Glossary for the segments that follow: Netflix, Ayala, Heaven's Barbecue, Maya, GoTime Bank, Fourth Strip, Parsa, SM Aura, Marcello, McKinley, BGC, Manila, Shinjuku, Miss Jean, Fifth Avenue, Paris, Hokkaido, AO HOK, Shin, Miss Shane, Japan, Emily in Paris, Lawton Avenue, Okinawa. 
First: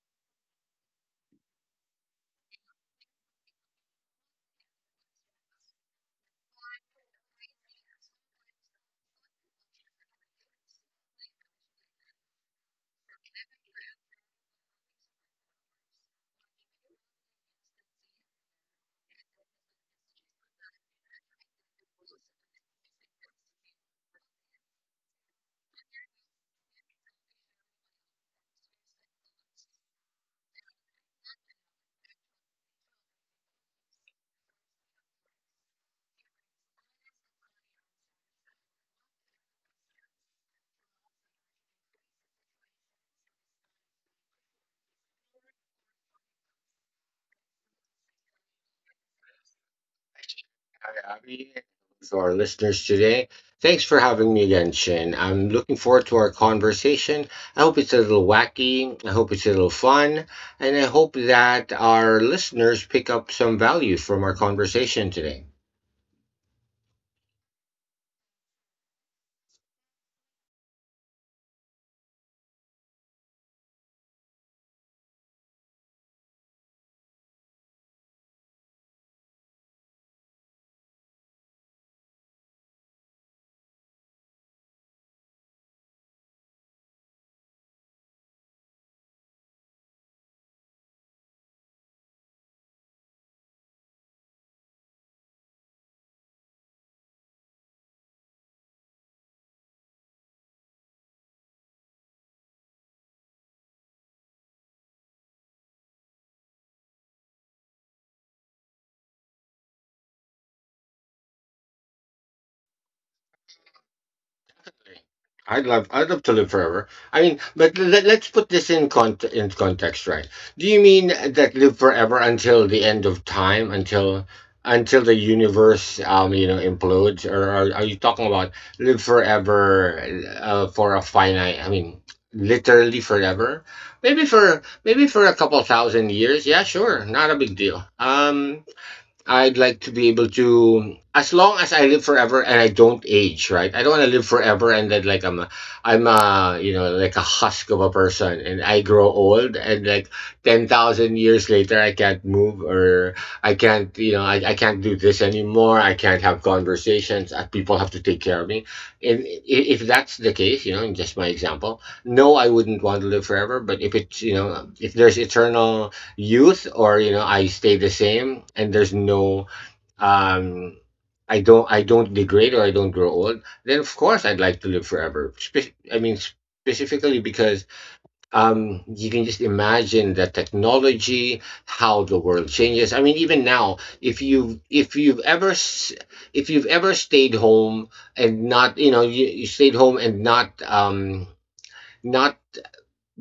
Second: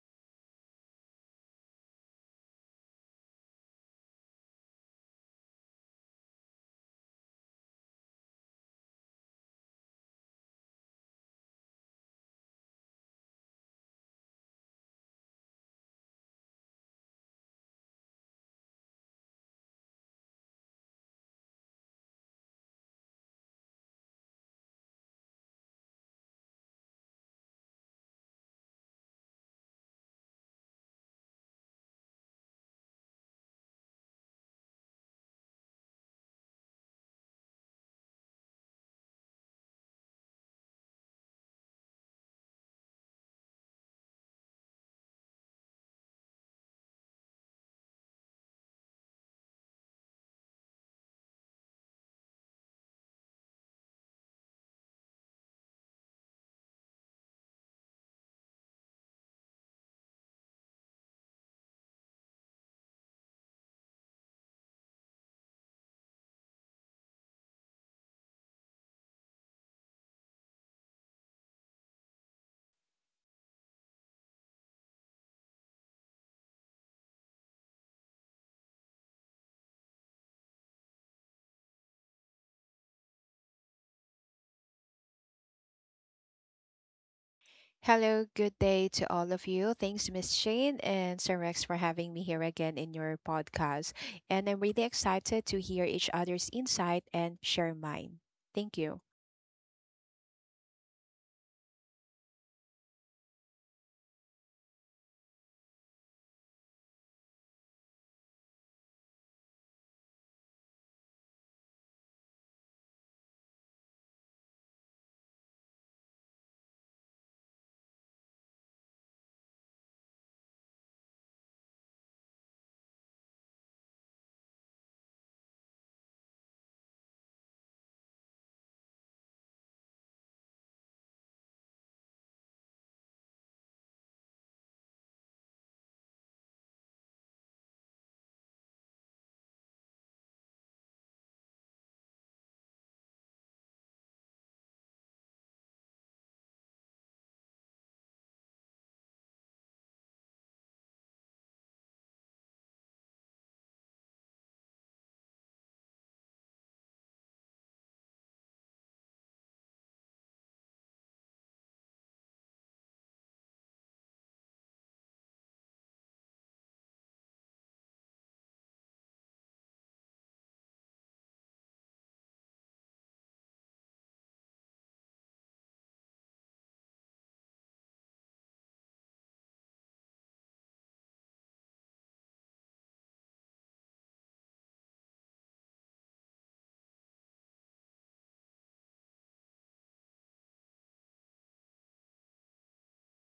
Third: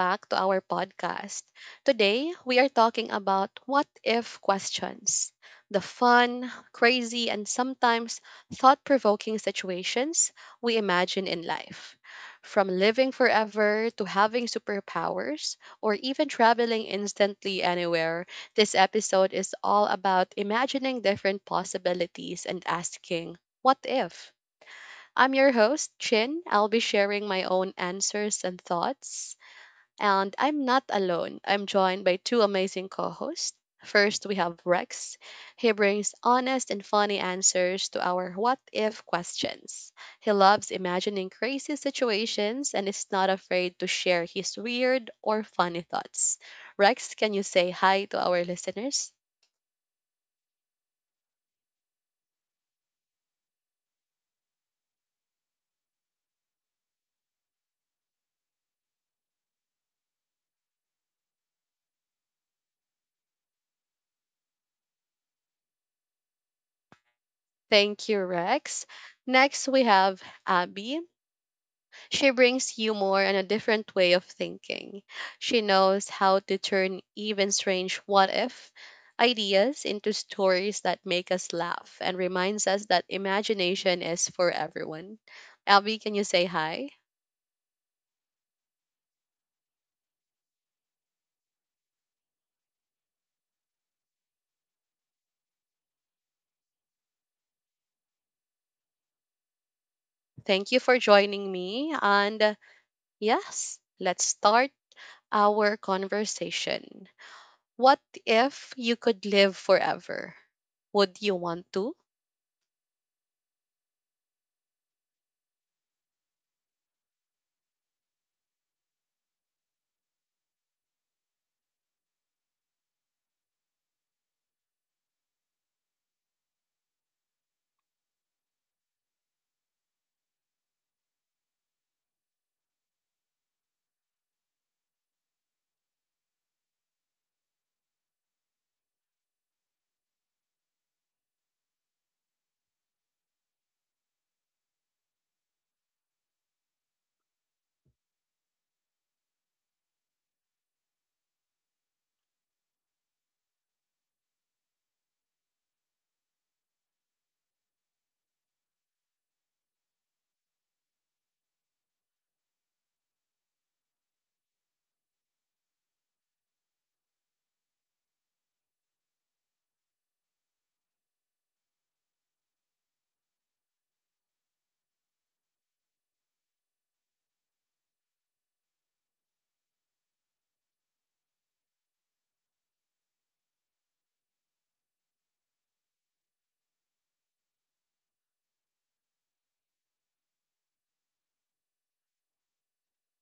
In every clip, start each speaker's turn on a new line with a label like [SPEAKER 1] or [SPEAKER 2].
[SPEAKER 1] back to our podcast. Today, we are talking about what if questions, the fun, crazy, and sometimes thought provoking situations we imagine in life. From living forever to having superpowers or even traveling instantly anywhere, this episode is all about imagining different possibilities and asking, what if? I'm your host, Chin. I'll be sharing my own answers and thoughts. And I'm not alone. I'm joined by two amazing co hosts. First, we have Rex. He brings honest and funny answers to our what if questions. He loves imagining crazy situations and is not afraid to share his weird or funny thoughts. Rex, can you say hi to our listeners?
[SPEAKER 2] To our listeners today. Thanks for having me again, Shin. I'm looking forward to our conversation. I hope it's a little wacky. I hope it's a little fun. And I hope that our listeners pick up some value from our conversation today.
[SPEAKER 1] Thank you, Rex. Next, we have Abby. She brings humor and a different way of thinking. She knows how to turn even strange what if ideas into stories that make us laugh and reminds us that imagination is for everyone. Abby, can you say hi?
[SPEAKER 3] Hello, good day to all of you. Thanks, Miss Shane and Sir Rex, for having me here again in your podcast. And I'm really excited to hear each other's insight and share mine. Thank you.
[SPEAKER 1] Thank you for joining me. And yes, let's start our conversation. What if you could live forever? Would you want to?
[SPEAKER 2] I'd love to live forever. I mean, but let's put this in context, right? Do you mean that live forever until the end of time, until the universe, implodes, or are you talking about live forever, for a finite? I mean, literally forever. Maybe for a couple thousand years. Yeah, sure, not a big deal. I'd like to be able to, as long as I live forever and I don't age, right? I don't want to live forever and then like I'm a, you know, like a husk of a person and I grow old and like 10,000 years later, I can't move or I can't, I can't do this anymore. I can't have conversations. People have to take care of me. And i- if that's the case, you know, in just my example, no, I wouldn't want to live forever. But if it's, you know, if there's eternal youth, or you know, I stay the same, and there's no um I don't degrade or I don't grow old, then of course I'd like to live forever. I mean specifically because you can just imagine the technology, how the world changes. I mean, even now, if you've ever stayed home and not, you know, you stayed home and not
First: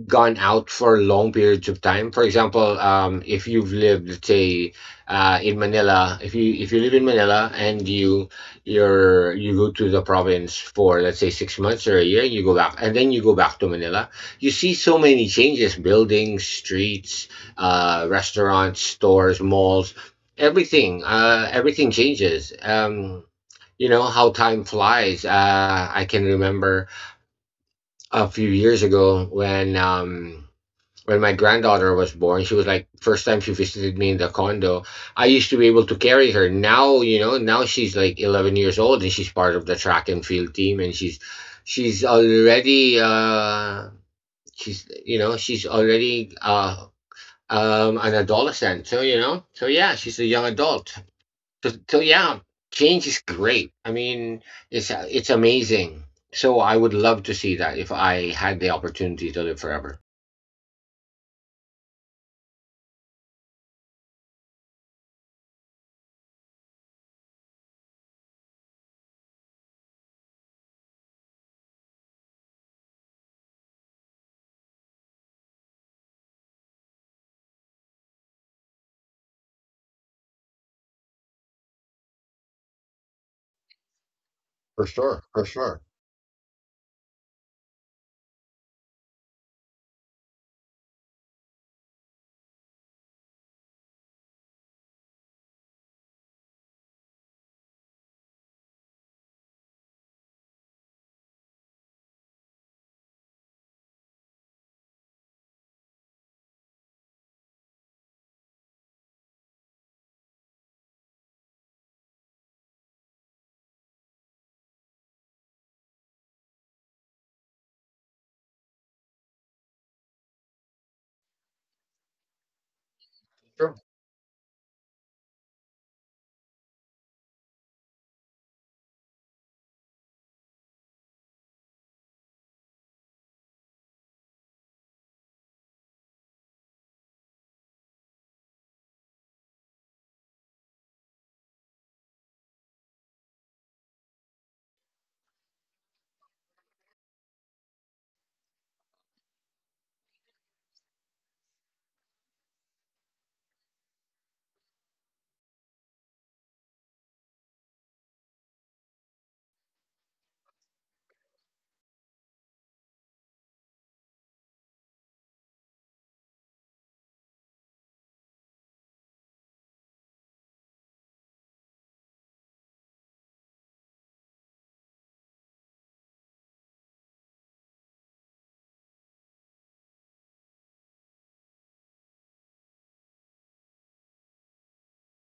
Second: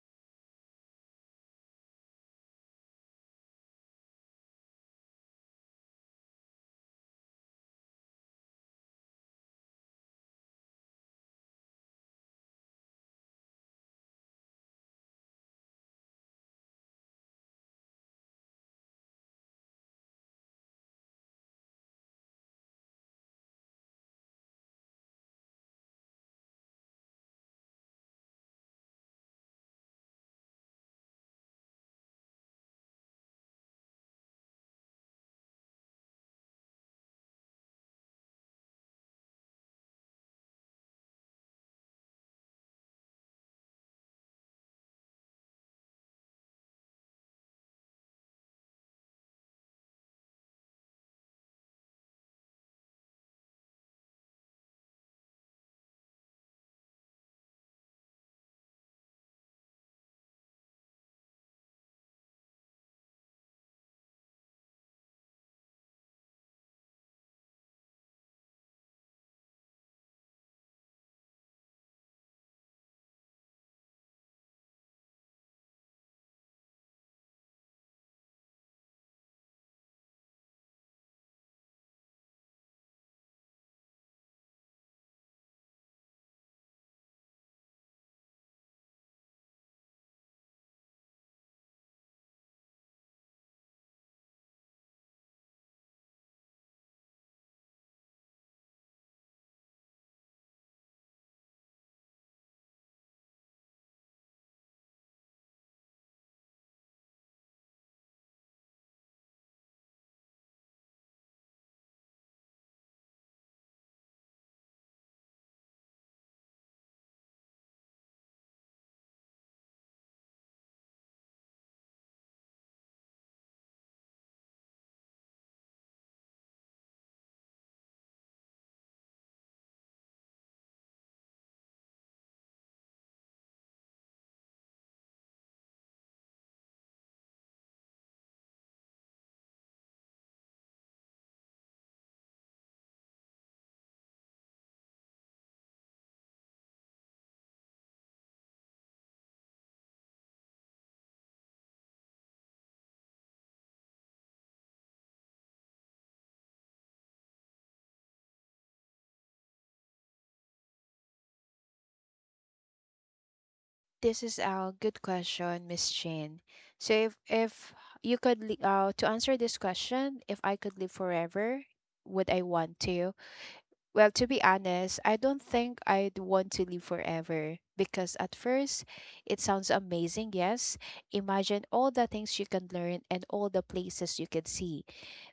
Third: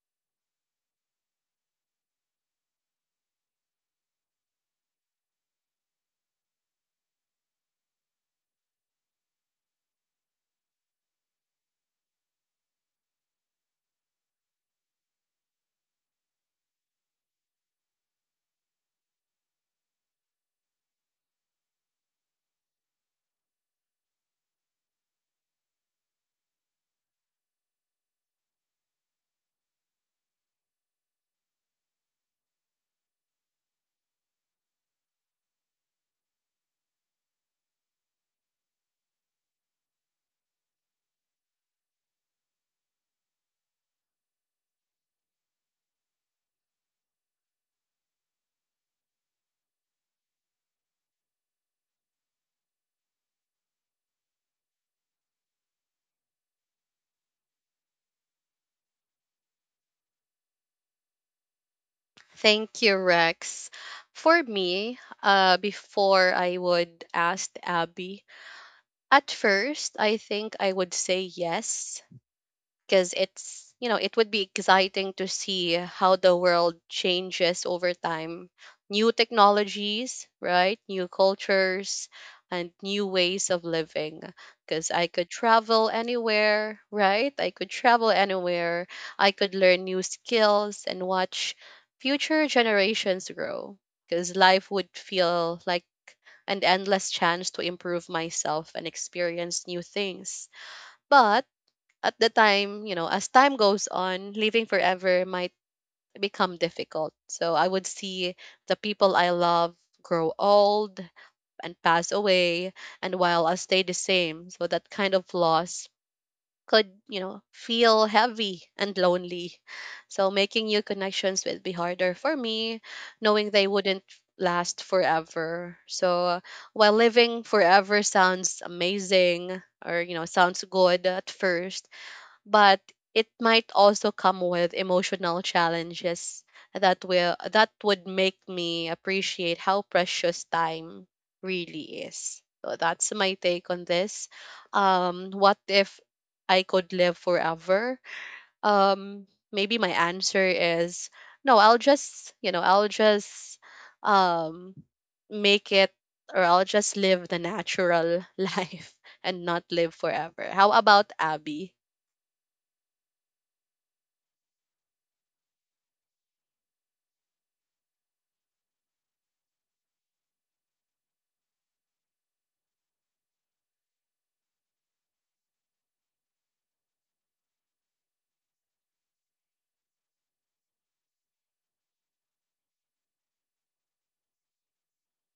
[SPEAKER 2] gone out for long periods of time. For example, if you've lived, let's say, in Manila, if you live in Manila and you go to the province for let's say 6 months or a year, and you go back, and then you go back to Manila, you see so many changes: buildings, streets, restaurants, stores, malls, everything. Everything changes. You know how time flies. I can remember a few years ago, when my granddaughter was born, she was like first time she visited me in the condo. I used to be able to carry her. Now, you know, now she's like 11 years old, and she's part of the track and field team, and she's already uh she's already an adolescent. So, you know, so yeah, she's a young adult. So, so yeah, change is great. I mean, it's amazing. So I would love to see that if I had the opportunity to live forever.
[SPEAKER 1] Thank you, Rex. For me, before I would ask Abby, at first, I think I would say yes, because, it's you know, it would be exciting to see how the world changes over time, new technologies, right, new cultures and new ways of living.
[SPEAKER 2] For
[SPEAKER 1] Because I
[SPEAKER 2] sure,
[SPEAKER 1] could
[SPEAKER 2] for sure.
[SPEAKER 1] travel anywhere, right, I could travel anywhere, I could learn new skills and watch future generations grow, because life would feel like an endless chance to improve myself and experience new things. But at the time, you know, as time goes on, living forever might become difficult. So I would see the people I love grow old and pass away, and while I stay the same. So that kind of loss could, you know, feel heavy and lonely. So making new connections would be harder for me, knowing they
[SPEAKER 2] Sure.
[SPEAKER 1] wouldn't last forever. So while living forever sounds amazing or, you know, sounds good at first, but it might also come with emotional challenges that will that would make me appreciate how precious time really is. So that's my take on this. What if I could live forever? Um, maybe my answer is no. I'll just um make it, or I'll just live the natural life and not live forever. How about Abby?
[SPEAKER 3] This is a good question, Miss Shane. So, if you could, to answer this question, if I could live forever, would I want to? Well, to be honest, I don't think I'd want to live forever because at first it sounds amazing, yes. Imagine all the things you can learn and all the places you can see.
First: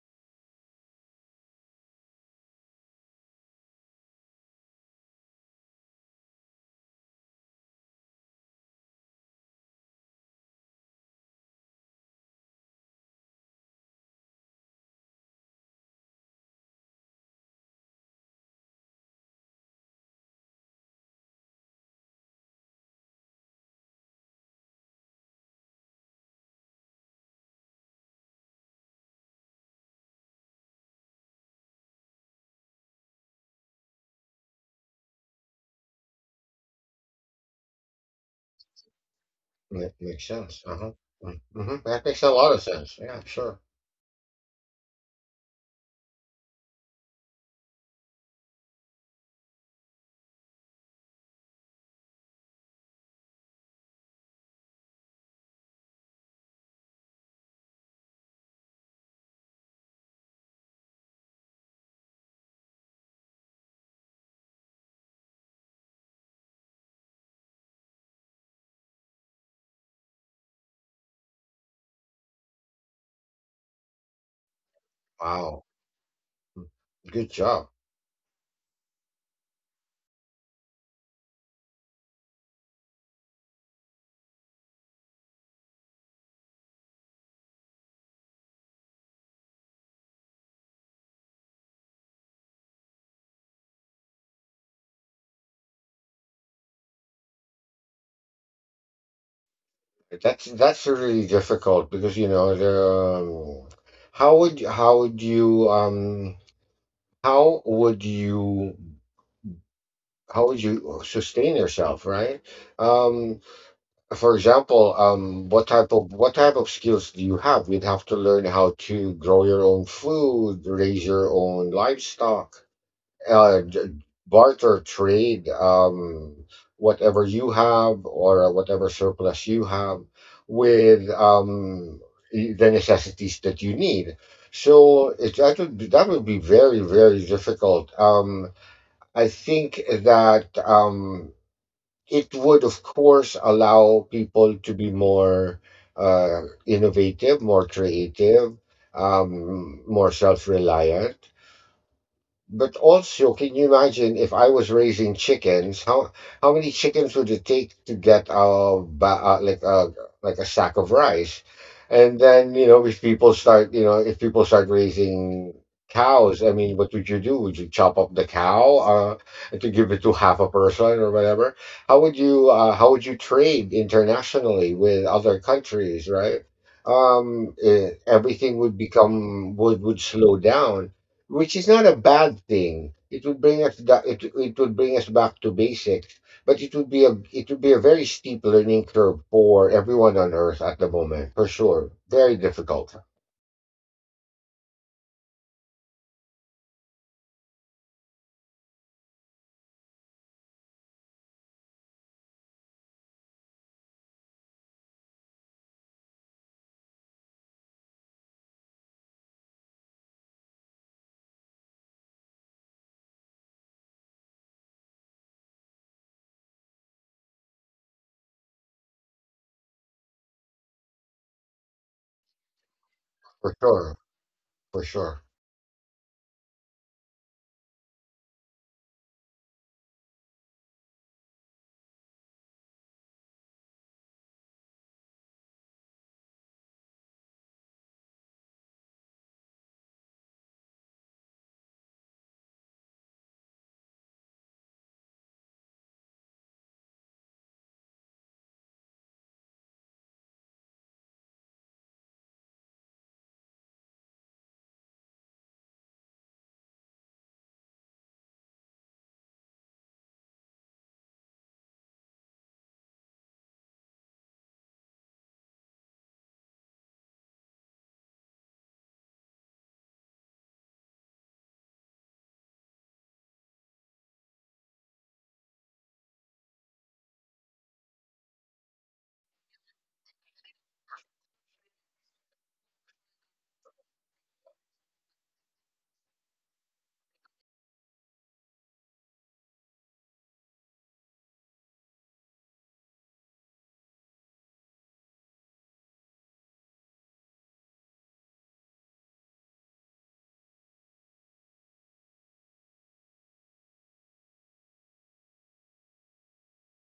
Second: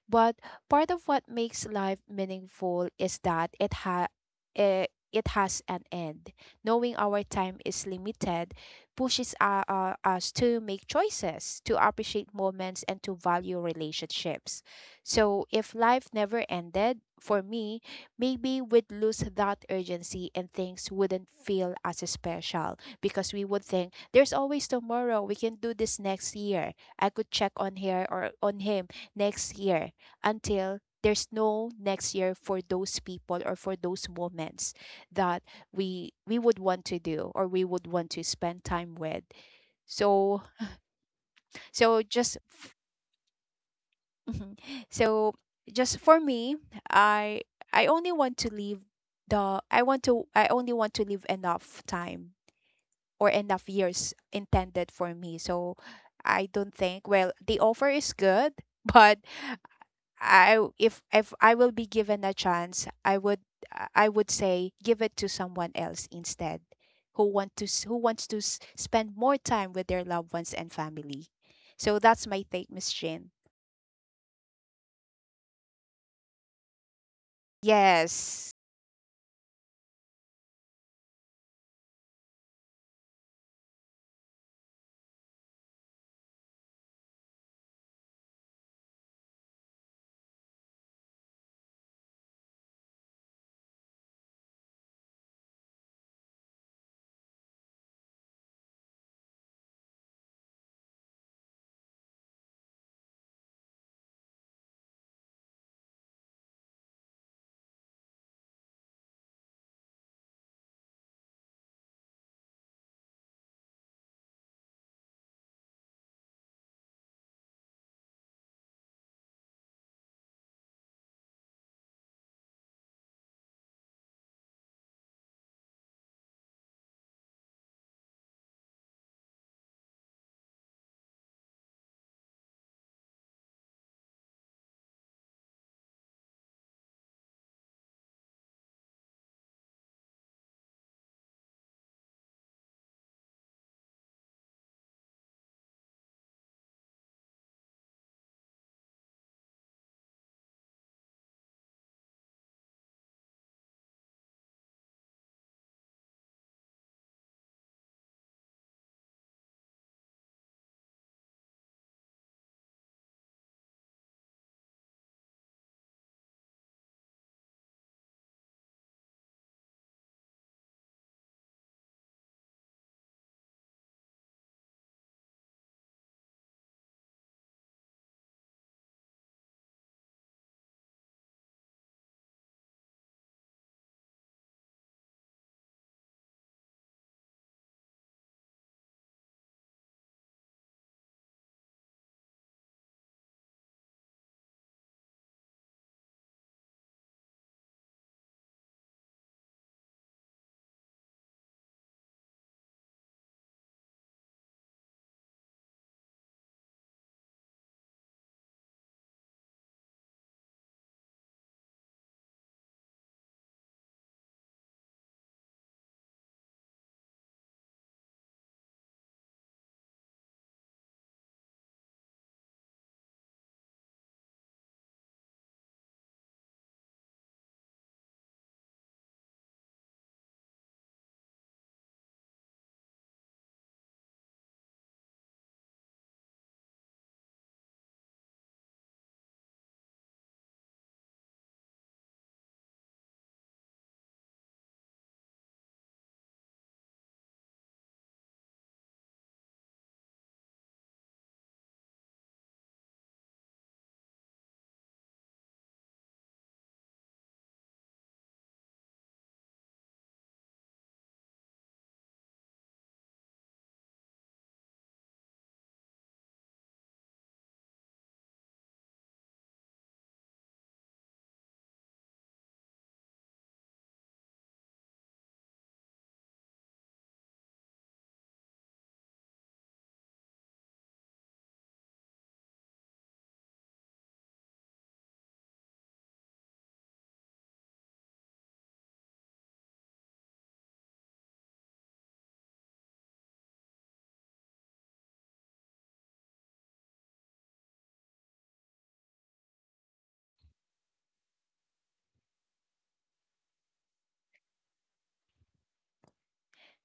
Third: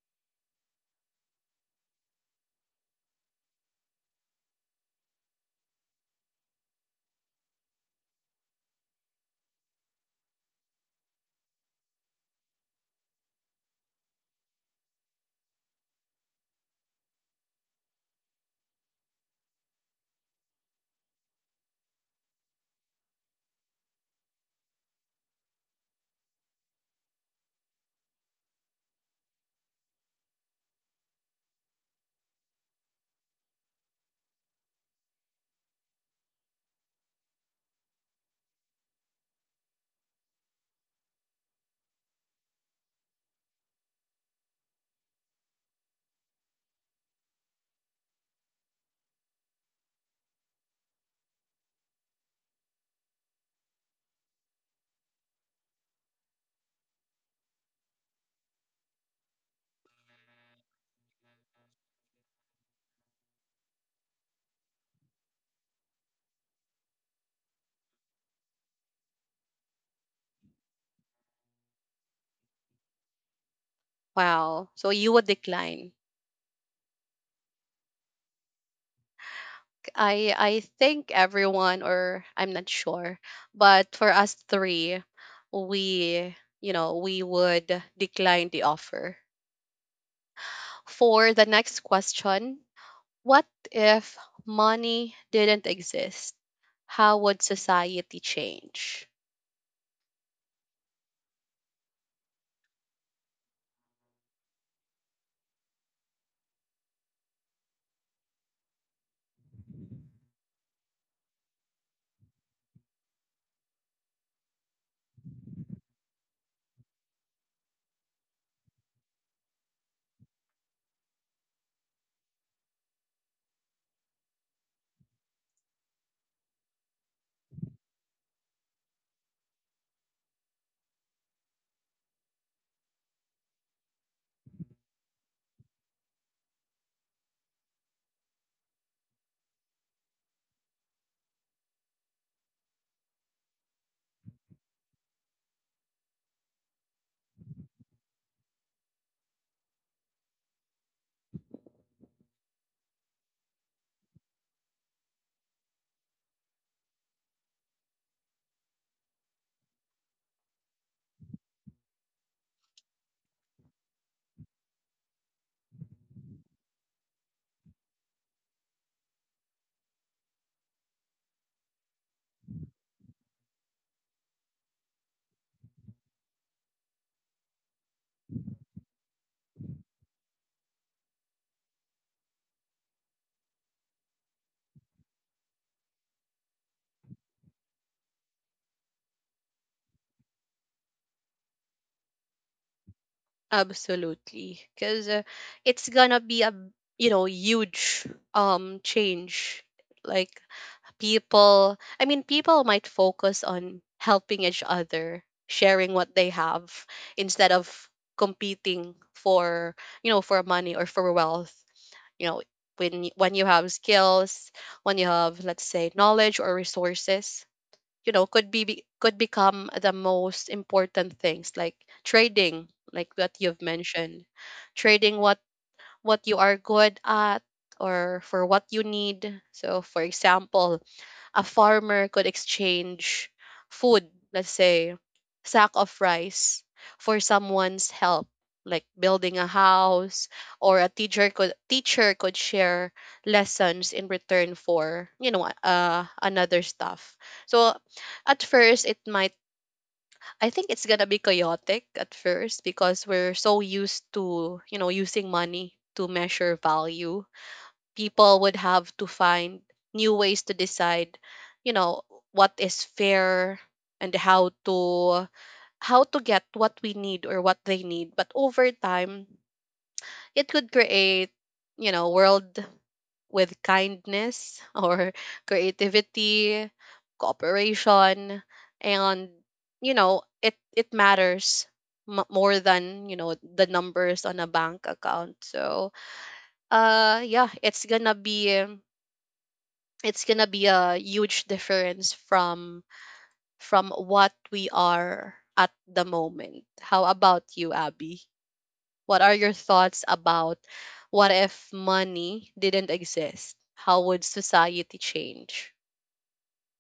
[SPEAKER 3] But part of what makes life meaningful is that eh, it has an end. Knowing our time is limited pushes us to make choices, to appreciate moments, and to value relationships. So, if life never ended, for me, maybe we'd lose that urgency and things wouldn't feel as special because we would think there's always tomorrow. We can do this next year. I could check on her or on him next year until there's no next year for those people or for those moments that we would want to do or we would want to spend time with
[SPEAKER 2] Make, makes
[SPEAKER 3] so
[SPEAKER 2] sense. Uh-huh. Mm-hmm.
[SPEAKER 3] so
[SPEAKER 2] That makes a
[SPEAKER 3] just
[SPEAKER 2] lot of
[SPEAKER 3] f-
[SPEAKER 2] sense. Yeah, sure.
[SPEAKER 3] mhm. so just for me i I only want to leave the I want to I only want to leave enough time or enough years intended for me. So I don't think, well, the offer is good, but I, if I will be given a chance, I would say give it to someone else instead who who wants to spend more time with their loved ones and family. So that's my take, Miss Jane.
[SPEAKER 1] Wow. So you would
[SPEAKER 2] Wow.
[SPEAKER 1] decline.
[SPEAKER 2] Good job.
[SPEAKER 3] Yes.
[SPEAKER 1] I think everyone, or I'm not sure, but for us three, we, you know, we would decline the offer. For the next question, what if money didn't exist? How would society change?
[SPEAKER 2] That's really difficult because you know the um, how would you how would you how would you sustain yourself, right? Um, for example, what type of skills do you have? You'd have to learn how to grow your own food, raise your own livestock, barter trade whatever you have or whatever surplus you have with the necessities that you need. That would be very very difficult. I think that it would of course allow people to be more innovative, more creative, more self reliant, but also, can you imagine if I was raising chickens? How many chickens would it take to get like a sack of rice? And then you know, if people start, you know, if people start raising cows, I mean, what would you do? Would you chop up the cow and to give it to half a person or whatever? How would you trade internationally with other countries, right? Everything would become would slow down, which is not a bad thing. It would bring us back to basics, but it would be a it would be a very steep learning curve for everyone on Earth at the moment, for sure. Very difficult,
[SPEAKER 1] Absolutely. Cuz it's going to be a, you know, huge change. Like people I mean people might focus on helping each other, sharing what they have instead of competing for, you know, for money or for wealth. You know, when you have skills, when you have, let's say, knowledge or resources, you know, could could become the most important things, like trading, like what
[SPEAKER 2] for
[SPEAKER 1] you've
[SPEAKER 2] sure,
[SPEAKER 1] mentioned.
[SPEAKER 2] for
[SPEAKER 1] Trading
[SPEAKER 2] sure.
[SPEAKER 1] what you are good at, or for what you need. So for example, a farmer could exchange food, let's say, sack of rice for someone's help, like building a house, or a teacher could share lessons in return for, you know, another stuff. So at first it might, I think it's gonna be chaotic at first because we're so used to, you know, using money to measure value. People would have to find new ways to decide, you know, what is fair and how to get what we need or what they need. But over time, it could create, you know, world with kindness or creativity, cooperation, and, you know, it matters more than, you know, the numbers on a bank account. So yeah, it's gonna be a huge difference from what we are at the moment. How about you, Abby? What are your thoughts about what if money didn't exist? How would society change?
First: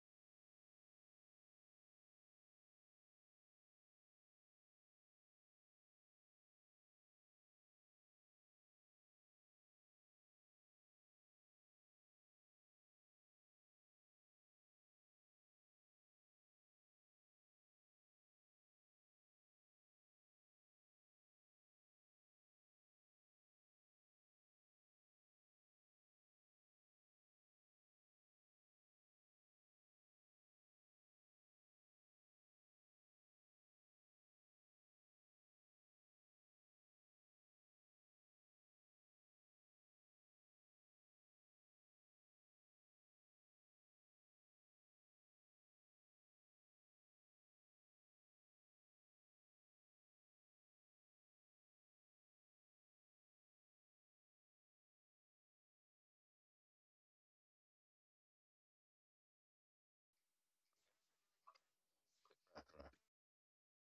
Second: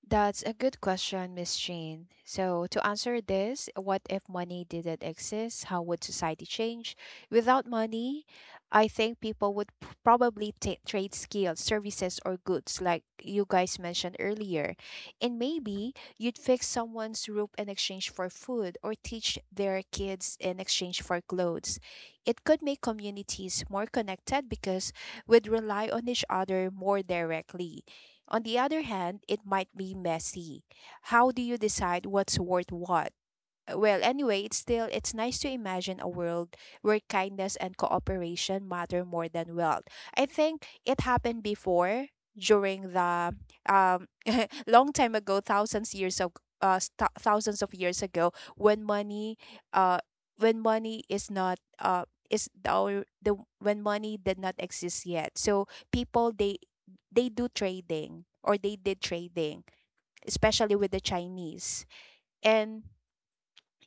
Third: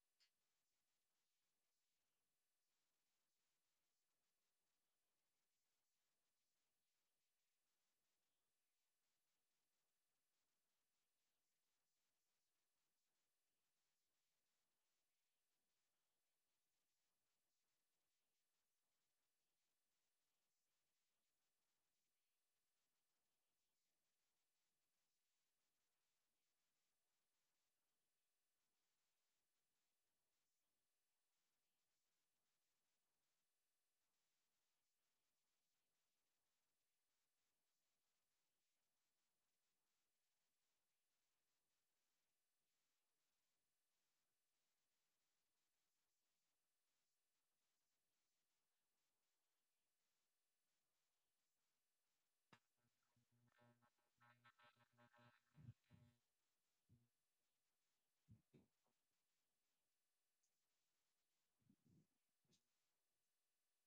[SPEAKER 3] That's a good question, Miss Jean. So, to answer this, what if money didn't exist? How would society change? Without money, I think people would probably ta trade skills, services, or goods, like you guys mentioned earlier. And maybe you'd fix someone's roof in exchange for food, or teach their kids in exchange for clothes. It could make communities more connected because we'd rely on each other more directly. On the other hand, it might be messy. How do you decide what's worth what? Well, anyway, it's nice to imagine a world where kindness and cooperation matter more than wealth. I think it happened before, during the um long time ago, thousands years of thousands of years ago when money, uh when money is not, is the, or the, when money did not exist yet. So people, they do trading, or they did trading, especially with the Chinese. And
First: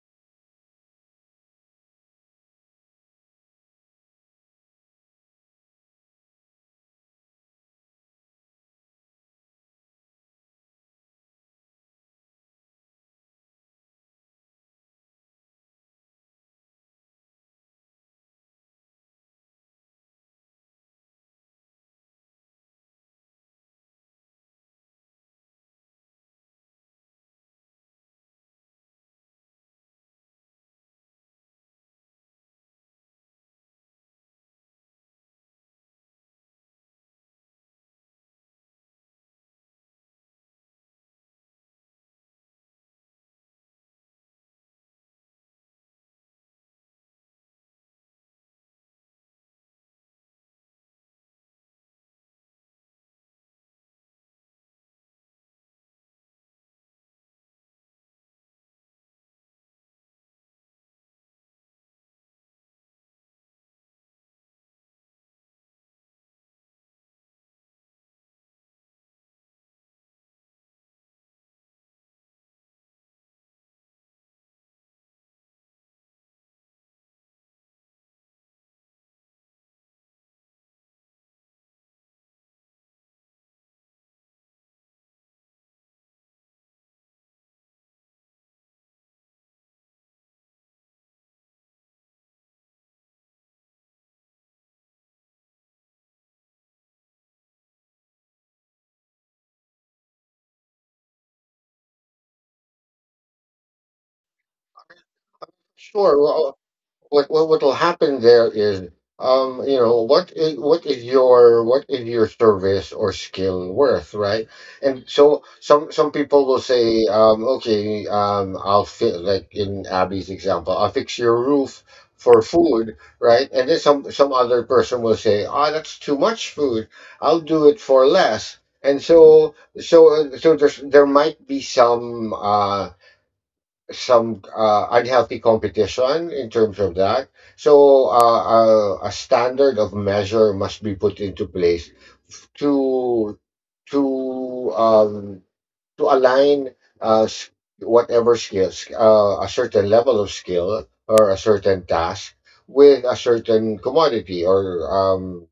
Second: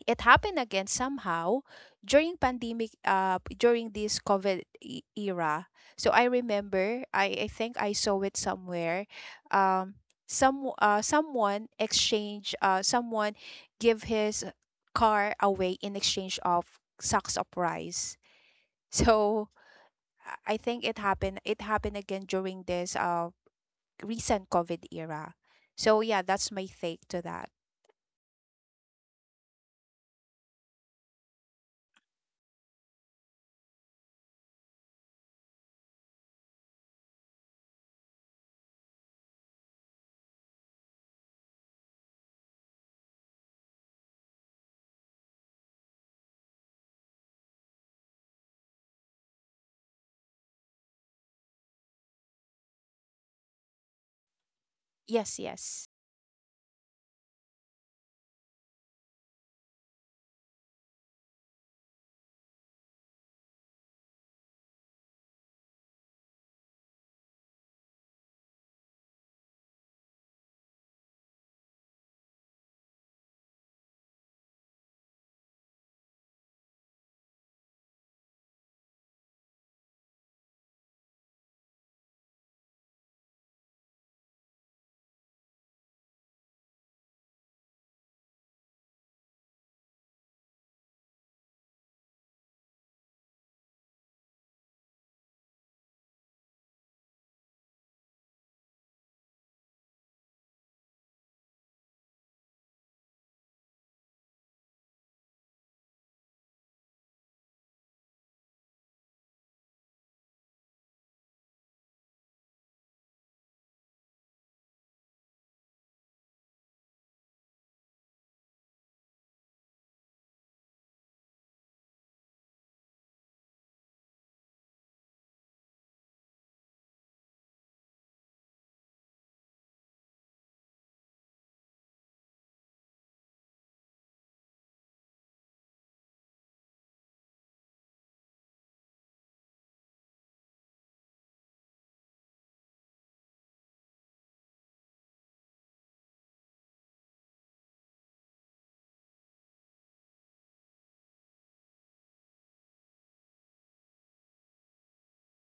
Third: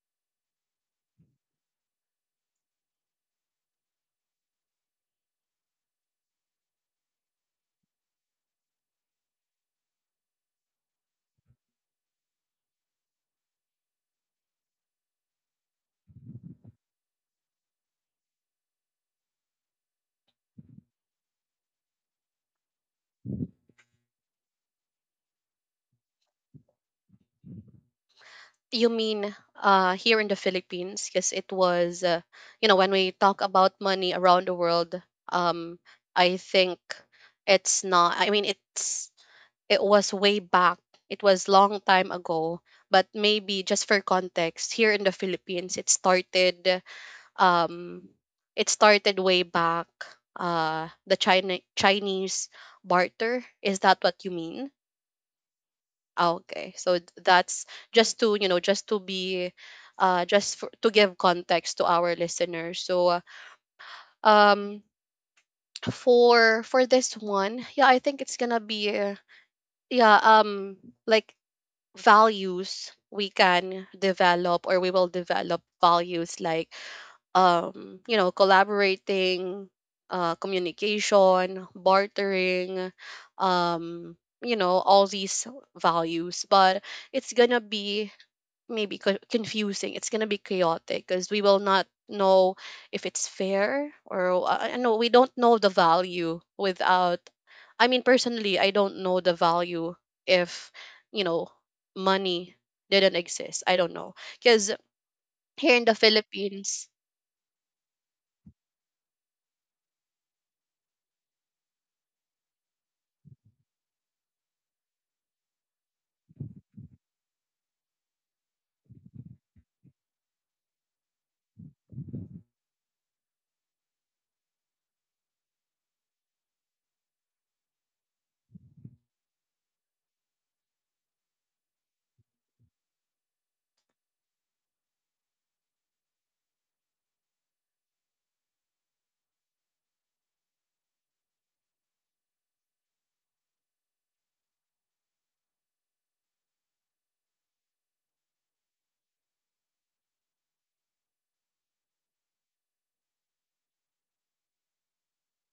[SPEAKER 3] it happened again somehow during pandemic, during this COVID era. So I remember, I think I saw it somewhere. Um Someone exchange, someone give his car away in exchange of sacks of rice. So I think it happened, it happened again during this recent COVID era. So yeah, that's my take to that.
[SPEAKER 1] You mean here in the Philippines? Because it was, you know, when we talk about money around the world, um, I think it's not. I mean, it's, it was way back. It was long time ago, but maybe just for context, here in the Philippines, it started um way back, the China Chinese barter. Is that what you mean?
[SPEAKER 3] Yes, yes.
[SPEAKER 1] Ah, okay. So that's just to, you know, just to be, just for, to give context to our listeners. So um for this one, yeah, I think it's going to be yeah, like values we can develop or we will develop, values like, you know, collaborating, communication, bartering, um you know, all these values. But it's gonna be maybe confusing. It's gonna be chaotic because we will not know if it's fair or no, we don't know the value without. I mean, personally, I don't know the value if, you know, money didn't exist. I don't know, because here in the
[SPEAKER 2] Sure, well,
[SPEAKER 1] Philippines,
[SPEAKER 2] what will happen there is you know what is your service or skill worth, right? And so some people will say, okay, I'll fit like in Abby's example, I'll fix your roof for food, right? And then some other person will say, ah, that's too much food, I'll do it for less. And so so uh, so there's there might be some unhealthy competition in terms of that. So a standard of measure must be put into place to to um, to align uh, s- whatever skills, a certain level of skill or a certain task with a certain commodity or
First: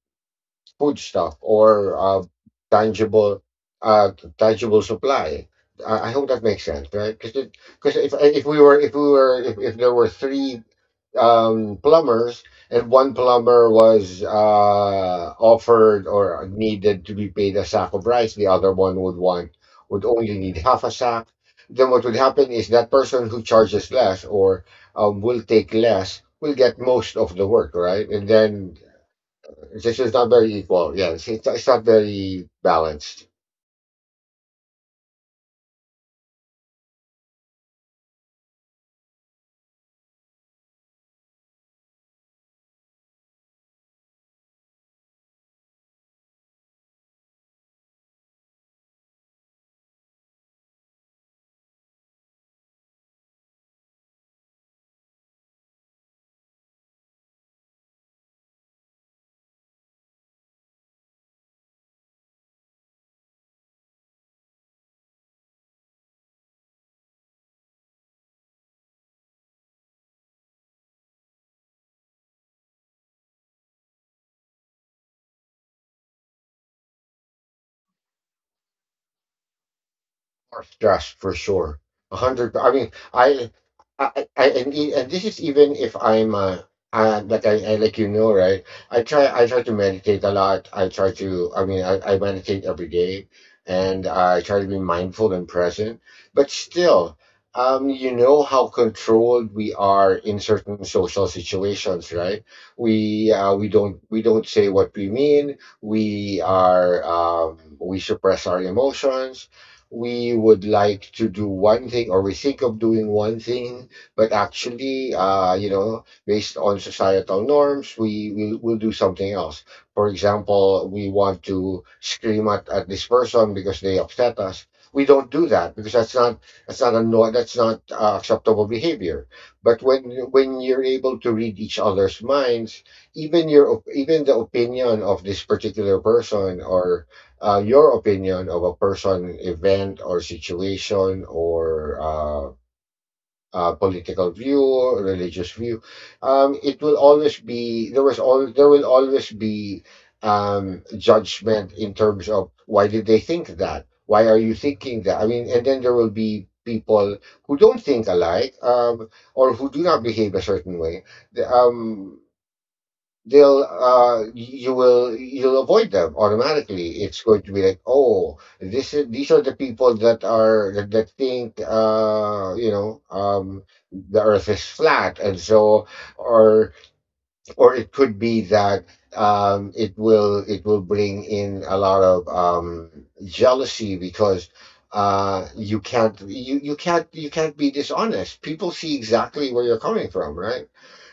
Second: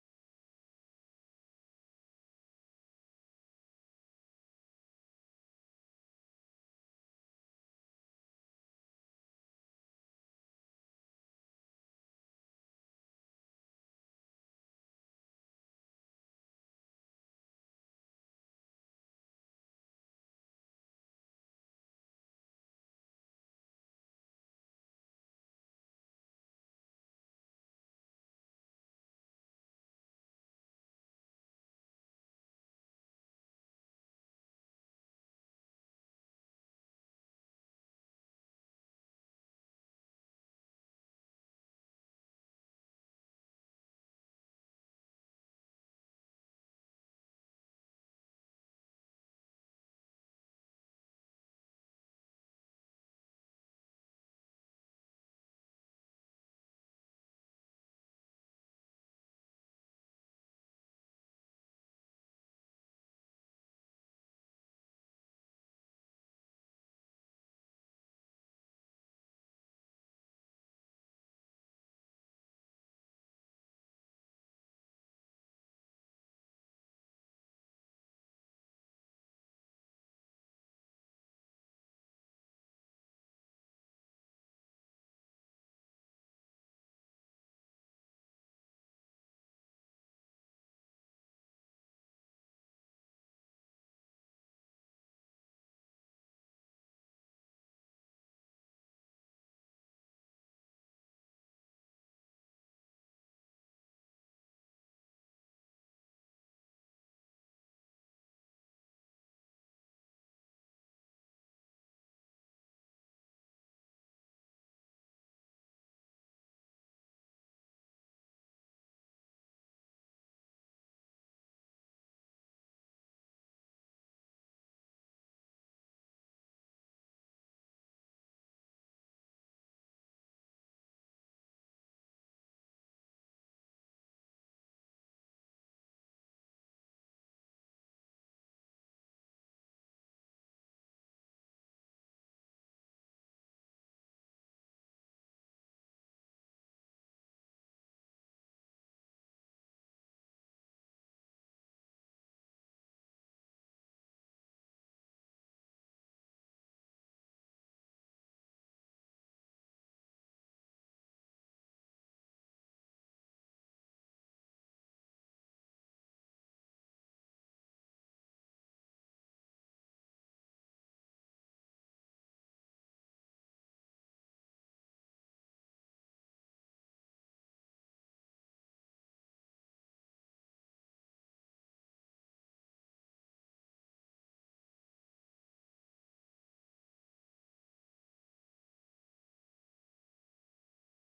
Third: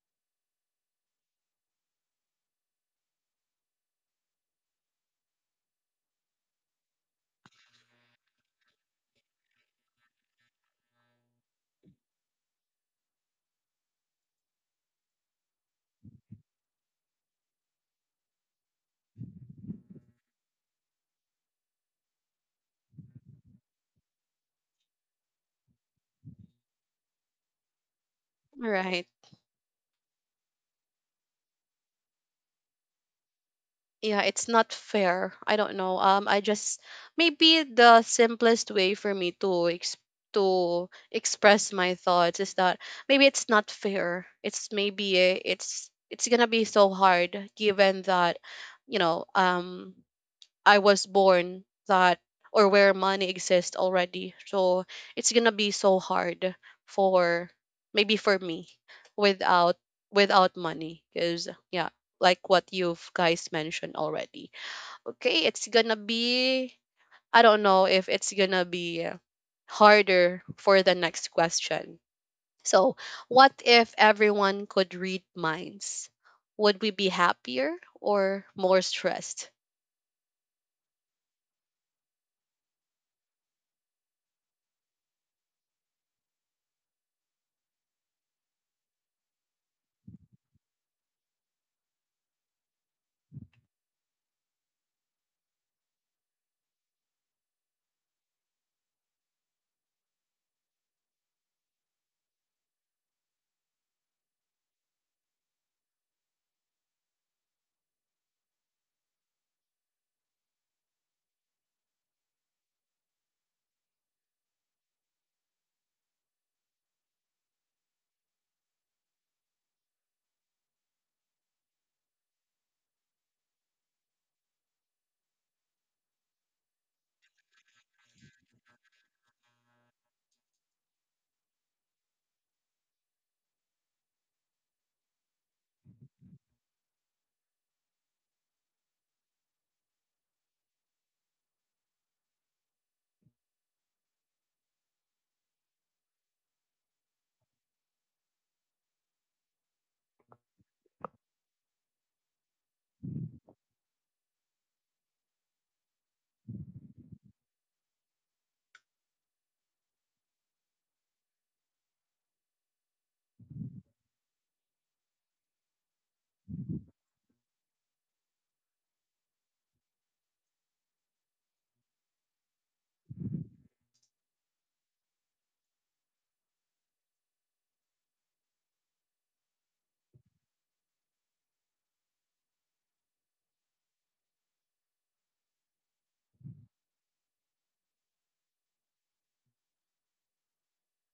[SPEAKER 2] food stuff or tangible uh, tangible supply. I hope that makes sense, right? Because if we were if we were if there were 3 plumbers and one plumber was offered or needed to be paid a sack of rice, the other one would want would only need half a sack. Then what would happen is that person who charges less or will take less will get most of the work, right? And then
[SPEAKER 1] right?
[SPEAKER 2] this is not very equal. Yeah, it's not very balanced.
[SPEAKER 1] Yeah, it's not fair. I don't know, I just, maybe the simplest way for me to to express my thoughts is that maybe it's not fair. It's maybe, it's gonna be so hard, given that, you know, I was born that, or where money exists already. So it's gonna be so hard for, maybe for me, without, without money, because yeah, like what you've guys mentioned already. Okay, it's gonna be, I don't know if it's gonna be harder. For the next question. So, what if everyone could read minds? Would we be happier or more stressed?
[SPEAKER 2] Are stress for sure. A hundred. I mean, and this is even if I'm, like I, like you know, right? I try to meditate a lot. I try to, I mean, I meditate every day, and I try to be mindful and present. But still, you know how controlled we are in certain social situations, right? We, we don't say what we mean. We are, we suppress our emotions. We would like to do one thing or we think of doing one thing, but actually, you know, based on societal norms, we'll do something else. For example, we want to scream at this person because they upset us. We don't do that because that's not a no, that's not acceptable behavior. But when you're able to read each other's minds, even even the opinion of this particular person, or your opinion of a person, event, or situation, or political view, religious view. It will always be there was all there will always be judgment in terms of why did they think that? Why are you thinking that? I mean, and then there will be people who don't think alike, or who do not behave a certain way. The, they'll You will you'll avoid them automatically. It's going to be like, oh, this is these are the people that are that think, the earth is flat. And so or or it could be that it will bring in a lot of jealousy, because you can't, you can't be dishonest. People see exactly where you're coming from, right?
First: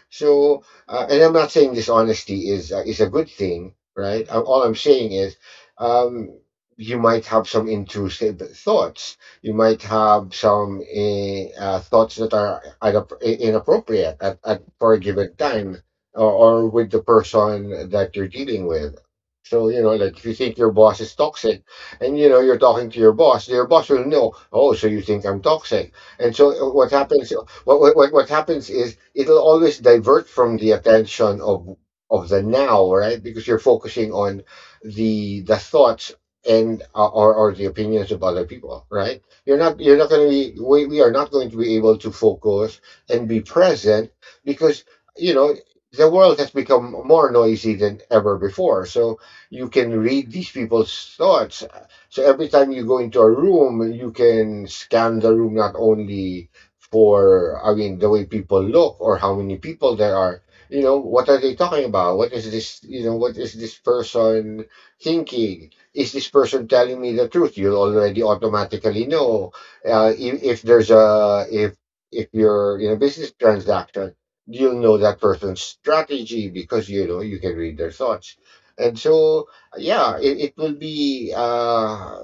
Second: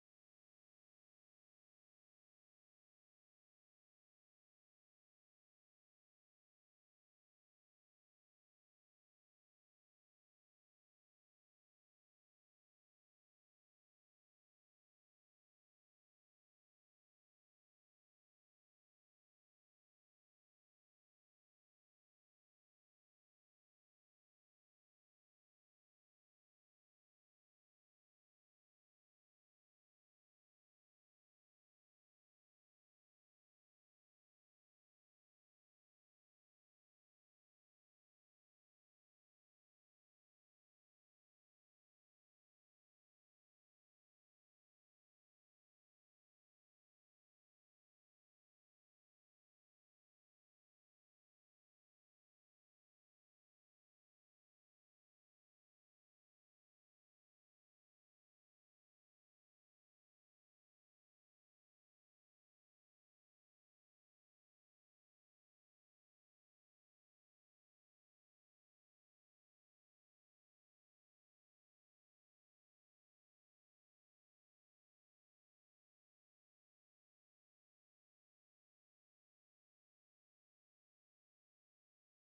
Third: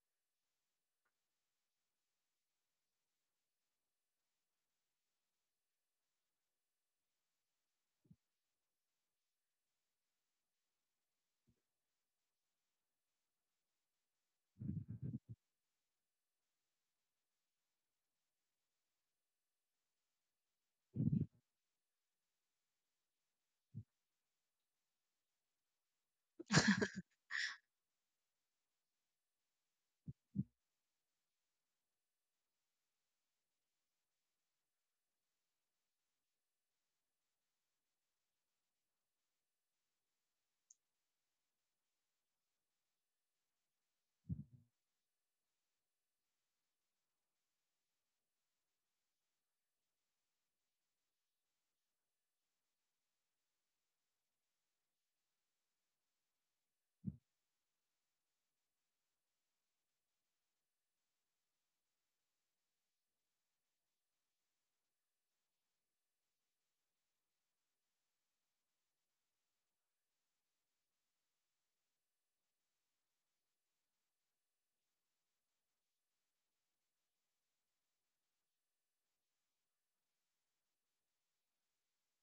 [SPEAKER 2] So, and I'm not saying dishonesty is a good thing, right? All I'm saying is, um, you might have some intrusive thoughts. You might have some thoughts that are inappropriate at for a given time, or with the person that you're dealing with. So, you know, like if you think your boss is toxic, and you know you're talking to your boss will know. Oh, so you think I'm toxic? And so what happens? What happens is it'll always divert from the attention of the now, right? Because you're focusing on the thoughts and or the opinions of other people, right? You're not going to be we are not going to be able to focus and be present because you know the world has become more noisy than ever before. So you can read these people's thoughts, so every time you go into a room, you can scan the room not only for I mean the way people look or how many people there are, you know, what are they talking about, what is this person thinking, is this person telling me the truth? You'll already automatically know if there's a if you're in a business transaction, you'll know that person's strategy because you know you can read their thoughts. And so yeah, it will be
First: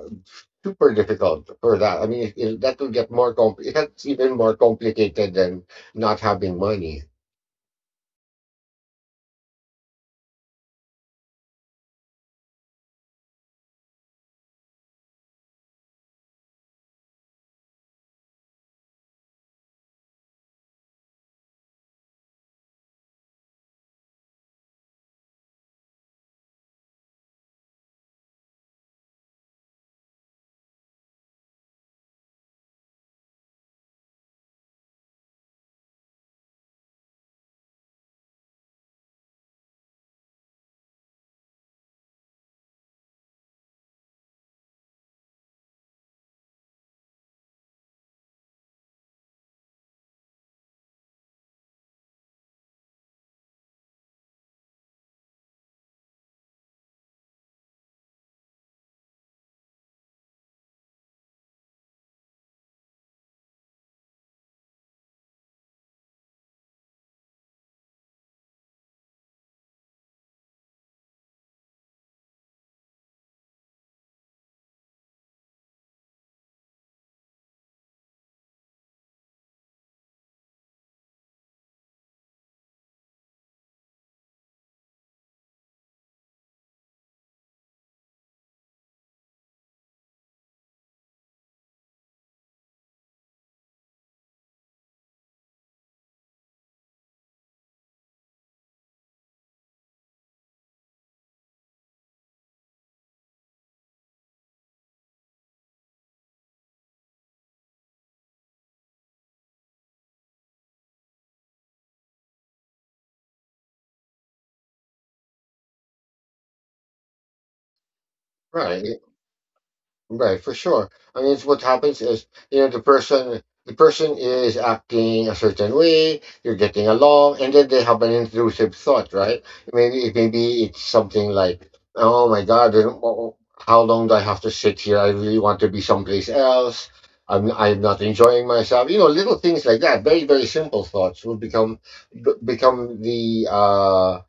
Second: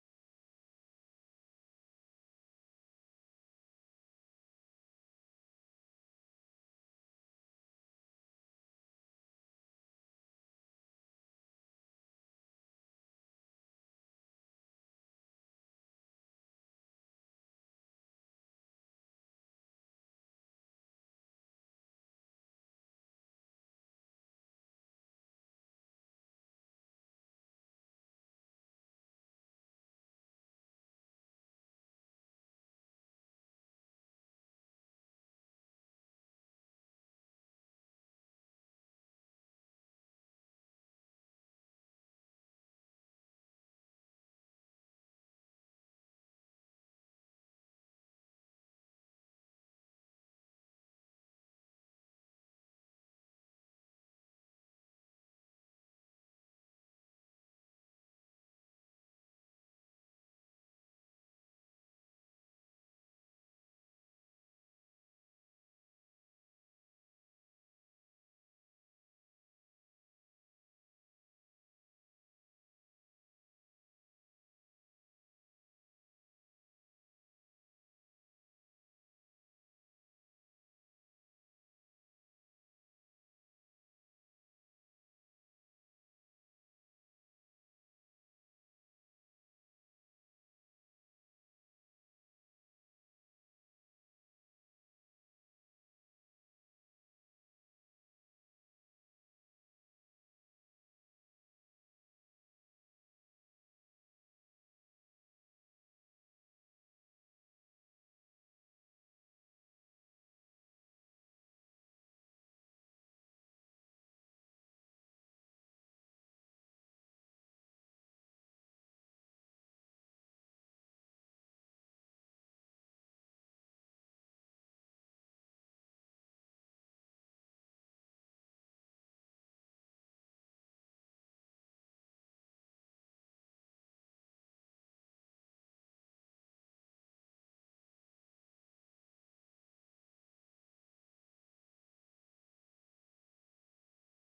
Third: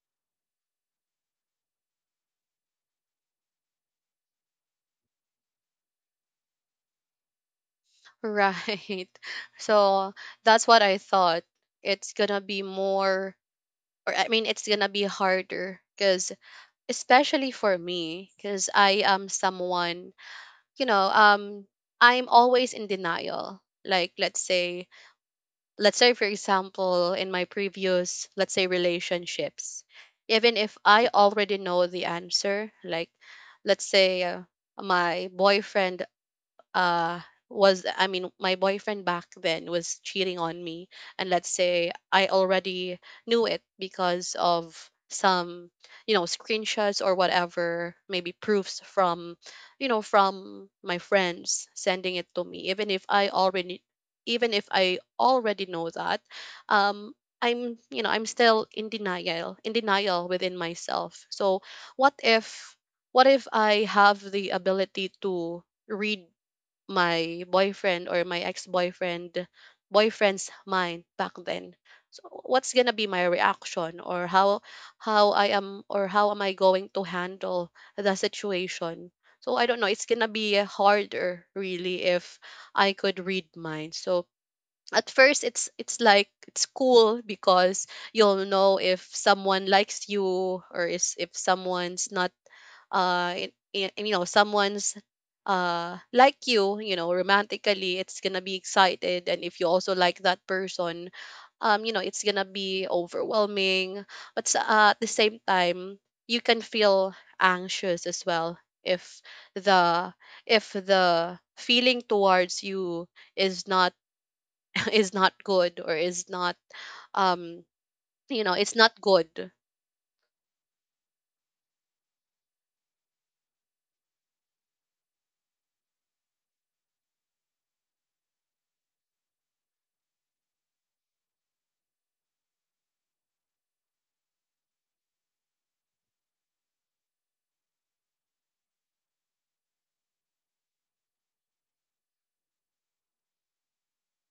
[SPEAKER 2] super difficult for that. I mean, that will get more comp. It gets even more complicated than not having money,
[SPEAKER 1] Right. So that's what I thought. It's gonna be more, or I mean, it's gonna be harder because, especially for me, because I am someone, you know, I'm always in denial. Like, let's say, for example, in my previous, let's say, relationships, even if I already know the answer. Like, let's say, my boyfriend, uh was I mean my boyfriend back then was cheating on me, and let's say I already knew it because of some, you know, screenshots or whatever, maybe proofs from, you know, from my friends sending it to me. Even if I already, even if I already know that, um I'm, you know, I'm still in denial, in denial within myself. So what if, what if I have the ability to read my boyfriend, or my ex-boyfriend boyfriend's mind back then? So what's going to be my reaction, or how I am or how am I going to handle the situation? So I don't know, it's going to be harder really if I could read minds. So at first it's like it's cool, because you'll know if someone likes you, or is, if someone's not, you know, someone's, like you know, romantically. It's gonna be excited, and if you also like that person, you know, it's gonna be overwhelming. But at the same time, you can feel anxious as well if the, if the feeling towards you is not is not good, or is not, um you know, it's
[SPEAKER 2] right?
[SPEAKER 1] not good.
[SPEAKER 2] Right, for sure. I mean, it's what happens is, you know, the person is acting a certain way, you're getting along, and then they have an intrusive thought, right? Maybe it's something like, "Oh my God, I don't- oh, how long do I have to sit here? I really want to be someplace else. I'm not enjoying myself." You know, little things like that. Very, very simple thoughts will become b- become the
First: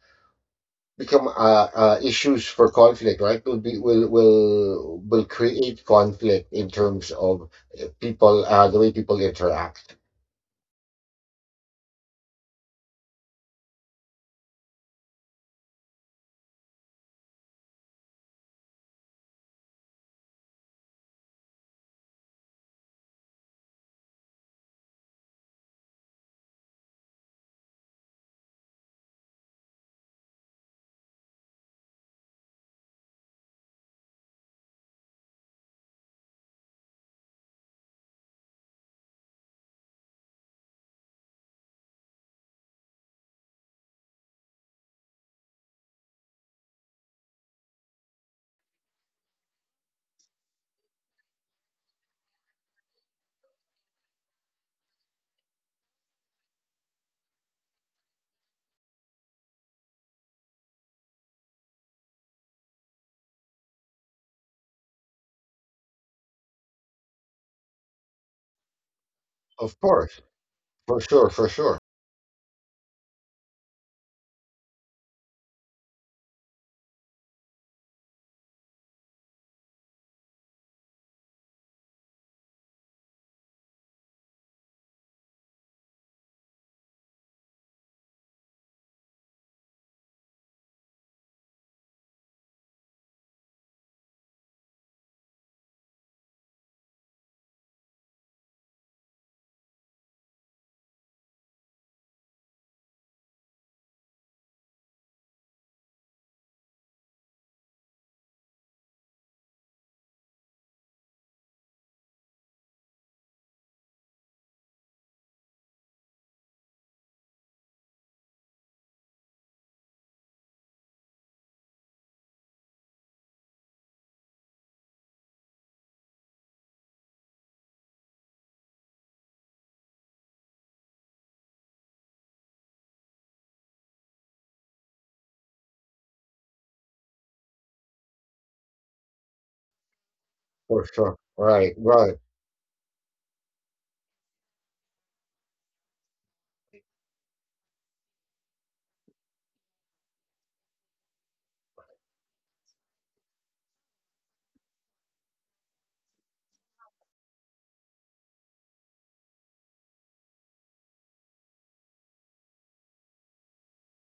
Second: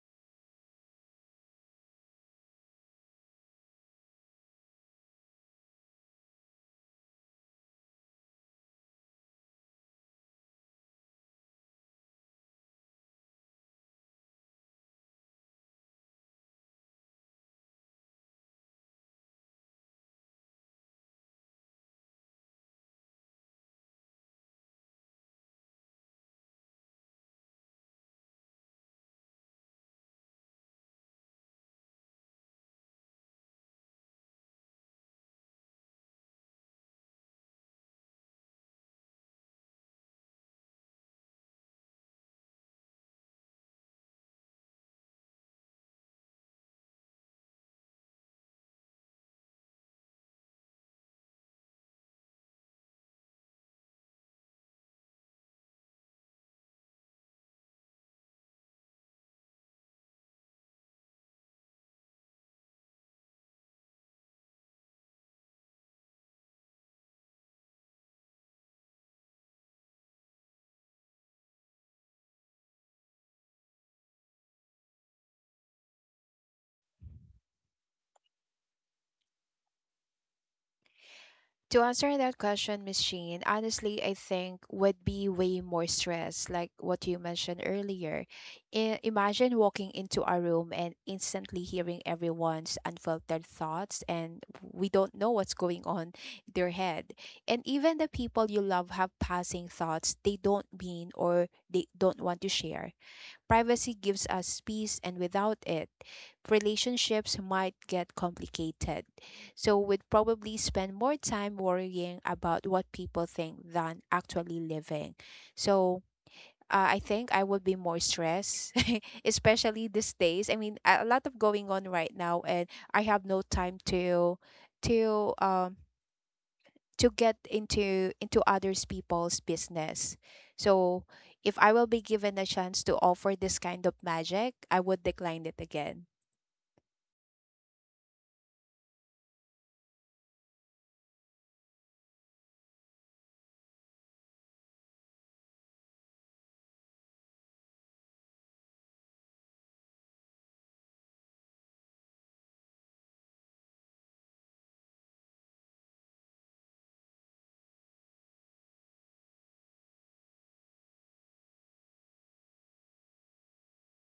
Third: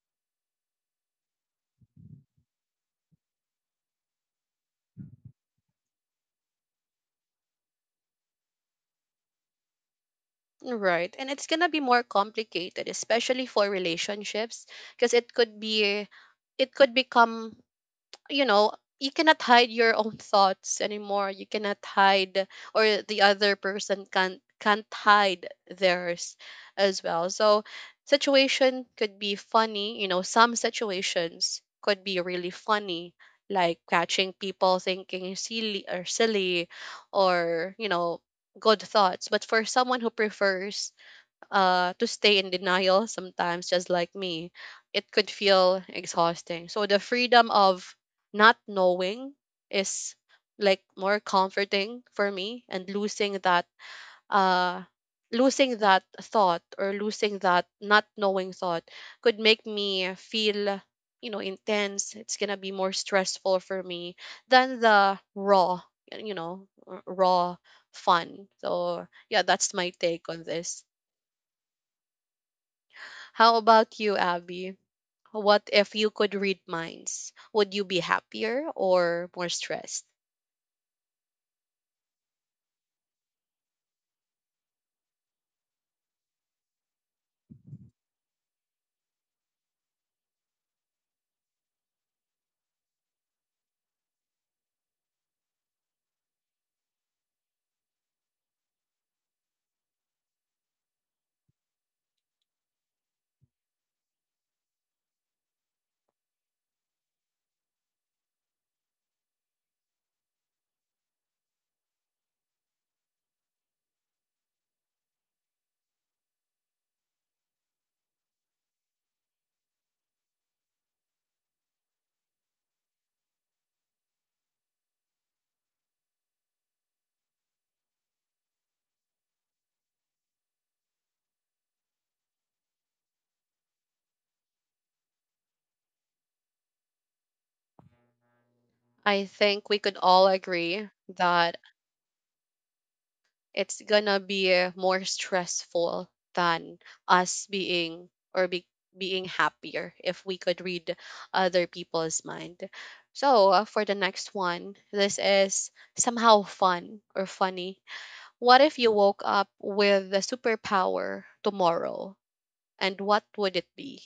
[SPEAKER 2] become issues for conflict, right? Will be will create conflict in terms of people, the way people interact.
[SPEAKER 1] Right, and it's gonna be more complicated, especially for relationships, because it could be, it could become, you know, you cannot hide your own thoughts anymore. You cannot hide, or the other person can't hide theirs as well. So situation could be funny, you know, some situations could be really funny, like catching people thinking silly or silly, or, you know, good thoughts. But for someone who prefers, to stay in denial sometimes, just like me, it could feel exhausting. So the freedom of not knowing is like more comforting for me, and losing that, uh, losing that thought or losing that not knowing thought could make me feel, you know, intense. It's gonna be more stressful for me than the raw, you know, raw fun. So yeah, that's
[SPEAKER 2] Of
[SPEAKER 1] my
[SPEAKER 2] course,
[SPEAKER 1] take on this.
[SPEAKER 2] for sure, for sure,
[SPEAKER 1] How about you, Abby? What if you could read minds? Would you be happier or more stressed?
[SPEAKER 3] To answer that question, Miss Sheen, honestly, I think would be way more stress, like what you mentioned earlier. Imagine walking into a room and instantly hearing everyone's unfiltered thoughts, and we don't know what's going on in their head. And even the people you love have passing thoughts they don't mean or they don't want to share. Privacy gives us peace, and without it, relationships might get complicated. So we'd probably spend more time worrying about what people think than actually living. So I think I would be more stressed, especially these days. I mean, a lot of going on right now, and I have no time to, to um to get into others people's business. So if I will be given a chance to offer this kind of magic, I would decline it again.
[SPEAKER 1] I think we could all
[SPEAKER 2] for
[SPEAKER 1] agree
[SPEAKER 2] sure.
[SPEAKER 1] that
[SPEAKER 2] Right, right.
[SPEAKER 1] it's gonna be more stressful than us being, or being happier if we could read other people's mind. So, for the next one, this is somehow fun or funny. What if you woke up with a superpower tomorrow? And what would it be?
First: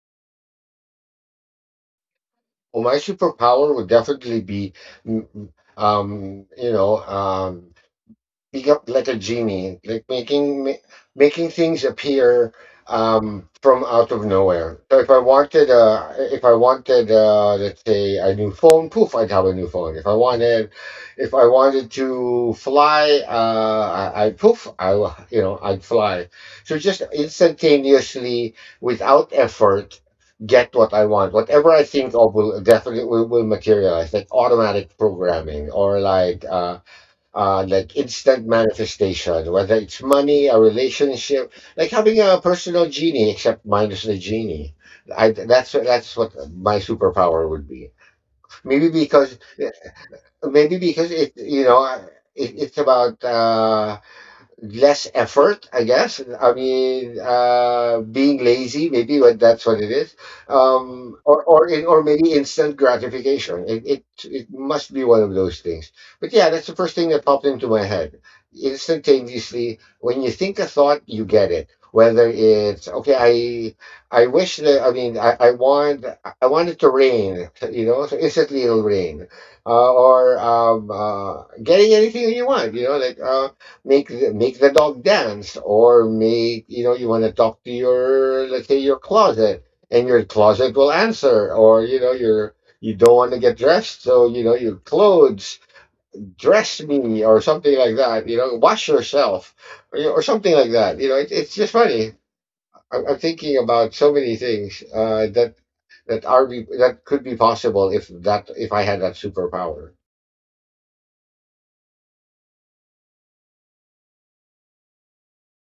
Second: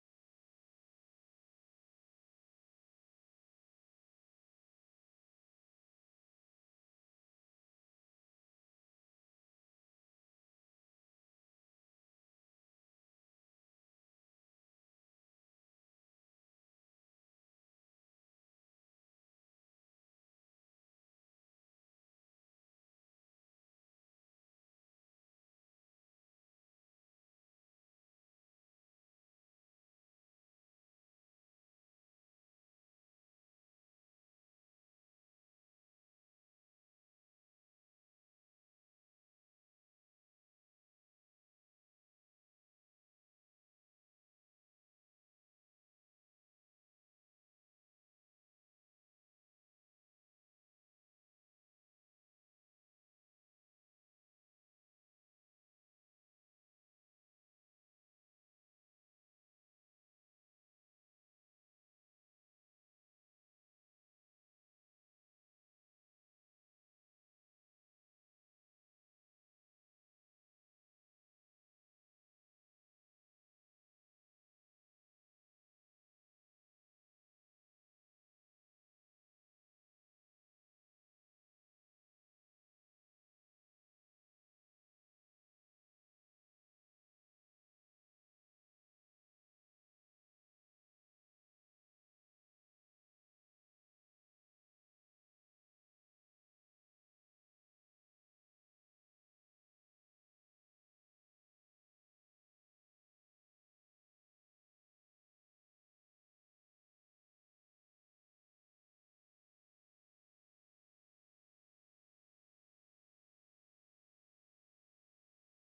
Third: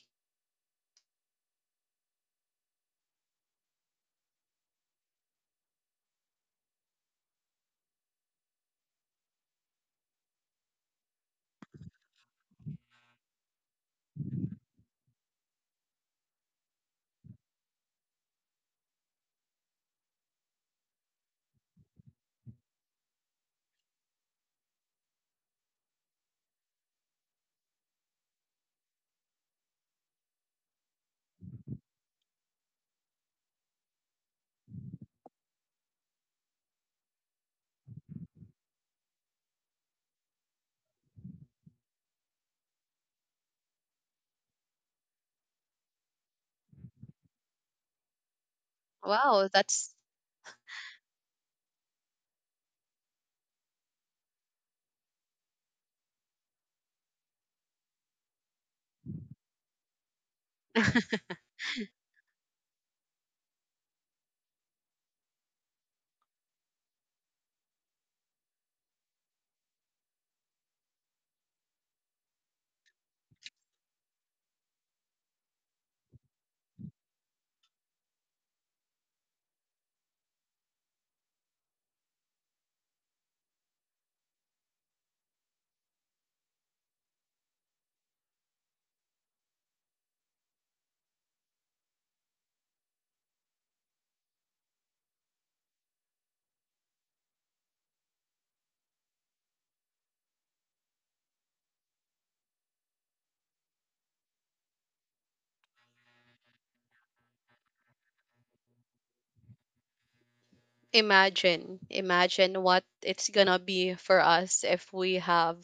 [SPEAKER 2] Well, my superpower would definitely be, mm, mm, um, you know, um, speak up like a genie, like making things appear from out of nowhere. So if I wanted, let's say a new phone, poof, I'd have a new phone. If I wanted to fly, I poof, you know I'd fly. So just instantaneously, without effort. Get what I want. Whatever I think of will definitely will materialize, like automatic programming or like instant manifestation, whether it's money, a relationship, like having a personal genie, except minus the genie. I, that's what my superpower would be. Maybe because
[SPEAKER 1] Wow, that's
[SPEAKER 2] maybe because it you know it, it's about. Less effort, I guess. I mean, being lazy, maybe what that's what it is, or maybe instant gratification. It must be one of those things. But yeah, that's the first thing that popped into my head. Instantaneously, when you think a thought, you get it. Whether it's okay, I wish that I mean I want it to rain, you know, so instantly it'll rain, or getting anything you want, you know, like. Make the dog dance, or make you know you want to talk to your, let's say, your closet, and your closet will answer. Or you know you don't want to get dressed, so you know your clothes dress me or something like that. You know, wash yourself, or, you know, or something like that. You know, it, it's just funny. I'm thinking about so many things that could be possible if I had that superpower.
[SPEAKER 1] imagine, imagine what it's gonna be for us if we have,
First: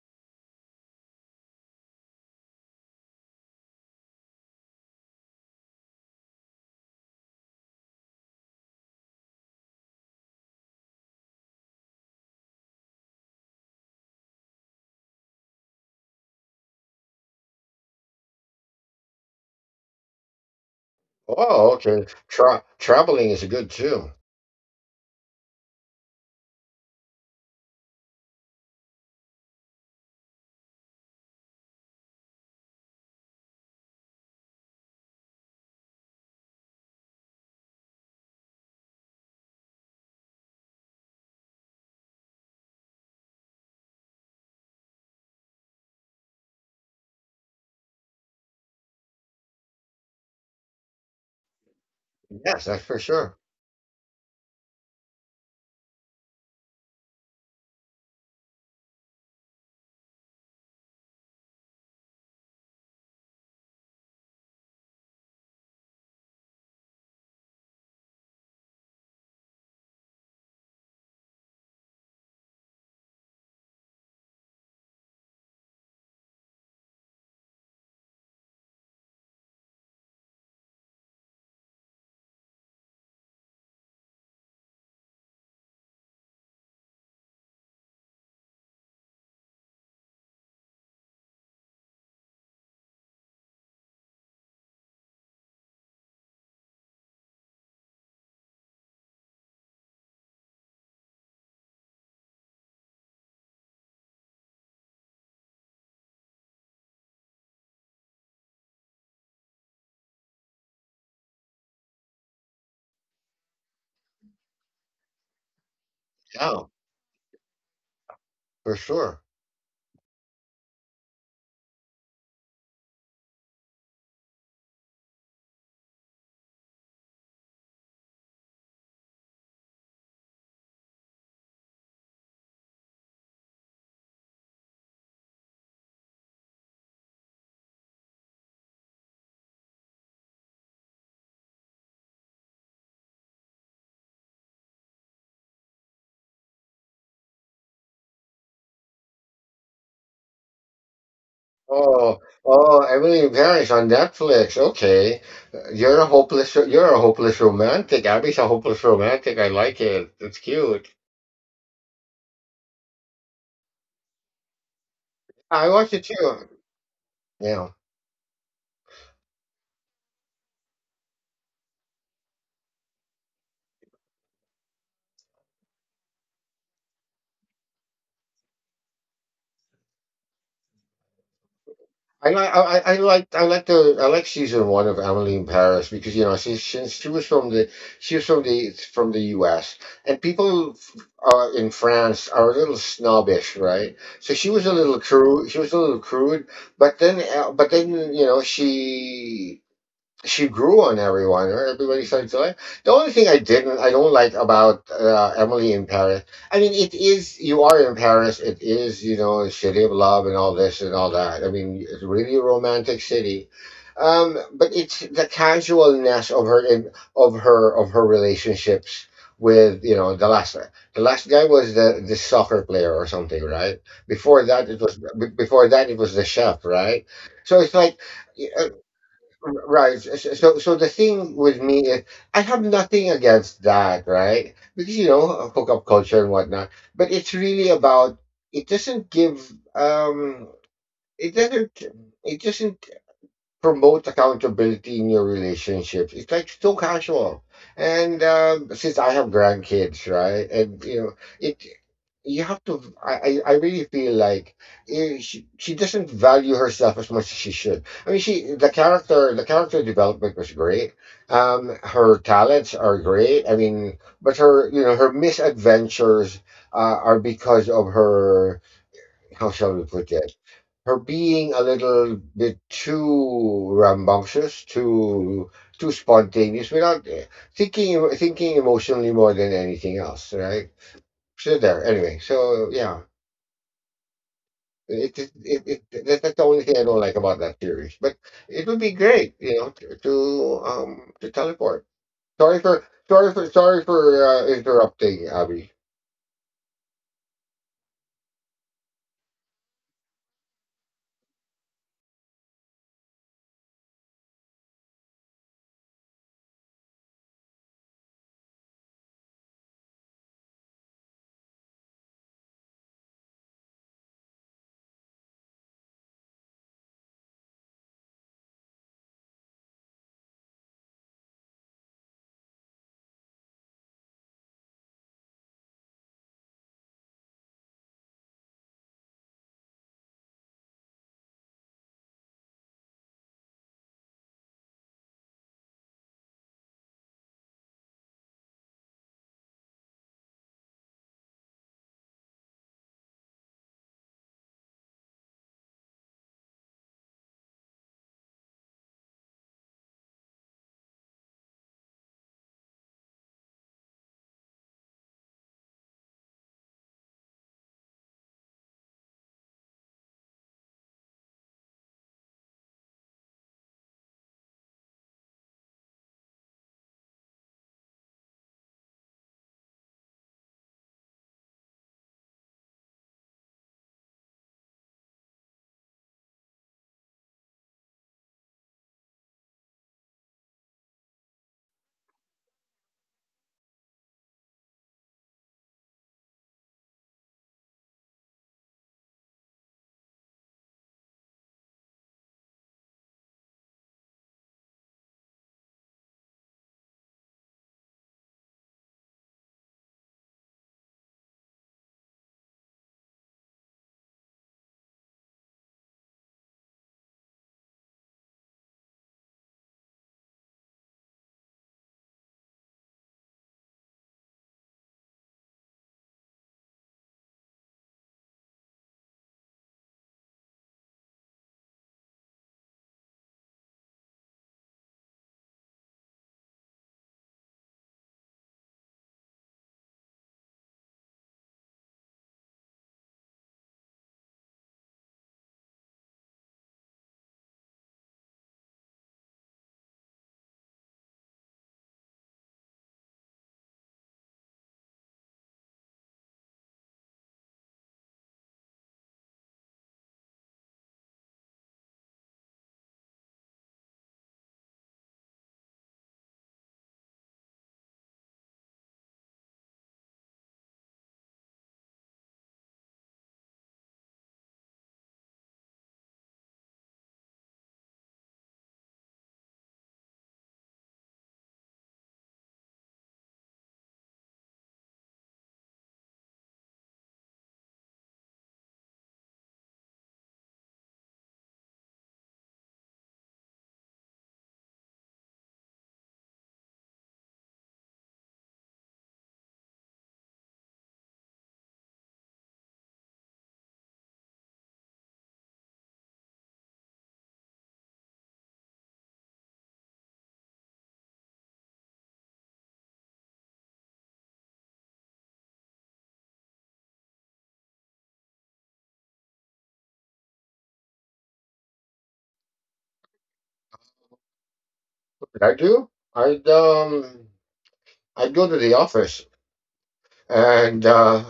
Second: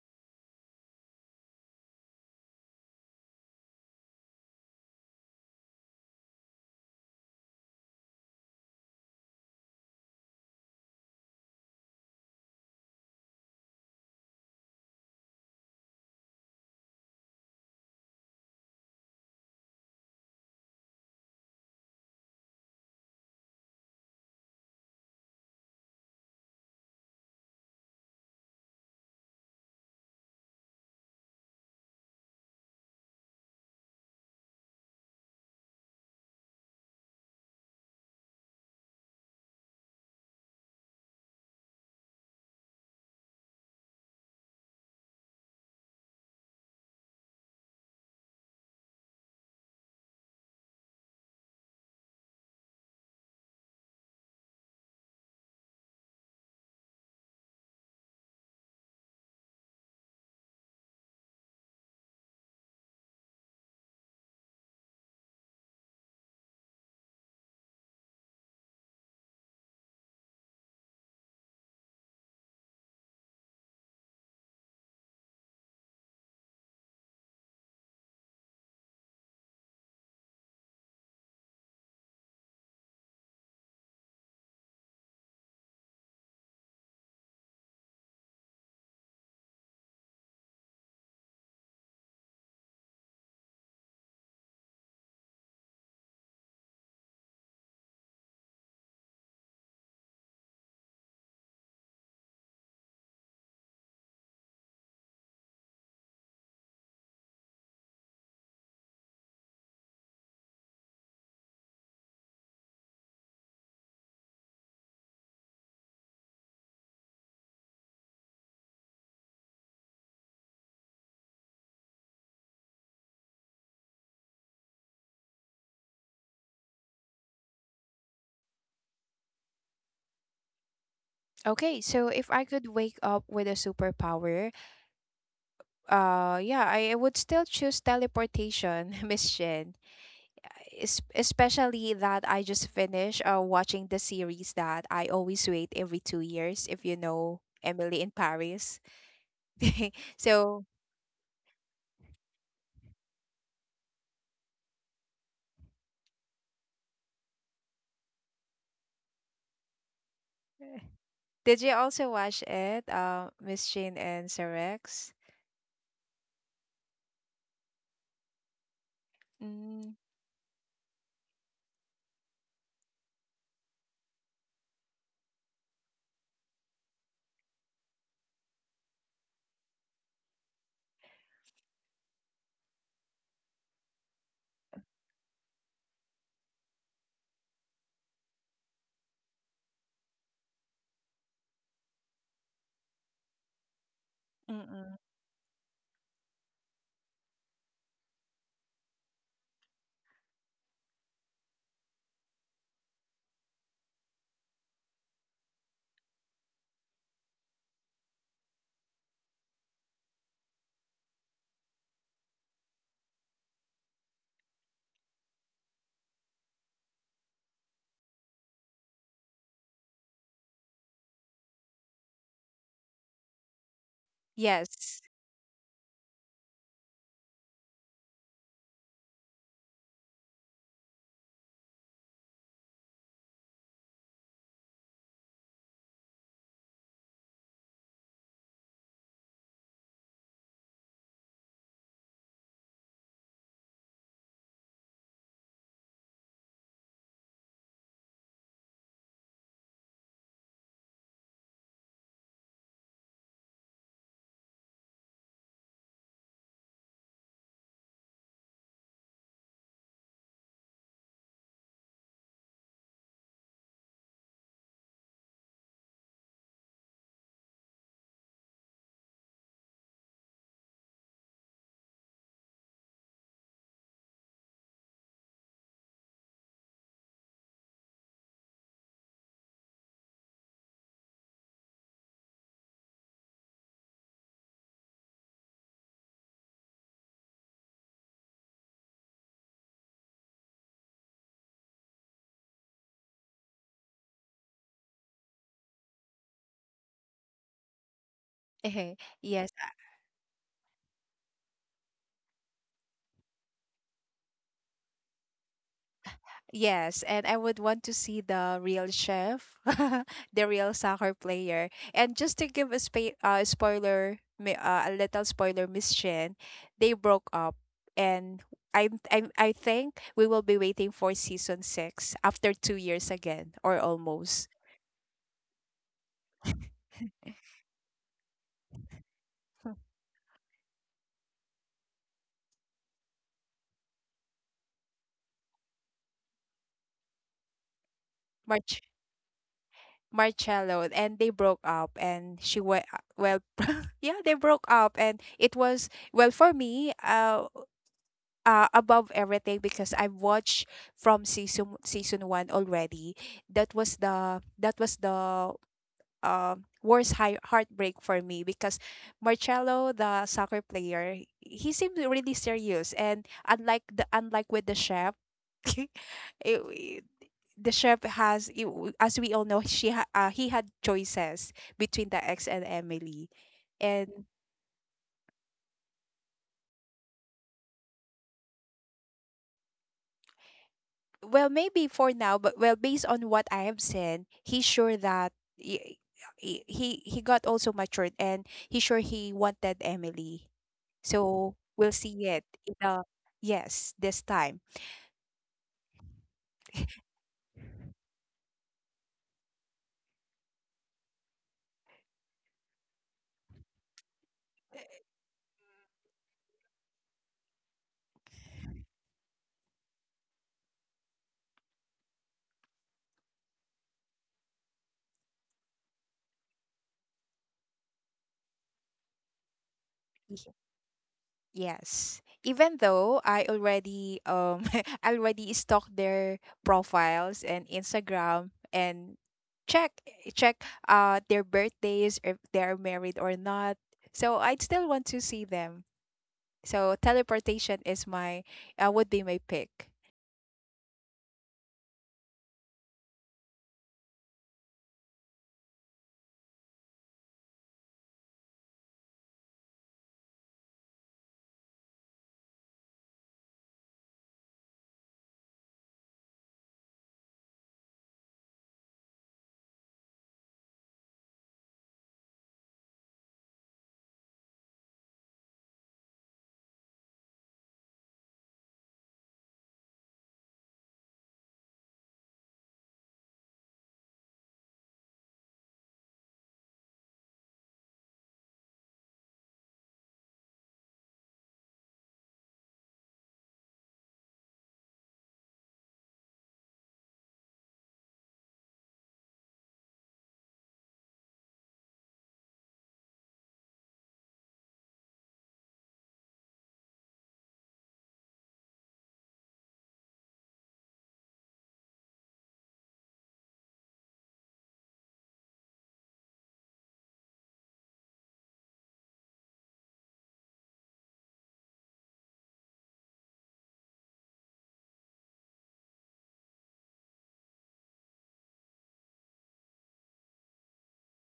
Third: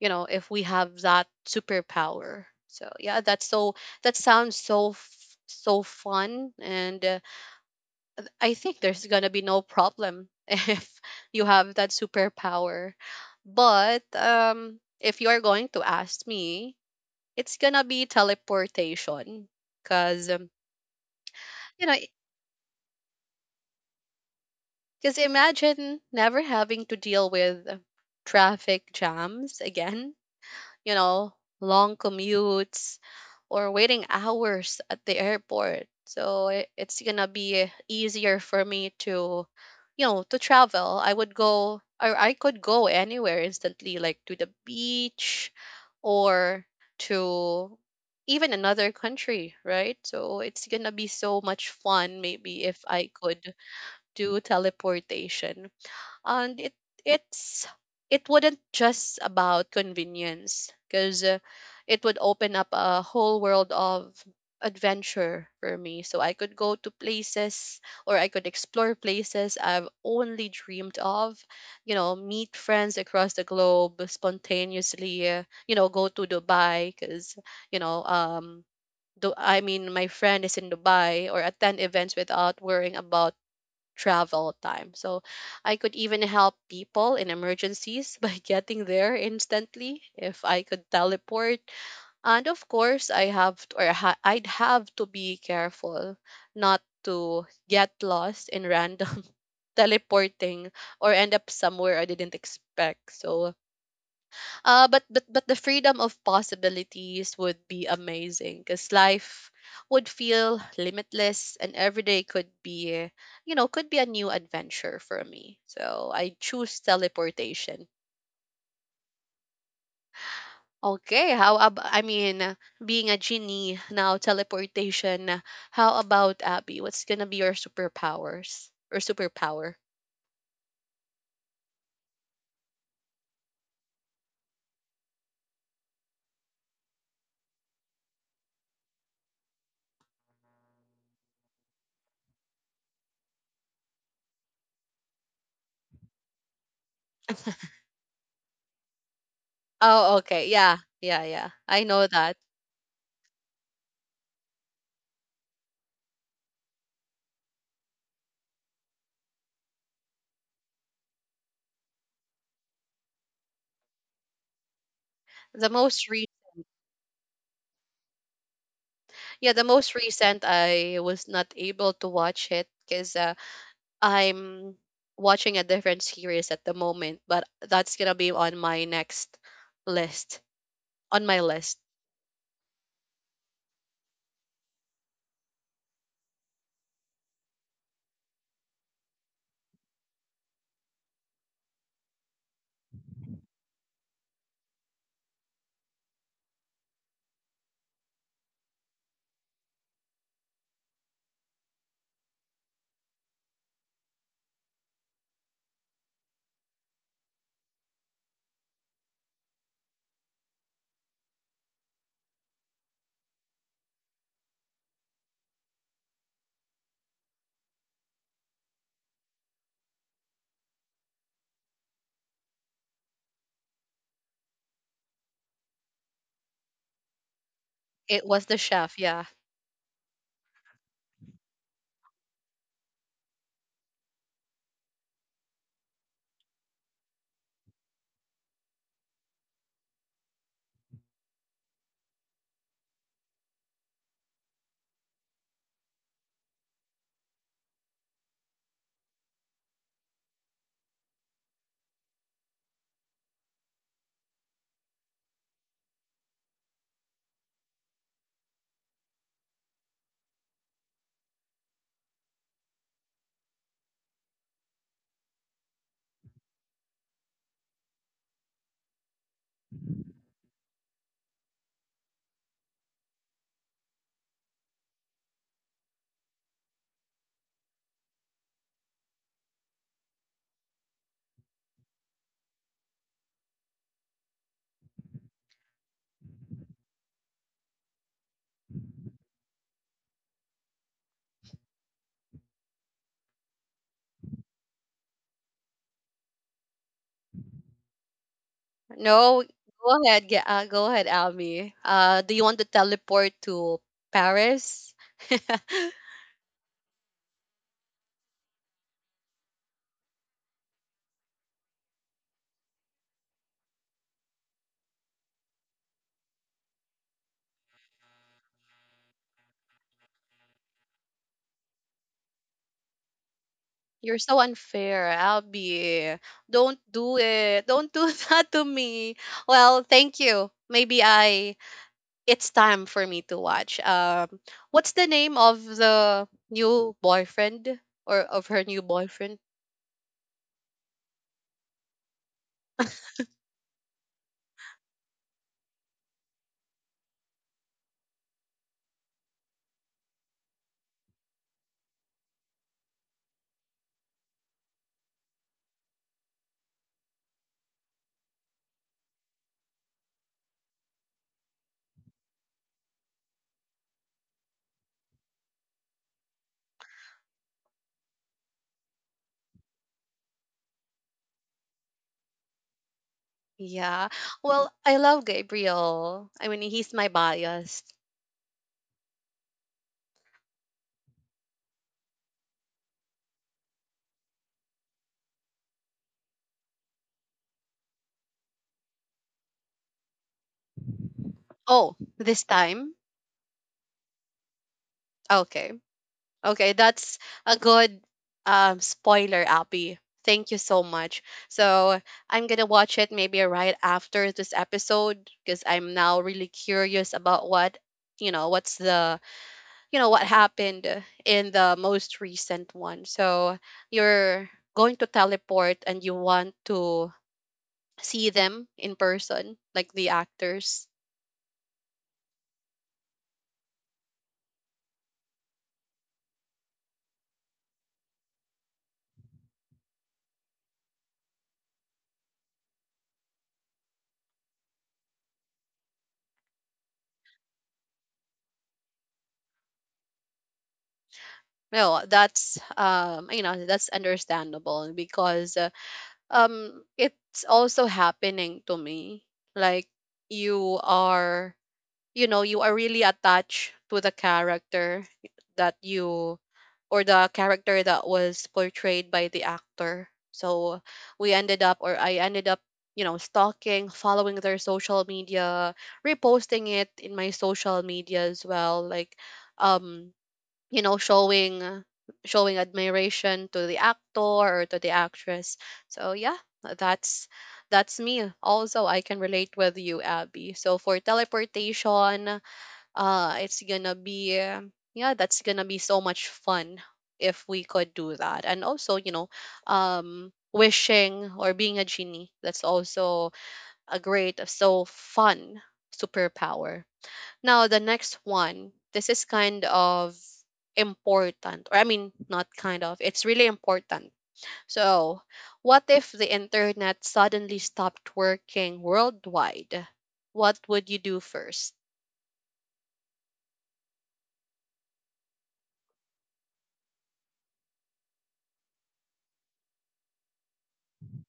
[SPEAKER 1] you know, if we have that superpower. So yeah, that's so, that sounds so so fun, and I think there's gonna be no problem if you have that superpower. But if you are going to ask me, it's gonna be teleportation, cause um,
[SPEAKER 2] Oh
[SPEAKER 1] you know
[SPEAKER 2] okay. Traveling is good too.
[SPEAKER 1] Because imagine never having to deal with traffic jams again, you know, long commutes, or waiting hours at the airport. So it's gonna be easier for me to, you know, to travel. I would go, or I could go anywhere instantly, like to the beach or to even another country, right? So it's gonna be so much fun, maybe,
[SPEAKER 2] Yes,
[SPEAKER 1] if
[SPEAKER 2] that's for
[SPEAKER 1] I
[SPEAKER 2] sure.
[SPEAKER 1] could do teleportation. And it it's it wouldn't just about convenience because it would open up a whole world of adventure for me, so I could go to places, or I could explore places I've only dreamed of, you know, meet friends across the globe spontaneously, you know, go to Dubai because you know do I mean my friend is in Dubai, or attend events without worrying about travel time. So I could even help people in emergencies by getting there instantly if I could teleport. And of course, I have to, or I'd have to be careful not to get lost in random teleporting or end up somewhere I didn't expect. So but the freedom of possibilities would be amazing, because life would feel limitless and every day could be, you know, could be a new adventure for me. So I
[SPEAKER 2] Yeah.
[SPEAKER 1] choose teleportation.
[SPEAKER 2] For sure.
[SPEAKER 1] Okay, how about, I mean, being a genie now teleportation. How about Abby? What's gonna be your superpowers or superpower?
[SPEAKER 3] Okay, so if I could wake up with a superpower, yeah, I would still choose teleportation, miss Shin. Especially that I just finished watching the series that I always wait every 2 years, if you know Emily in Paris.
[SPEAKER 1] Oh, okay,
[SPEAKER 3] so
[SPEAKER 1] yeah, yeah, yeah. I know
[SPEAKER 2] Oh,
[SPEAKER 1] that.
[SPEAKER 2] oh, Emily in Paris on Netflix. Okay, you're a hopeless romantic. Abby's a hopeless romantic. I like it. It's cute.
[SPEAKER 3] did you also watch it, Miss Jane and Sir Rex?
[SPEAKER 1] The
[SPEAKER 2] I watched it
[SPEAKER 1] most
[SPEAKER 2] too. Yeah,
[SPEAKER 1] Yeah, the most
[SPEAKER 3] Mm,
[SPEAKER 1] recent I was not able to watch it because I'm watching a different series at the moment, but that's gonna be on my next list. On my list,
[SPEAKER 2] I like, I liked, I like the, I like season one of Emily in Paris because you know she was from from the U.S., and people in France are a little snobbish, right? So she was a
[SPEAKER 3] mm-mm.
[SPEAKER 2] little crude. She was a little crude, but then you know she grew on everyone. Right? Everybody started to like. The only thing I don't like about Emily in Paris. I mean, it is you are in Paris. It is you know a city of love and all this and all that. I mean, it's really a romantic city. But it's the casualness of of her relationships with you know the last guy was the soccer player or something, right? before that it was
[SPEAKER 3] Yes.
[SPEAKER 2] be- before that it was the chef, right? So it's like,
[SPEAKER 1] it was The Chef. Yeah.
[SPEAKER 2] right. So, so the thing with me is I have nothing against that, right? Because you know, hookup culture and whatnot. But it's really about it doesn't give it doesn't it doesn't promote accountability in your relationships. It's like so casual. And since I have grandkids, right? And you know, it you have to, I I really feel like she doesn't value herself as much as she should. I mean she the character development was great. Um, her talents are great. I mean but her you know her misadventures are because of her, how shall we put it? Her being a little bit too rambunctious, too spontaneous, without thinking emotionally more than anything else, right? So there, anyway. So yeah, that's the only thing I don't like about that series. But it would be great, you know, to teleport. Sorry for interrupting, Abby.
[SPEAKER 1] No,
[SPEAKER 3] Yes.
[SPEAKER 1] go ahead. Yeah, go ahead, Almi. Do you want to teleport to Paris?
[SPEAKER 3] Yes. And I would want to see the real chef, the real soccer player. And just to give a spoiler, a little spoiler, Miss Jane, they broke up. And I think we will be waiting for season six after 2 years again, or
[SPEAKER 1] You're so
[SPEAKER 3] almost.
[SPEAKER 1] unfair, Albie. Don't do it. Don't do that to me. Well, thank you. Maybe I it's time for me to watch. What's the name of the new boyfriend or of her new
[SPEAKER 3] March,
[SPEAKER 1] boyfriend?
[SPEAKER 3] Marcello, and they broke up and she went, well. yeah, they broke up and it was, well, for me, above everything because I've watched from season 1 already. That was the uh, worst high heartbreak for me because Marcelo, the soccer player, he seemed really serious and, unlike with the chef, it, it- the chef has, as we all know, he had choices between the ex and Emily,
[SPEAKER 1] Yeah.
[SPEAKER 3] and,
[SPEAKER 1] Well, I love Gabriel. I mean, he's my bias.
[SPEAKER 3] well, maybe for now, but, well, based on what I have seen, he's sure that. y- He, he got also matured and he, sure, he wanted Emily. So
[SPEAKER 1] Oh,
[SPEAKER 3] we'll see
[SPEAKER 1] this
[SPEAKER 3] it in
[SPEAKER 1] time?
[SPEAKER 3] the, yes, this time.
[SPEAKER 1] Okay. Okay, that's a good, um, spoiler, Abby. Thank you so much. So I'm gonna watch it maybe right after this episode because I'm now really curious about what, you know, what's the, you know, what happened in the most recent one. So you're going to teleport and you want to see them in person, like the
[SPEAKER 3] Y-
[SPEAKER 1] actors.
[SPEAKER 3] Yes. Even though I already, I already stalked their profiles and Instagram, and check check their birthdays if they are married or not. So I'd still want to see them. So teleportation is my, would be my pick.
[SPEAKER 1] No, that's, um, you know, that's understandable because, um, it's also happening to me. Like you are, you know, you are really attached to the character that you or the character that was portrayed by the actor. So we ended up, or I ended up, you know, stalking, following their social media, reposting it in my social media as well, like, um, you know, showing showing admiration to the actor or to the actress. So yeah, that's that's me. Also, I can relate with you, Abby. So for teleportation, it's gonna be, yeah, that's gonna be so much fun if we could do that. And also, you know, um, wishing or being a genie, that's also a great so fun superpower. Now the next one, this is kind of important, or I mean, not kind of, it's really important. So what if the internet suddenly stopped working worldwide? What would you do first?
[SPEAKER 2] What did I do? I'd um I'd go to the office. And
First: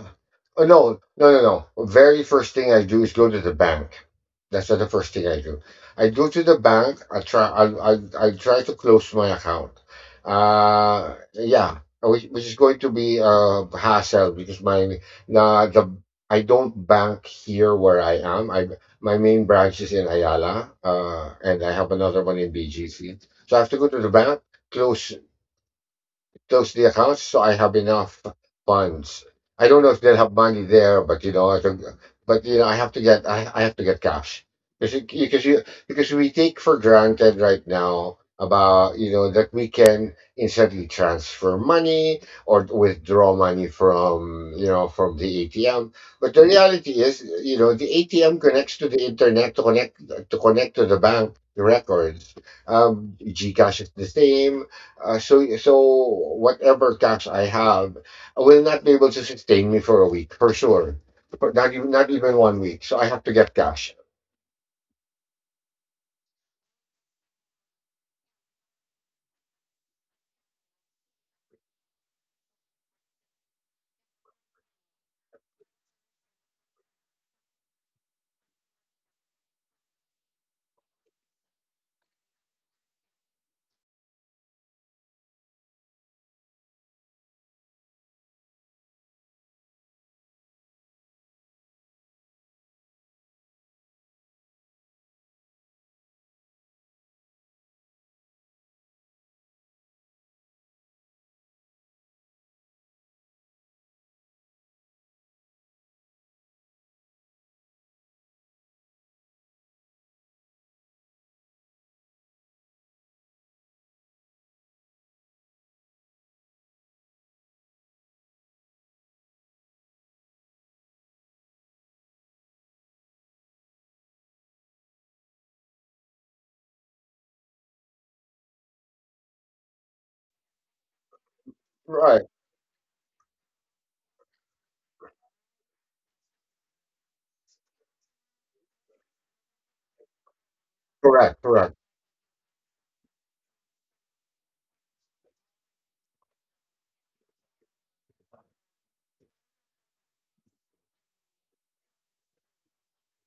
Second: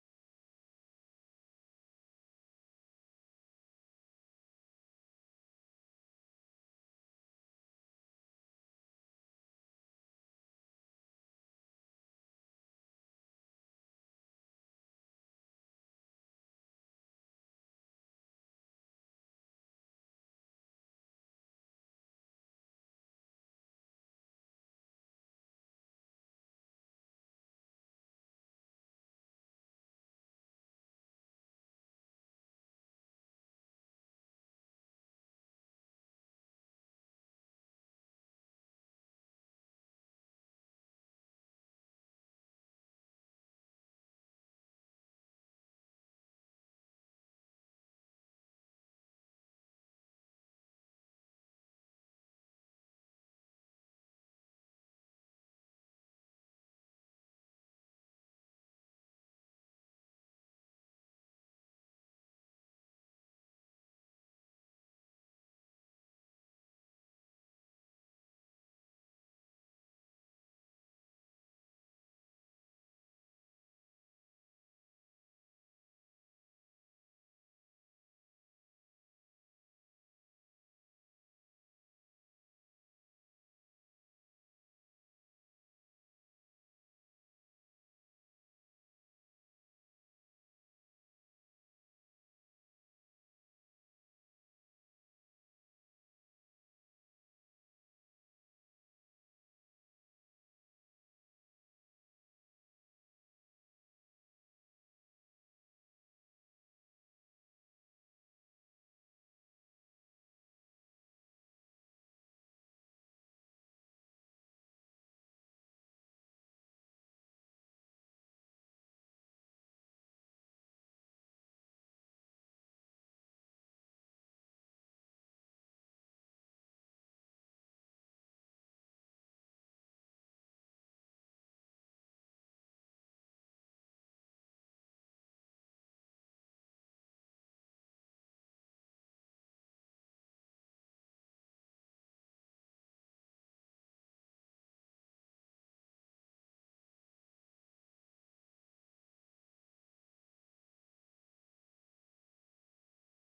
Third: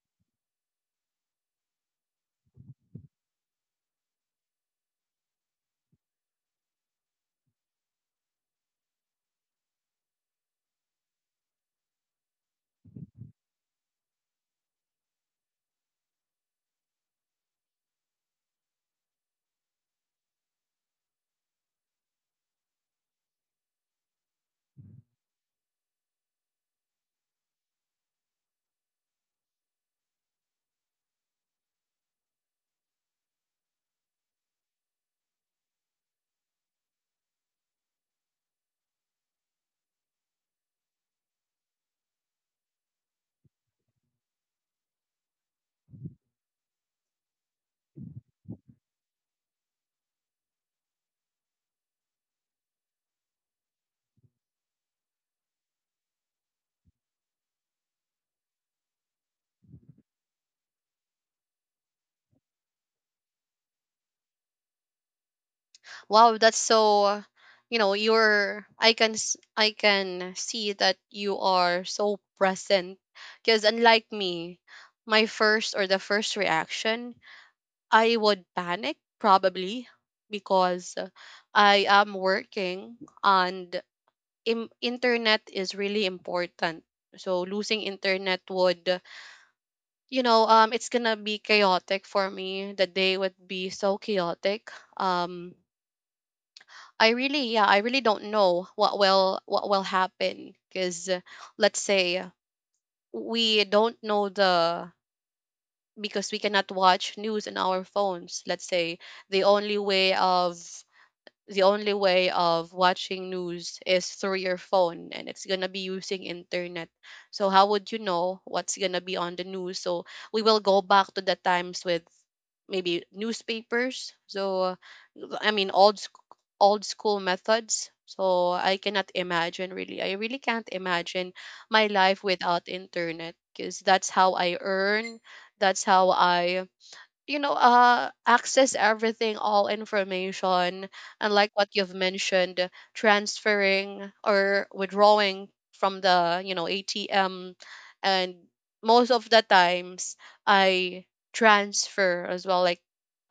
[SPEAKER 2] oh, no, no, no, no. Very first thing I do is go to the bank. That's not the first thing I do. I go to the bank. I try. I try to close my account. Which is going to be a hassle because my na the I don't bank here where I am. I My main branch is in Ayala, and I have another one in BGC. So I have to go to the bank, close close to the account, so I have enough funds. I don't know if they'll have money there, but you know, I think, but you know, I have to get cash because because we take for granted right now about you know that we can instantly transfer money or withdraw money from you know from the ATM. But the reality is, you know, the ATM connects to the internet to connect to the bank records. Gcash is the same, so whatever cash I have will not be able to sustain me for a week, for sure. For not even 1 week. So I have to get cash.
[SPEAKER 1] Wow, that's so, you know, you're I can I can see that you are so present because, unlike me, my first or the first reaction, I would panic probably because I am working and internet is really important. So losing internet would, you know, um, it's going to be chaotic for me. The day would be so chaotic. Um, I really, yeah, I really don't know what will happen because, let's say, we don't know the because we cannot watch news on our phones. Let's say the only way of the only way of watching news is through your phone, and it's going to be using internet. So how would you know what's going to be on the news? So we will go back to the times with maybe newspapers. So old old school methods. So I cannot imagine, really, I really can't imagine my life
[SPEAKER 2] Right.
[SPEAKER 1] without internet because that's how I earn, that's how I, you know, uh, access everything, all information. And
[SPEAKER 2] Correct.
[SPEAKER 1] like what
[SPEAKER 2] Correct.
[SPEAKER 1] you've mentioned, transferring or withdrawing from the, you know, ATM, and most of the times, I transfer as well, like,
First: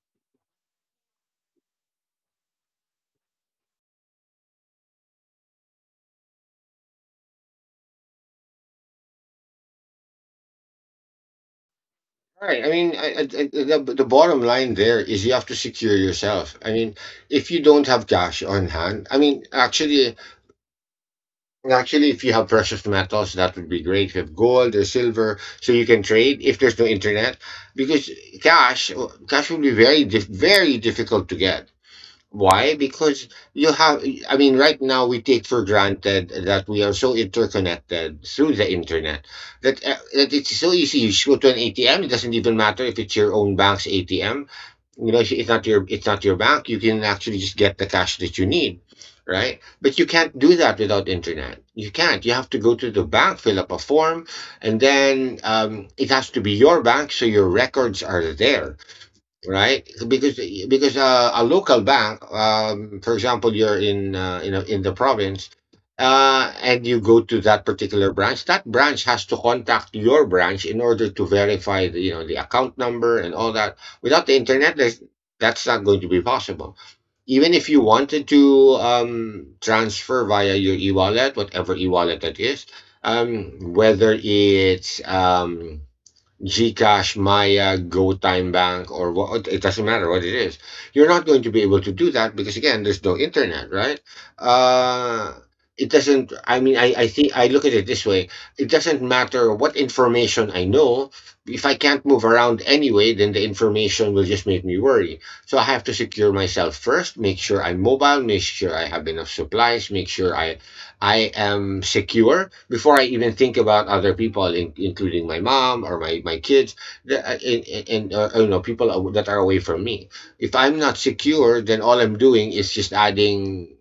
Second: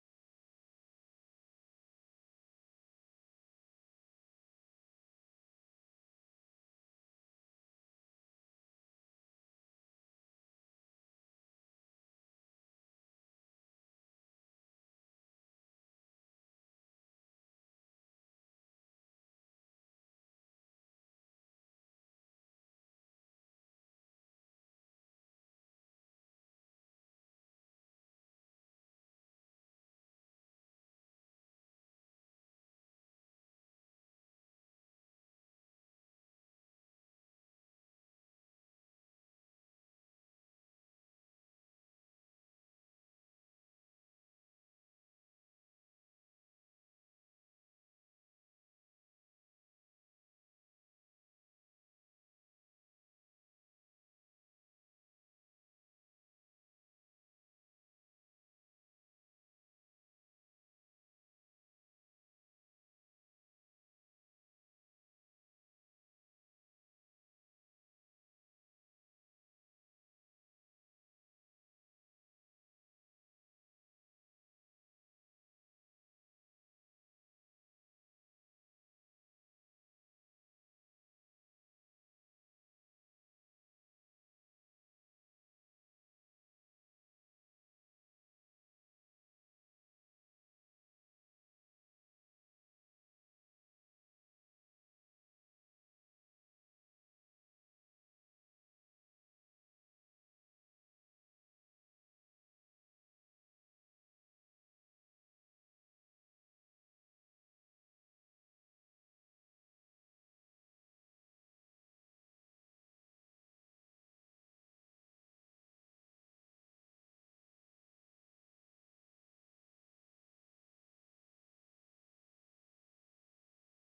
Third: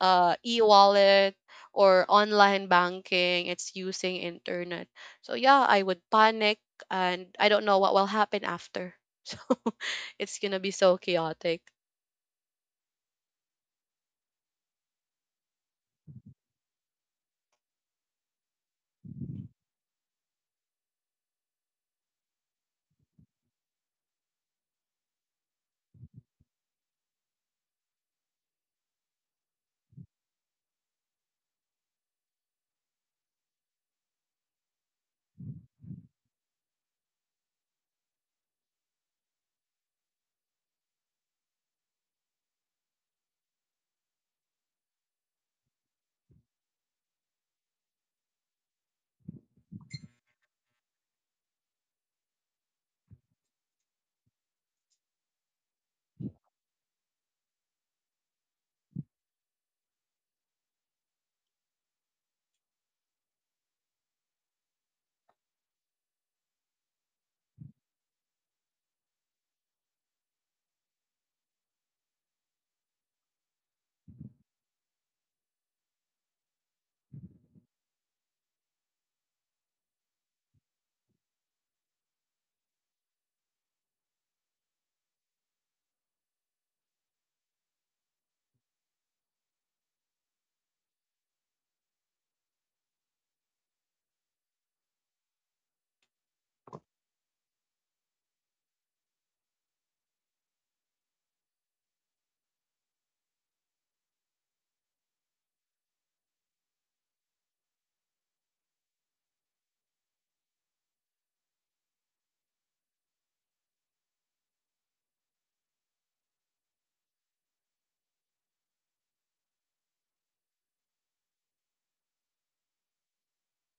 [SPEAKER 1] uh, e-wallet or online banking, it's using internet. So yeah, I would panic, and I don't know what will happen after. So it's gonna be so chaotic.
[SPEAKER 2] Right. I mean, the bottom line there is you have to secure yourself. I mean, if you don't have cash on hand, actually, if you have precious metals, that would be great. If you have gold or silver, so you can trade. If there's no internet, because cash, cash will very difficult to get. Why? I mean, right now we take for granted that we are so interconnected through the internet that, that it's so easy. You just go to an ATM, it doesn't even matter if it's your own bank's ATM. You know, it's not your bank. You can actually just get the cash that you need, right? But you can't do that without internet. You can't. You have to go to the bank, fill up a form, and then it has to be your bank, so your records are there, right? Because a local bank, for example, you're in you know in the province, and you go to that particular branch. That branch has to contact your branch in order to verify the you know the account number and all that. Without the internet, that's not going to be possible. Even if you wanted to transfer via your e-wallet, whatever e-wallet that is, whether it's Gcash, Maya, GoTime Bank, or what, it doesn't matter what it is. You're not going to be able to do that because, again, there's no internet, right? Uh, it doesn't, I mean, I think I look at it this way: it doesn't matter what information I know. If I can't move around anyway, then the information will just make me worry. So I have to secure myself first, make sure I'm mobile, make sure I have enough supplies, make sure I am secure before I even think about other people, including my mom or my kids, and you know people that are away from me. If I'm not secure, then all I'm doing is just adding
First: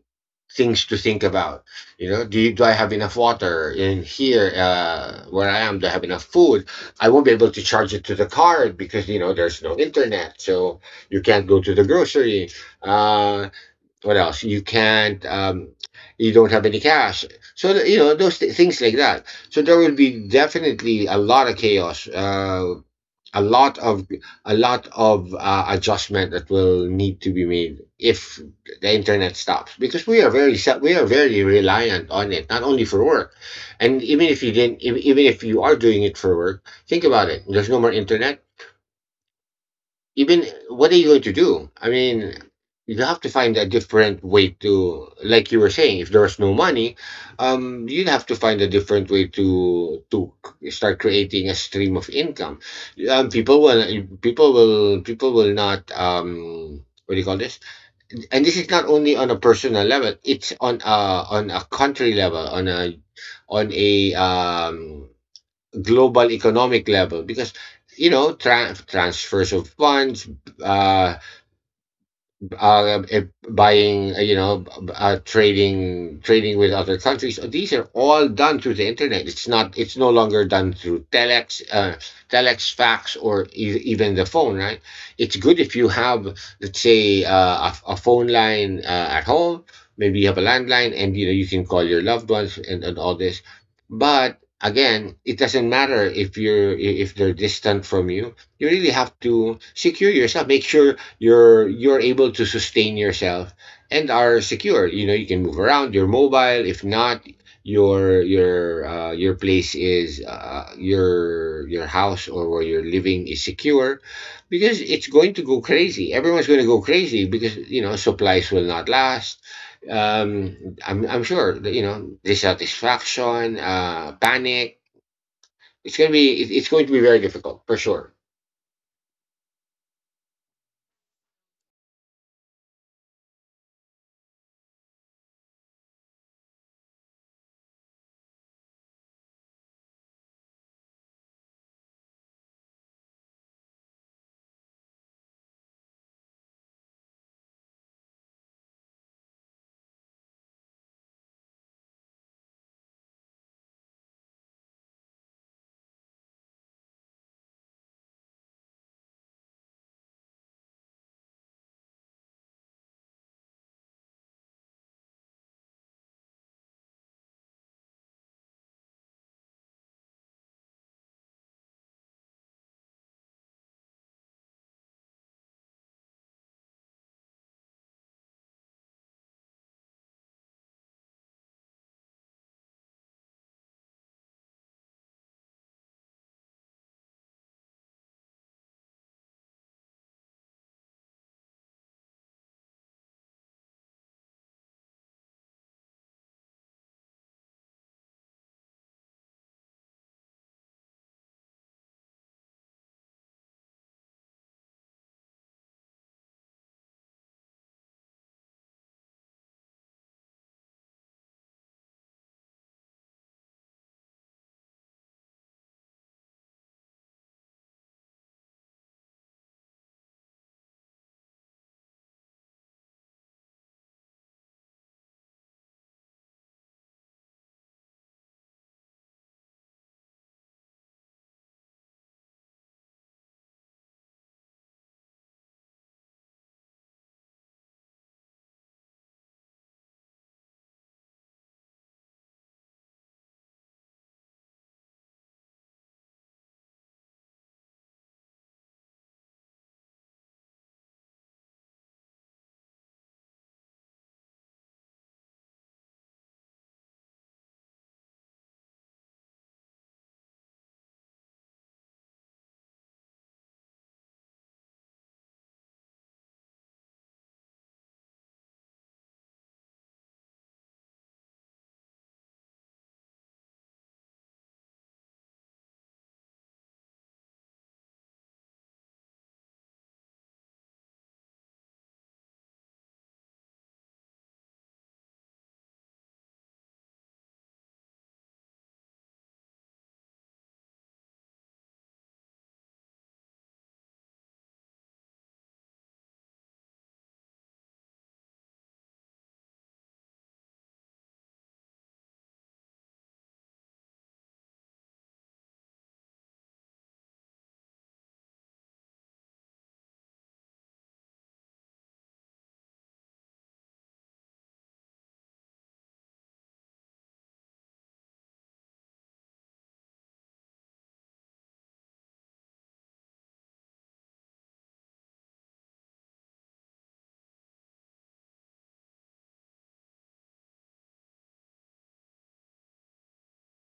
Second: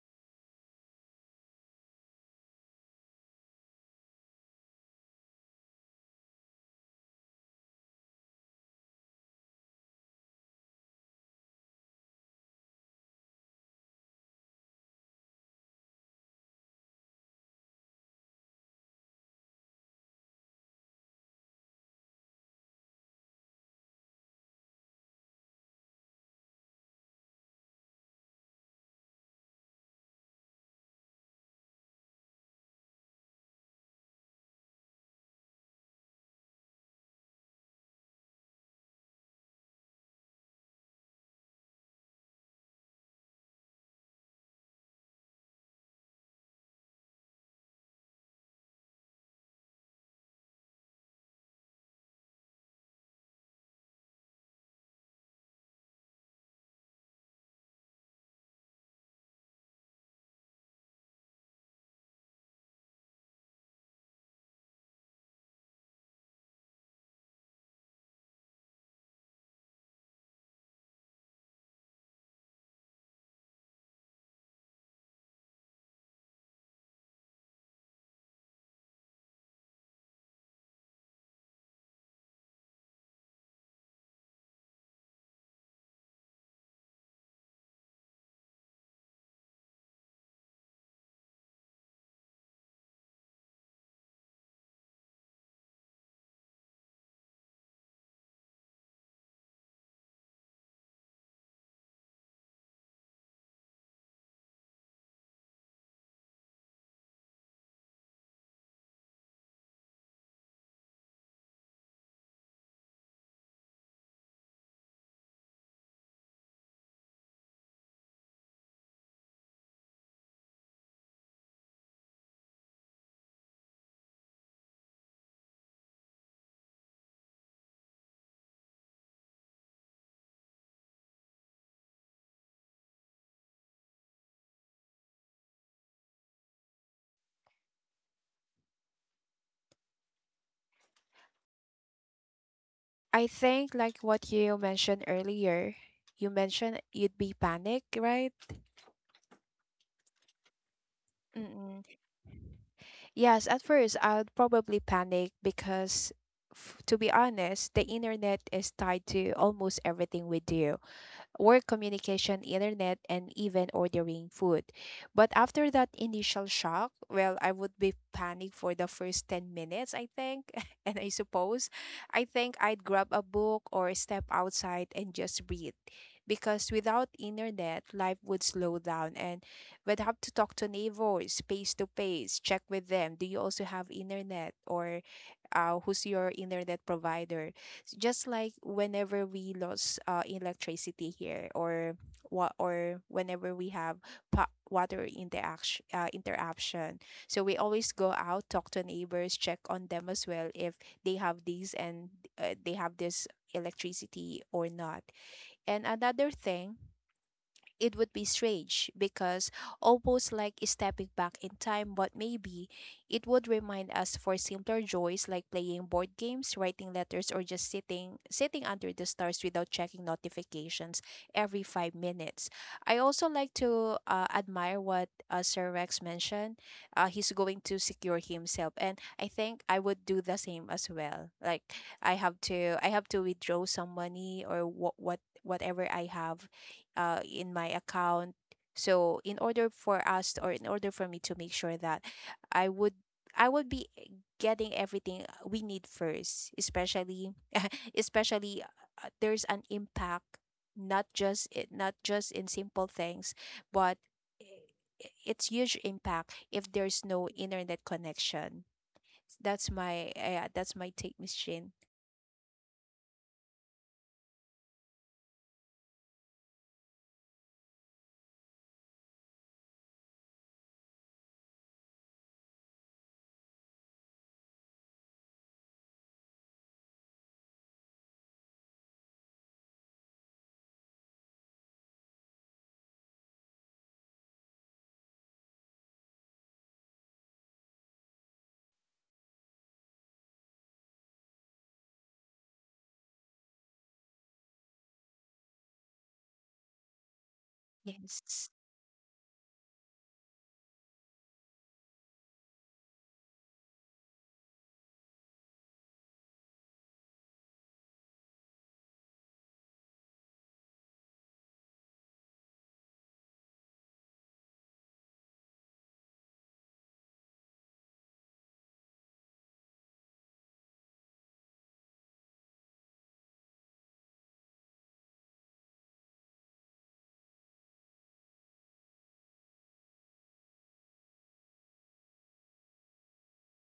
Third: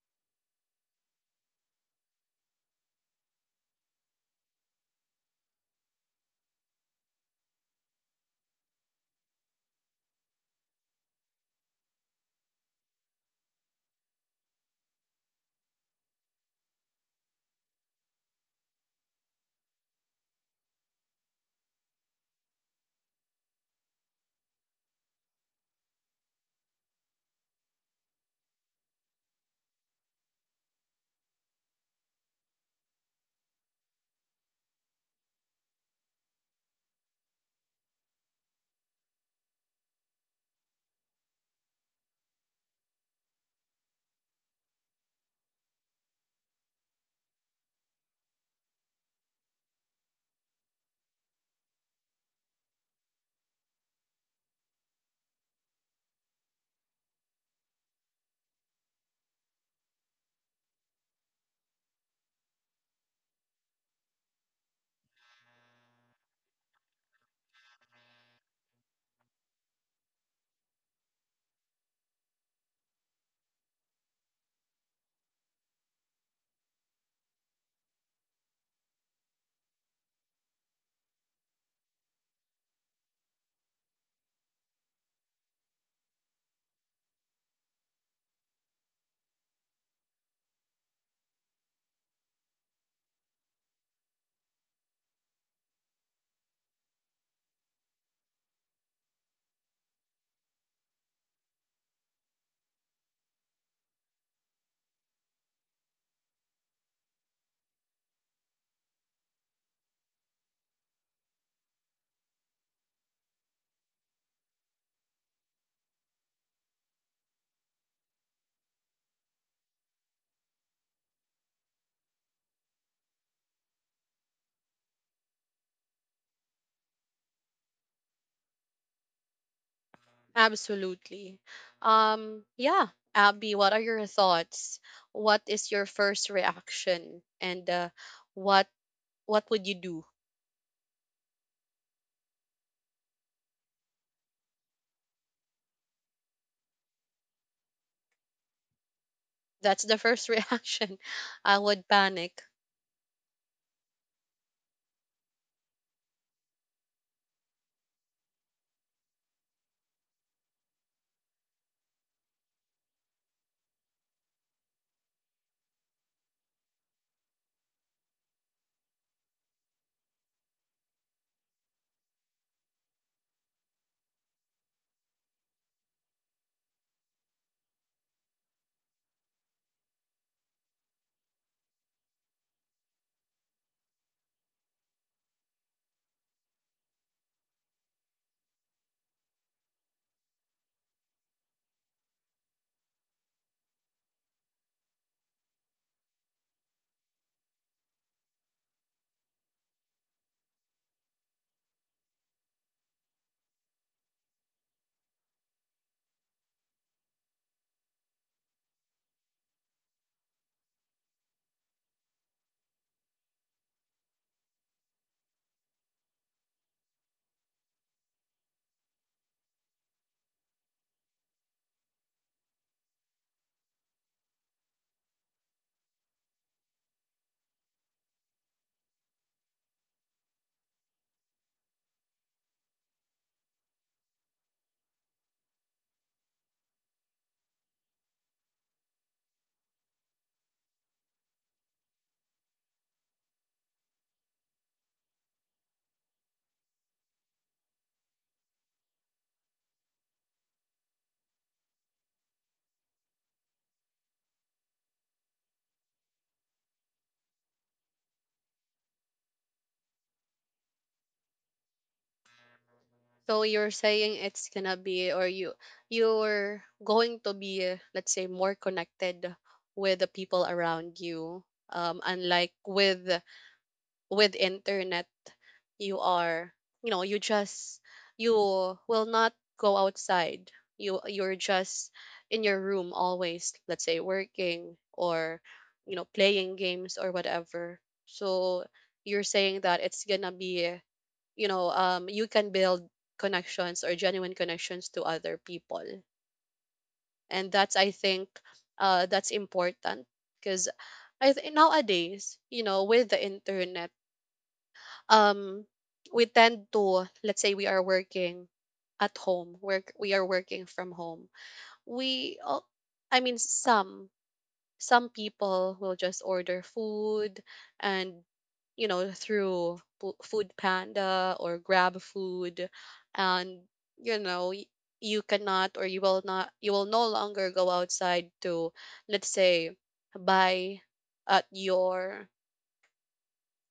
[SPEAKER 2] things to think about. You know, do I have enough water in here where I am? Do I have enough food? I won't be able to charge it to the card because you know there's no internet, so you can't go to the grocery. Uh, what else? You can't, you don't have any cash. So, you know, those things like that. So there will be definitely a lot of chaos, a lot of, a lot of adjustment that will need to be made if the internet stops because we are we are very reliant on it, not only for work. And even if you didn't, even if you are doing it for work, think about it. There's no more internet, even what are you going to do? You have to find a different way to, like you were saying, if there's no money, you'd have to find a different way to start creating a stream of income. Um, people will, People will not. What do you call this? And this is not only on a personal level; it's on a country level, on a on a global economic level because you know transfers of funds uh, uh, eh, buying, trading with other countries. So these are all done through the internet. It's not. It's no longer done through telex, telex, fax, or even the phone. Right. It's good if you have, let's say, a, a phone line at home. Maybe you have a landline, and you know you can call your loved ones and all this. But again, it doesn't matter if if they're distant from you. You really have to secure yourself. Make sure you're able to sustain yourself and are secure, you know, you can move around, you're mobile if not your place is your house or where you're living is secure, because it's going to go crazy, everyone's going to go crazy because you know supplies will not last. I'm sure that, you know, dissatisfaction, uh, panic, it's going to be, it's going to be very difficult for sure.
[SPEAKER 1] Absolutely. Yeah, Abby, what are your thoughts? What is your first reaction? And, what what would you do?
[SPEAKER 3] I think like what you mentioned earlier, you mentioned you'd be panic, right?
[SPEAKER 1] That's the first reaction. I would
[SPEAKER 3] Mm-mm.
[SPEAKER 1] panic.
[SPEAKER 3] Yes, at first I'd probably panic because, to be honest, the internet is tied to almost everything we do: work, communication, internet, and even ordering food. But after that initial shock, well, I would be panicked for the first 10 minutes, I think. and I suppose I think I'd grab a book or step outside and just breathe. Because without internet, life would slow down and we'd have to talk to neighbors face to face, check with them. Do you also have internet? Or who's your internet provider? Just like whenever we lost electricity here, or what, or whenever we have water interaction, interruption. So we always go out, talk to neighbors, check on them as well if they have these and they have this electricity or not. And another thing, it would be strange because almost like stepping back in time, but maybe it would remind us for simpler joys like playing board games, writing letters, or just sitting under the stars without checking notifications every 5 minutes. I also like to admire what Sir Rex mentioned. He's going to secure himself, and I think I would do the same as well. Like, I have to withdraw some money, or what whatever I have in my account. So in order for us, or in order for me, to make sure that I would I would be getting everything we need first, especially, especially there's an impact, not just in simple things, but i- it's huge impact if there's no internet connection. That's my, yeah, that's my take, Miss Shin.
[SPEAKER 1] So you're saying it's gonna be, or you you're going to be, let's say, more connected with the people around you. Unlike with internet, you are, you know, you just you will not go outside, you you're just in your room always, let's say, working or, you know, playing games or whatever. So you're saying that it's gonna be, you know, um, you can build connections or genuine connections to other people, and that's I think,
[SPEAKER 3] Yes.
[SPEAKER 1] uh, that's important because I think nowadays, you know, with the internet, um, we tend to, let's say, we are working at home work, we are working from home, we al- I mean some people will just order food and, you know, through food panda or grab food, and, you know, you cannot or you will not you will no longer go outside to, let's say, buy at your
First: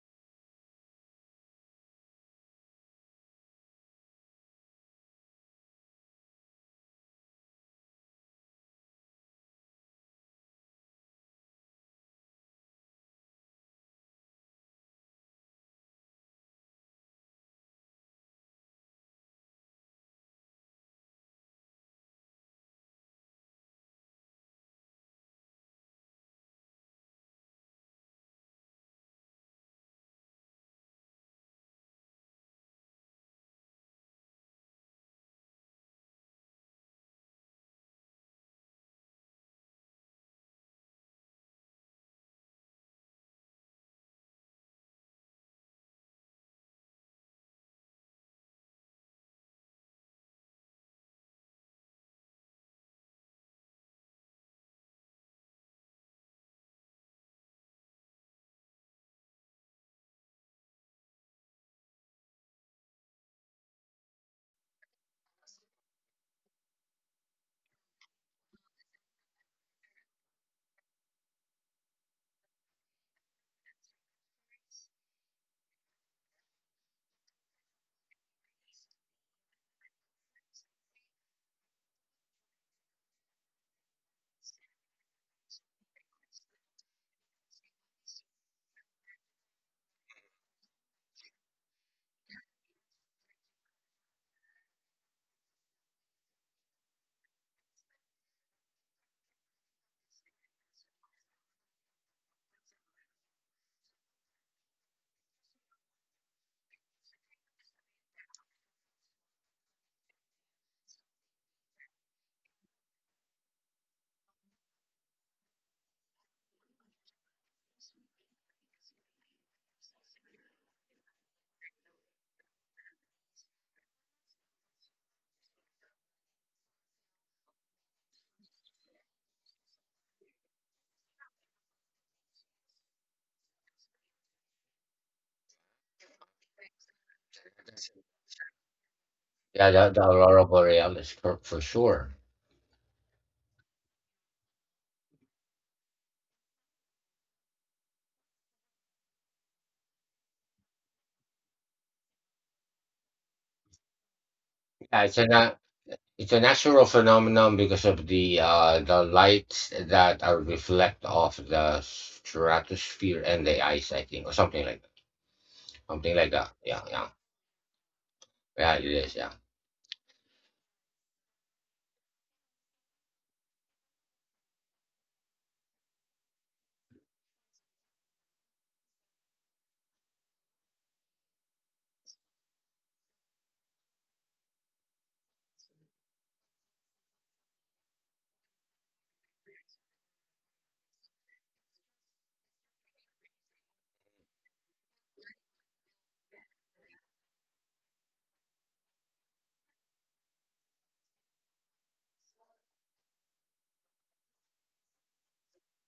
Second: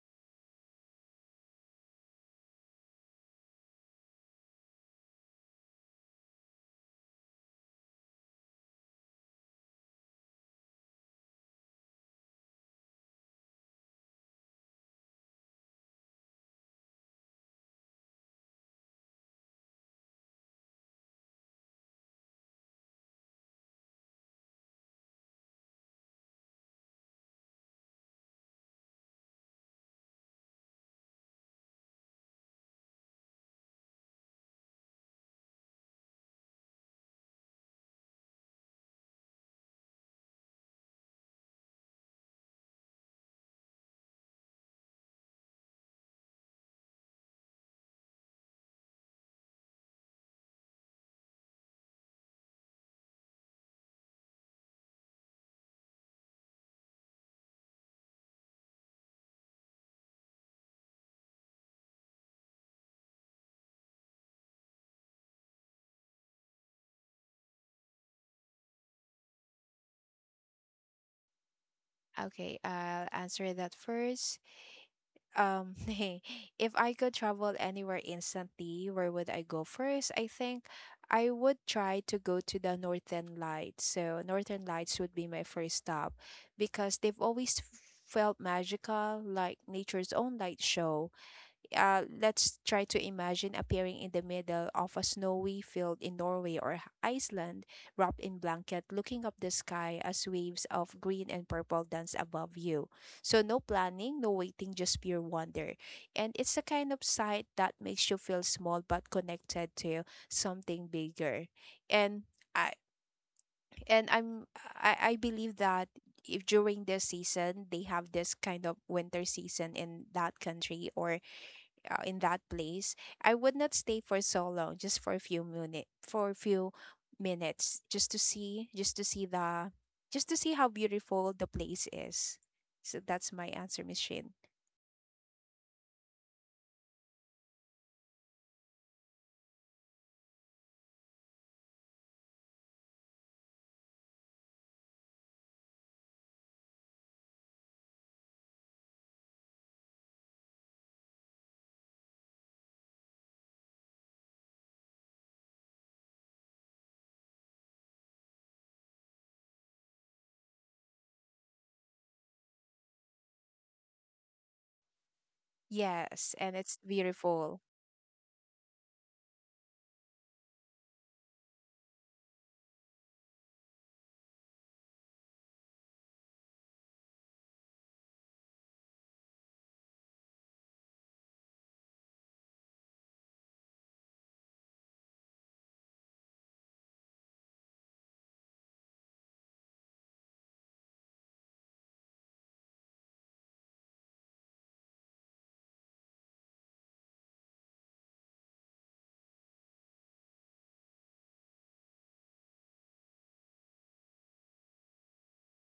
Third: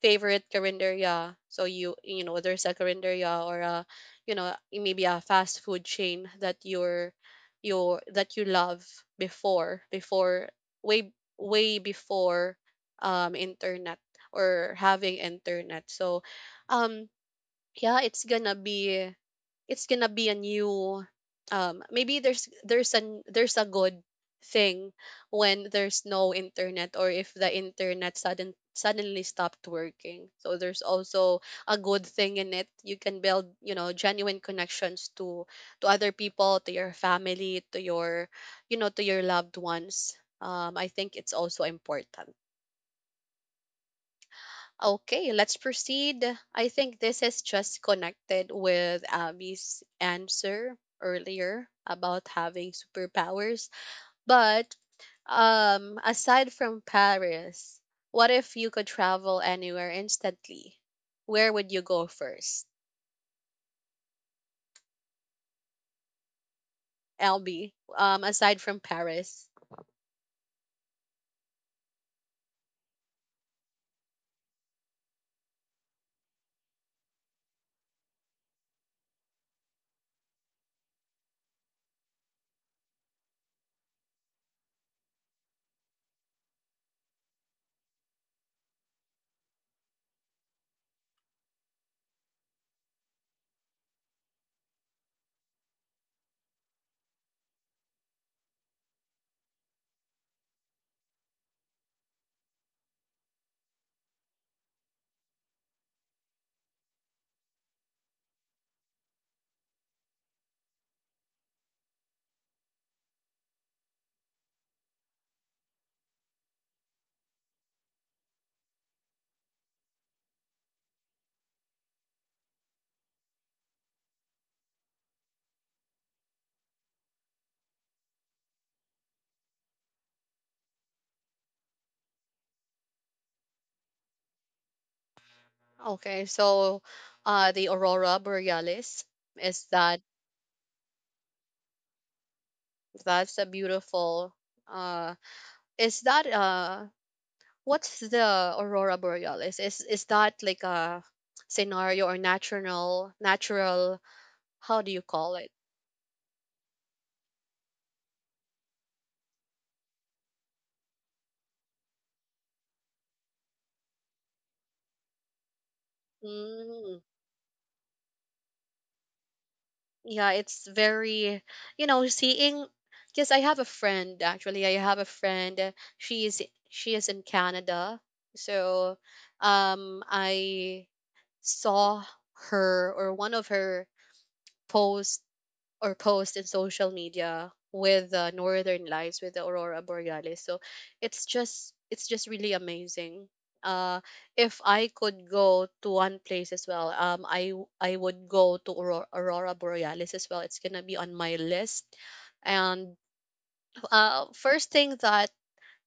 [SPEAKER 1] favorite carinderia. So you know, there's a carinderia or a, you know, maybe a fast food chain that you're you that you love before before way way before, um, internet or having internet. So, um, yeah, it's gonna be a new, um, maybe there's an there's a good thing when there's no internet, or if the internet sudden suddenly stopped working. So there's also a good thing in it. You can build, you know, genuine connections to other people, to your family, to your, you know, to your loved ones. Um, I think it's also important. Okay, let's proceed. I think this is just connected with Abby's answer earlier about having superpowers. But, aside from Paris, what if you could travel anywhere instantly? Where would you go first? LB, aside from Paris.
[SPEAKER 3] Okay, I'll answer that first. Hey, if I could travel anywhere instantly, where would I go first? I think I would try to go to the Northern Lights. So Northern Lights would be my first stop because they've always felt magical, like nature's own light show. Let's try to imagine appearing in the middle of a snowy field in Norway or Iceland, wrapped in blanket, looking up the sky as waves of green and purple dance above you. So, no planning, no waiting, just pure wonder. And it's a kind of sight that makes you feel small but connected to something bigger. And I, and I'm I believe that if during this season they have this kind of winter season in that country or in that place, I would not stay for so long, just for a few minutes, just to see, just to see how beautiful the place is. So that's my answer, Miss Shin.
[SPEAKER 1] Okay, so, the Aurora Borealis, is
[SPEAKER 2] Yeah, that
[SPEAKER 1] that
[SPEAKER 2] that aurora borealis for sure.
[SPEAKER 1] that's a beautiful, uh, is that, uh, what's the aurora borealis? Is that like a scenario or natural natural, how do you
[SPEAKER 2] Yeah,
[SPEAKER 1] call it?
[SPEAKER 2] it's a natural phenomenon because of the lights that are reflect off the stratosphere and the ice, I think, or something like that. Something like
[SPEAKER 3] Yes,
[SPEAKER 2] that.
[SPEAKER 3] and it's
[SPEAKER 1] Mm,
[SPEAKER 2] Yeah,
[SPEAKER 3] beautiful.
[SPEAKER 2] yeah. It is. Yeah.
[SPEAKER 1] yeah, it's very, you know, seeing because I have a friend actually. I have a friend, she is she is in Canada. So, um, I saw her or one of her posts or post in social media with the northern lights, with the aurora borealis. So it's just really amazing. Uh, if I could go to one place as well, um, I would go to aurora borealis as well. It's gonna be on my list. And, uh, first thing that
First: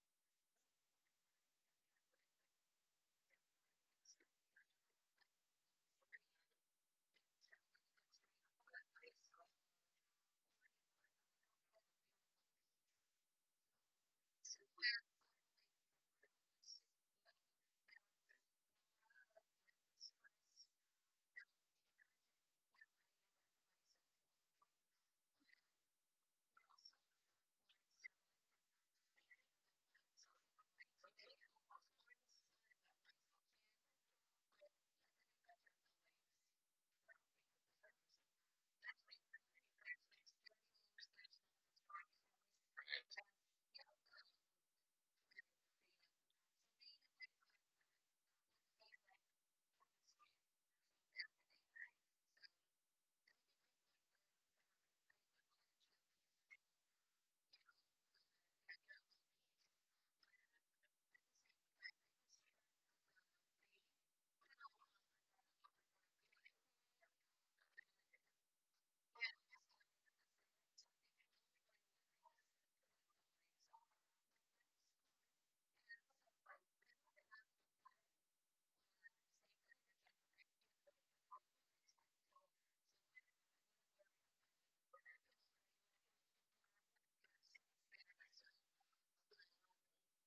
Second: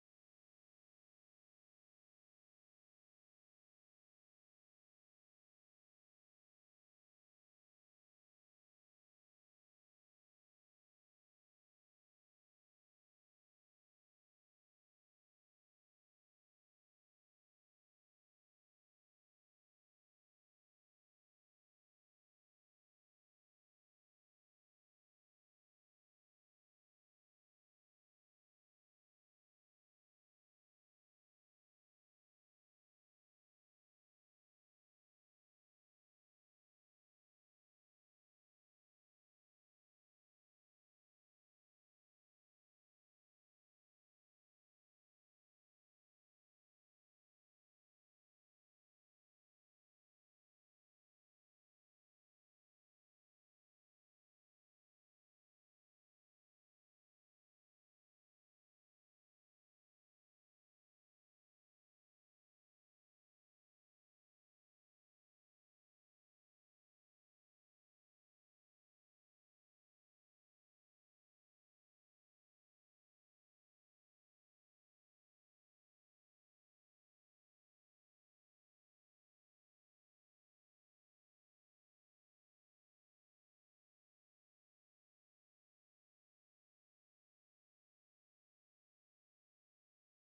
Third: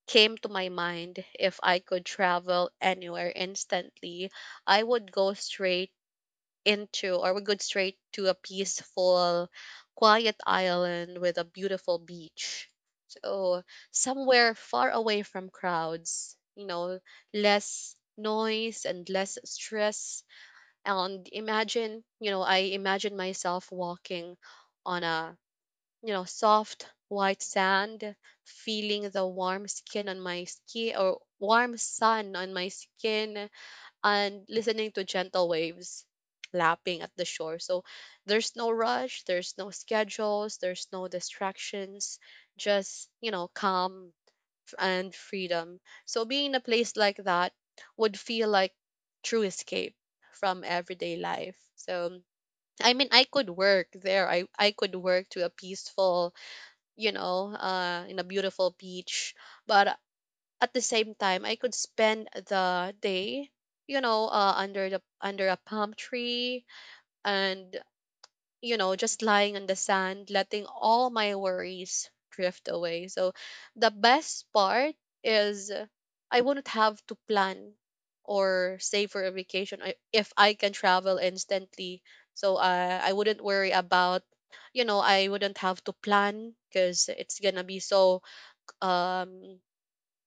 [SPEAKER 1] came to my mind, if I could travel anywhere instantly, I would go straight into, or we go straight to a peaceful, quiet island with a beautiful beach. So somewhere far away from crowds, you know, less noise and less stress. And imagine, you know, I imagine myself walking on a, you know, soft white sand, feeling the warm skin on my skin or warm sun on my skin, and listening to gentle waves lapping at the shore. So there's no rush, there's no schedules, there's no distractions, just, you know, calm and freedom. So being in a place like that would feel like true escape from everyday life. So I mean, I could work there. I could work to a peaceful, you know, uh, in a beautiful beach, but at the same time I could spend the day, you know, under the under a palm tree, and, you know, just lying on the sand, letting all my worries drift away. So the best part is, I wouldn't have to plan or save for a vacation if I can travel instantly. So, I wouldn't worry about, you know, I wouldn't have to plan because it's gonna be so, um,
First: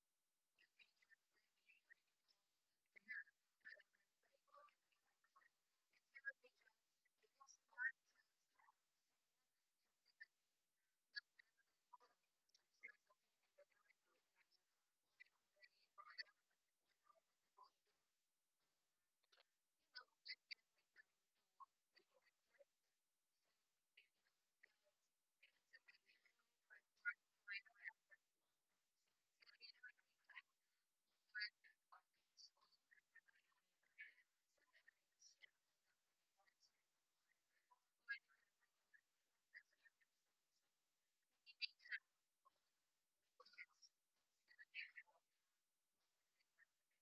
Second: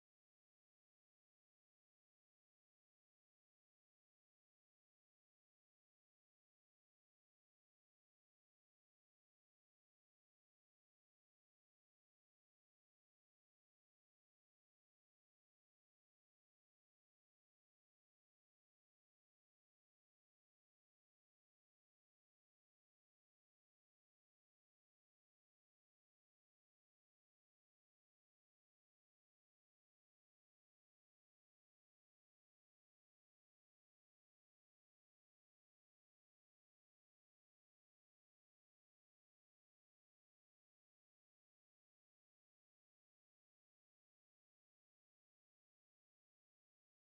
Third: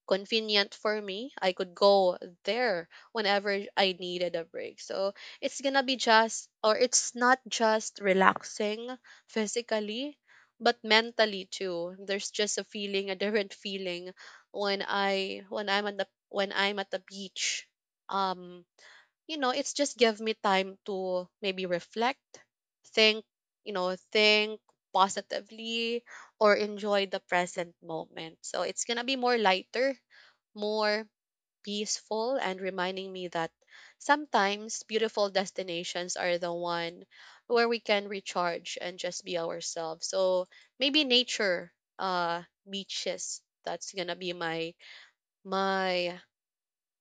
[SPEAKER 1] convenient for me. I could go there whenever I needed a break. So it's gonna be just, or it's not just relaxing physically, but mentally too. There's just a feeling, a different feeling when I when I'm at the when I'm at the beach. Um, you know, it's just give me time to maybe reflect, think, you know, think positively or enjoy the present moment. So it's gonna be more lighter, more peaceful, and reminding me that sometimes beautiful destinations are the one where we can recharge and just be ourselves. So maybe nature, uh, beaches. That's gonna be my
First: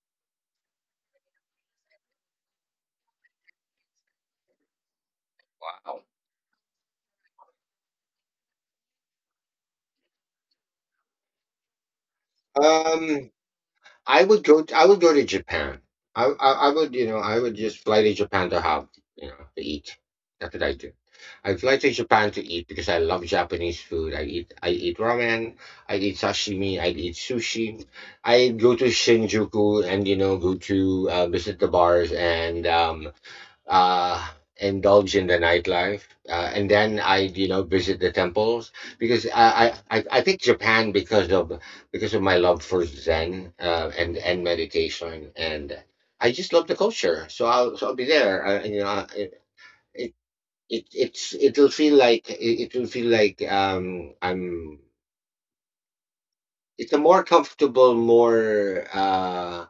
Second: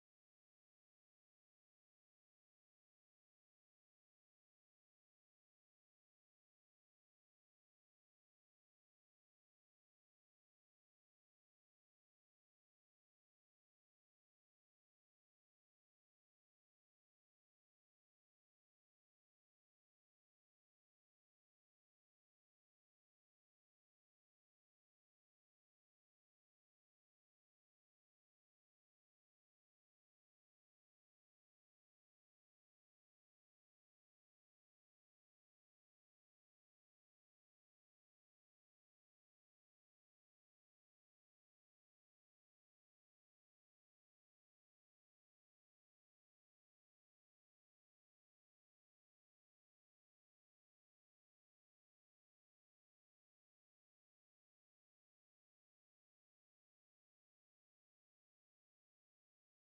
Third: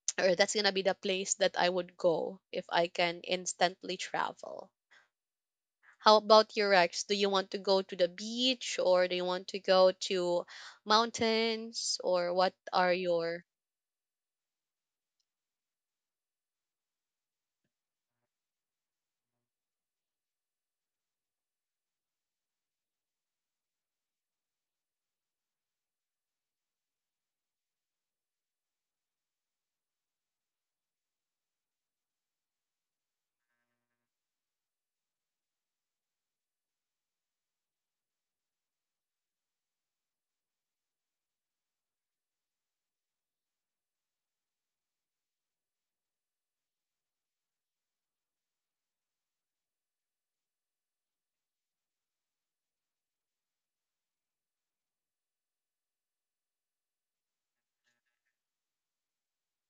[SPEAKER 1] or that's gonna be the place that I would go if I can instantly travel.
[SPEAKER 2] Wow.
[SPEAKER 1] How about your Rex? Do you want to go to the beach or do you want to go to mountains, or what are
[SPEAKER 2] Um.
[SPEAKER 1] your—
[SPEAKER 2] I would go to Japan. I would, you know, I would just fly to Japan to have, you know, to eat. That's what I do. I fly to Japan to eat because I love Japanese food. I eat ramen. I eat sashimi. I eat sushi. I go to Shinjuku, and you know, go to visit the bars and uh, indulge in the nightlife, and then I, you know, visit the temples because I think Japan because of my love for Zen, and meditation, and I just love the culture. So I'll be there. You know, it it's, it will feel like I'm. It's a more comfortable, more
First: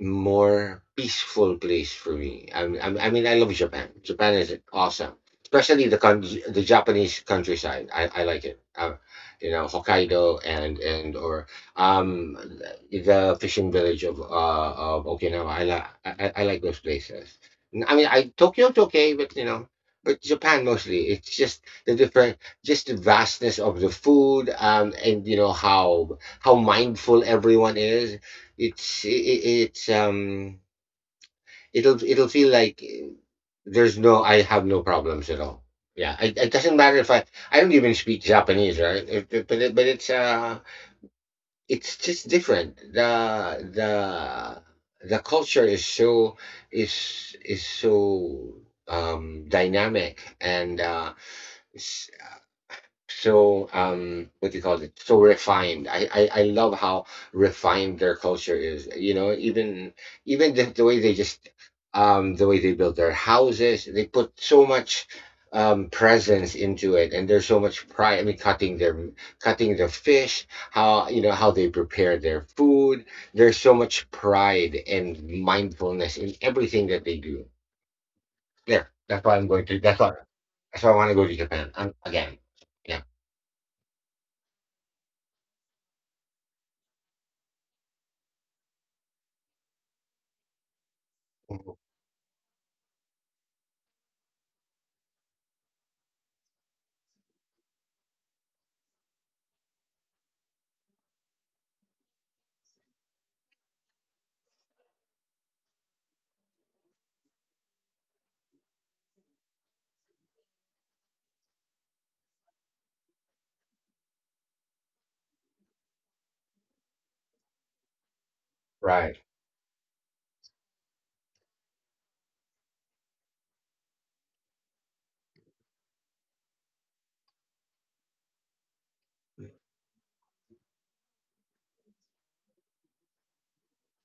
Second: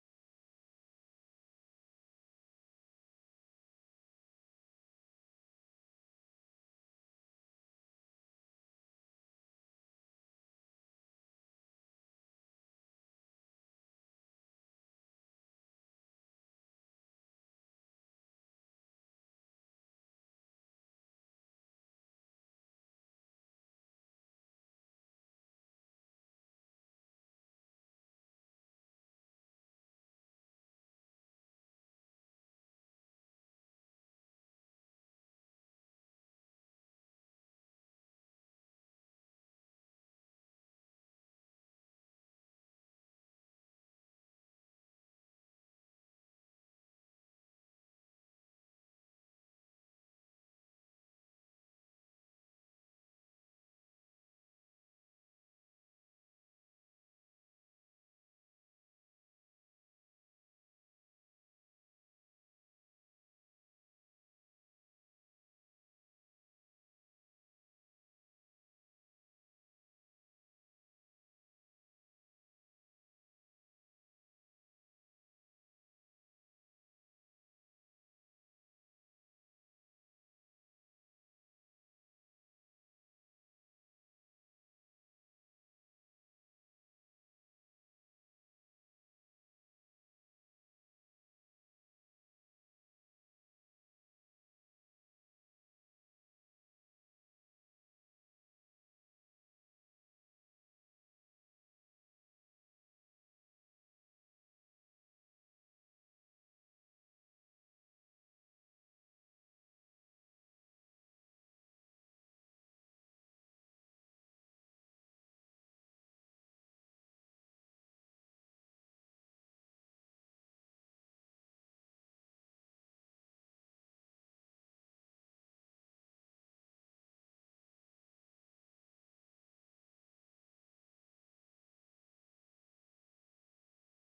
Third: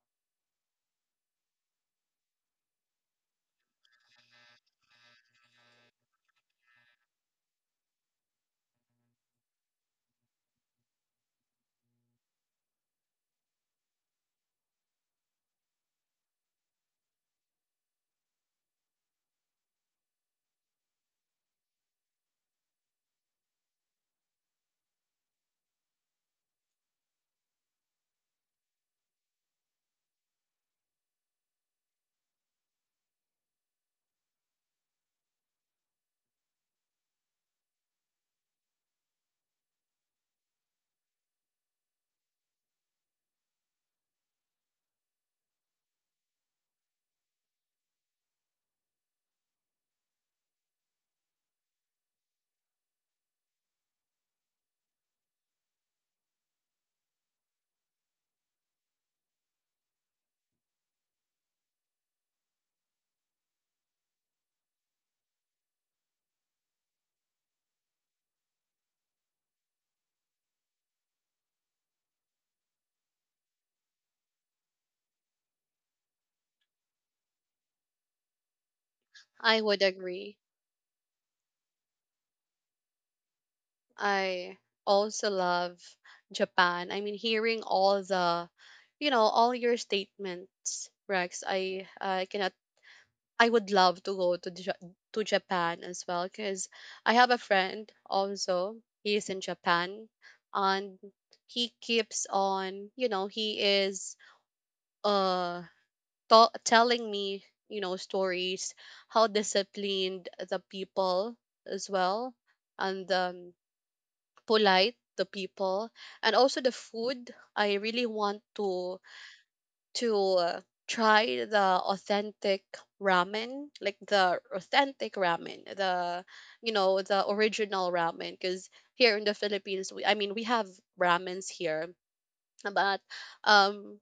[SPEAKER 2] more peaceful place for me. I mean, I love Japan. Japan is awesome, especially the Japanese countryside. I like it. You know, Hokkaido and or um the fishing village of Okinawa. I like those places. I mean, I Tokyo's okay, but you know. But Japan mostly, it's just the different, just the vastness of the food, and you know how mindful everyone is, it's it it's um it'll it'll feel like there's no, I have no problems at all. Yeah, it doesn't matter if I don't even speak Japanese, right? But it, but it's just different. The culture is so is so dynamic and so um, what do you call it, so refined. I love how refined their culture is, you know, even the way they just the way they build their houses, they put so much presence into it, and there's so much pride. I mean, cutting the fish, how you know how they prepare their food, there's so much pride and mindfulness in everything that they do there.
[SPEAKER 1] I would
[SPEAKER 2] That's why
[SPEAKER 1] agree.
[SPEAKER 2] I want to go to Japan again. Yeah.
[SPEAKER 1] I also love Japan. I mean, hearing all the, you know, all your statements, Rex. I cannot. I would love to go to to Japan as well, because I have a friend also. He is in Japan, and he keeps on. You know, he is uh telling me, you know, stories how disciplined the people as well, and um, polite, the people, and also the food. I really want
[SPEAKER 2] Right.
[SPEAKER 1] to try the authentic ramen, like the authentic ramen, the, you know, the original ramen. Because here in the Philippines, we, I mean, we have ramens here, but um,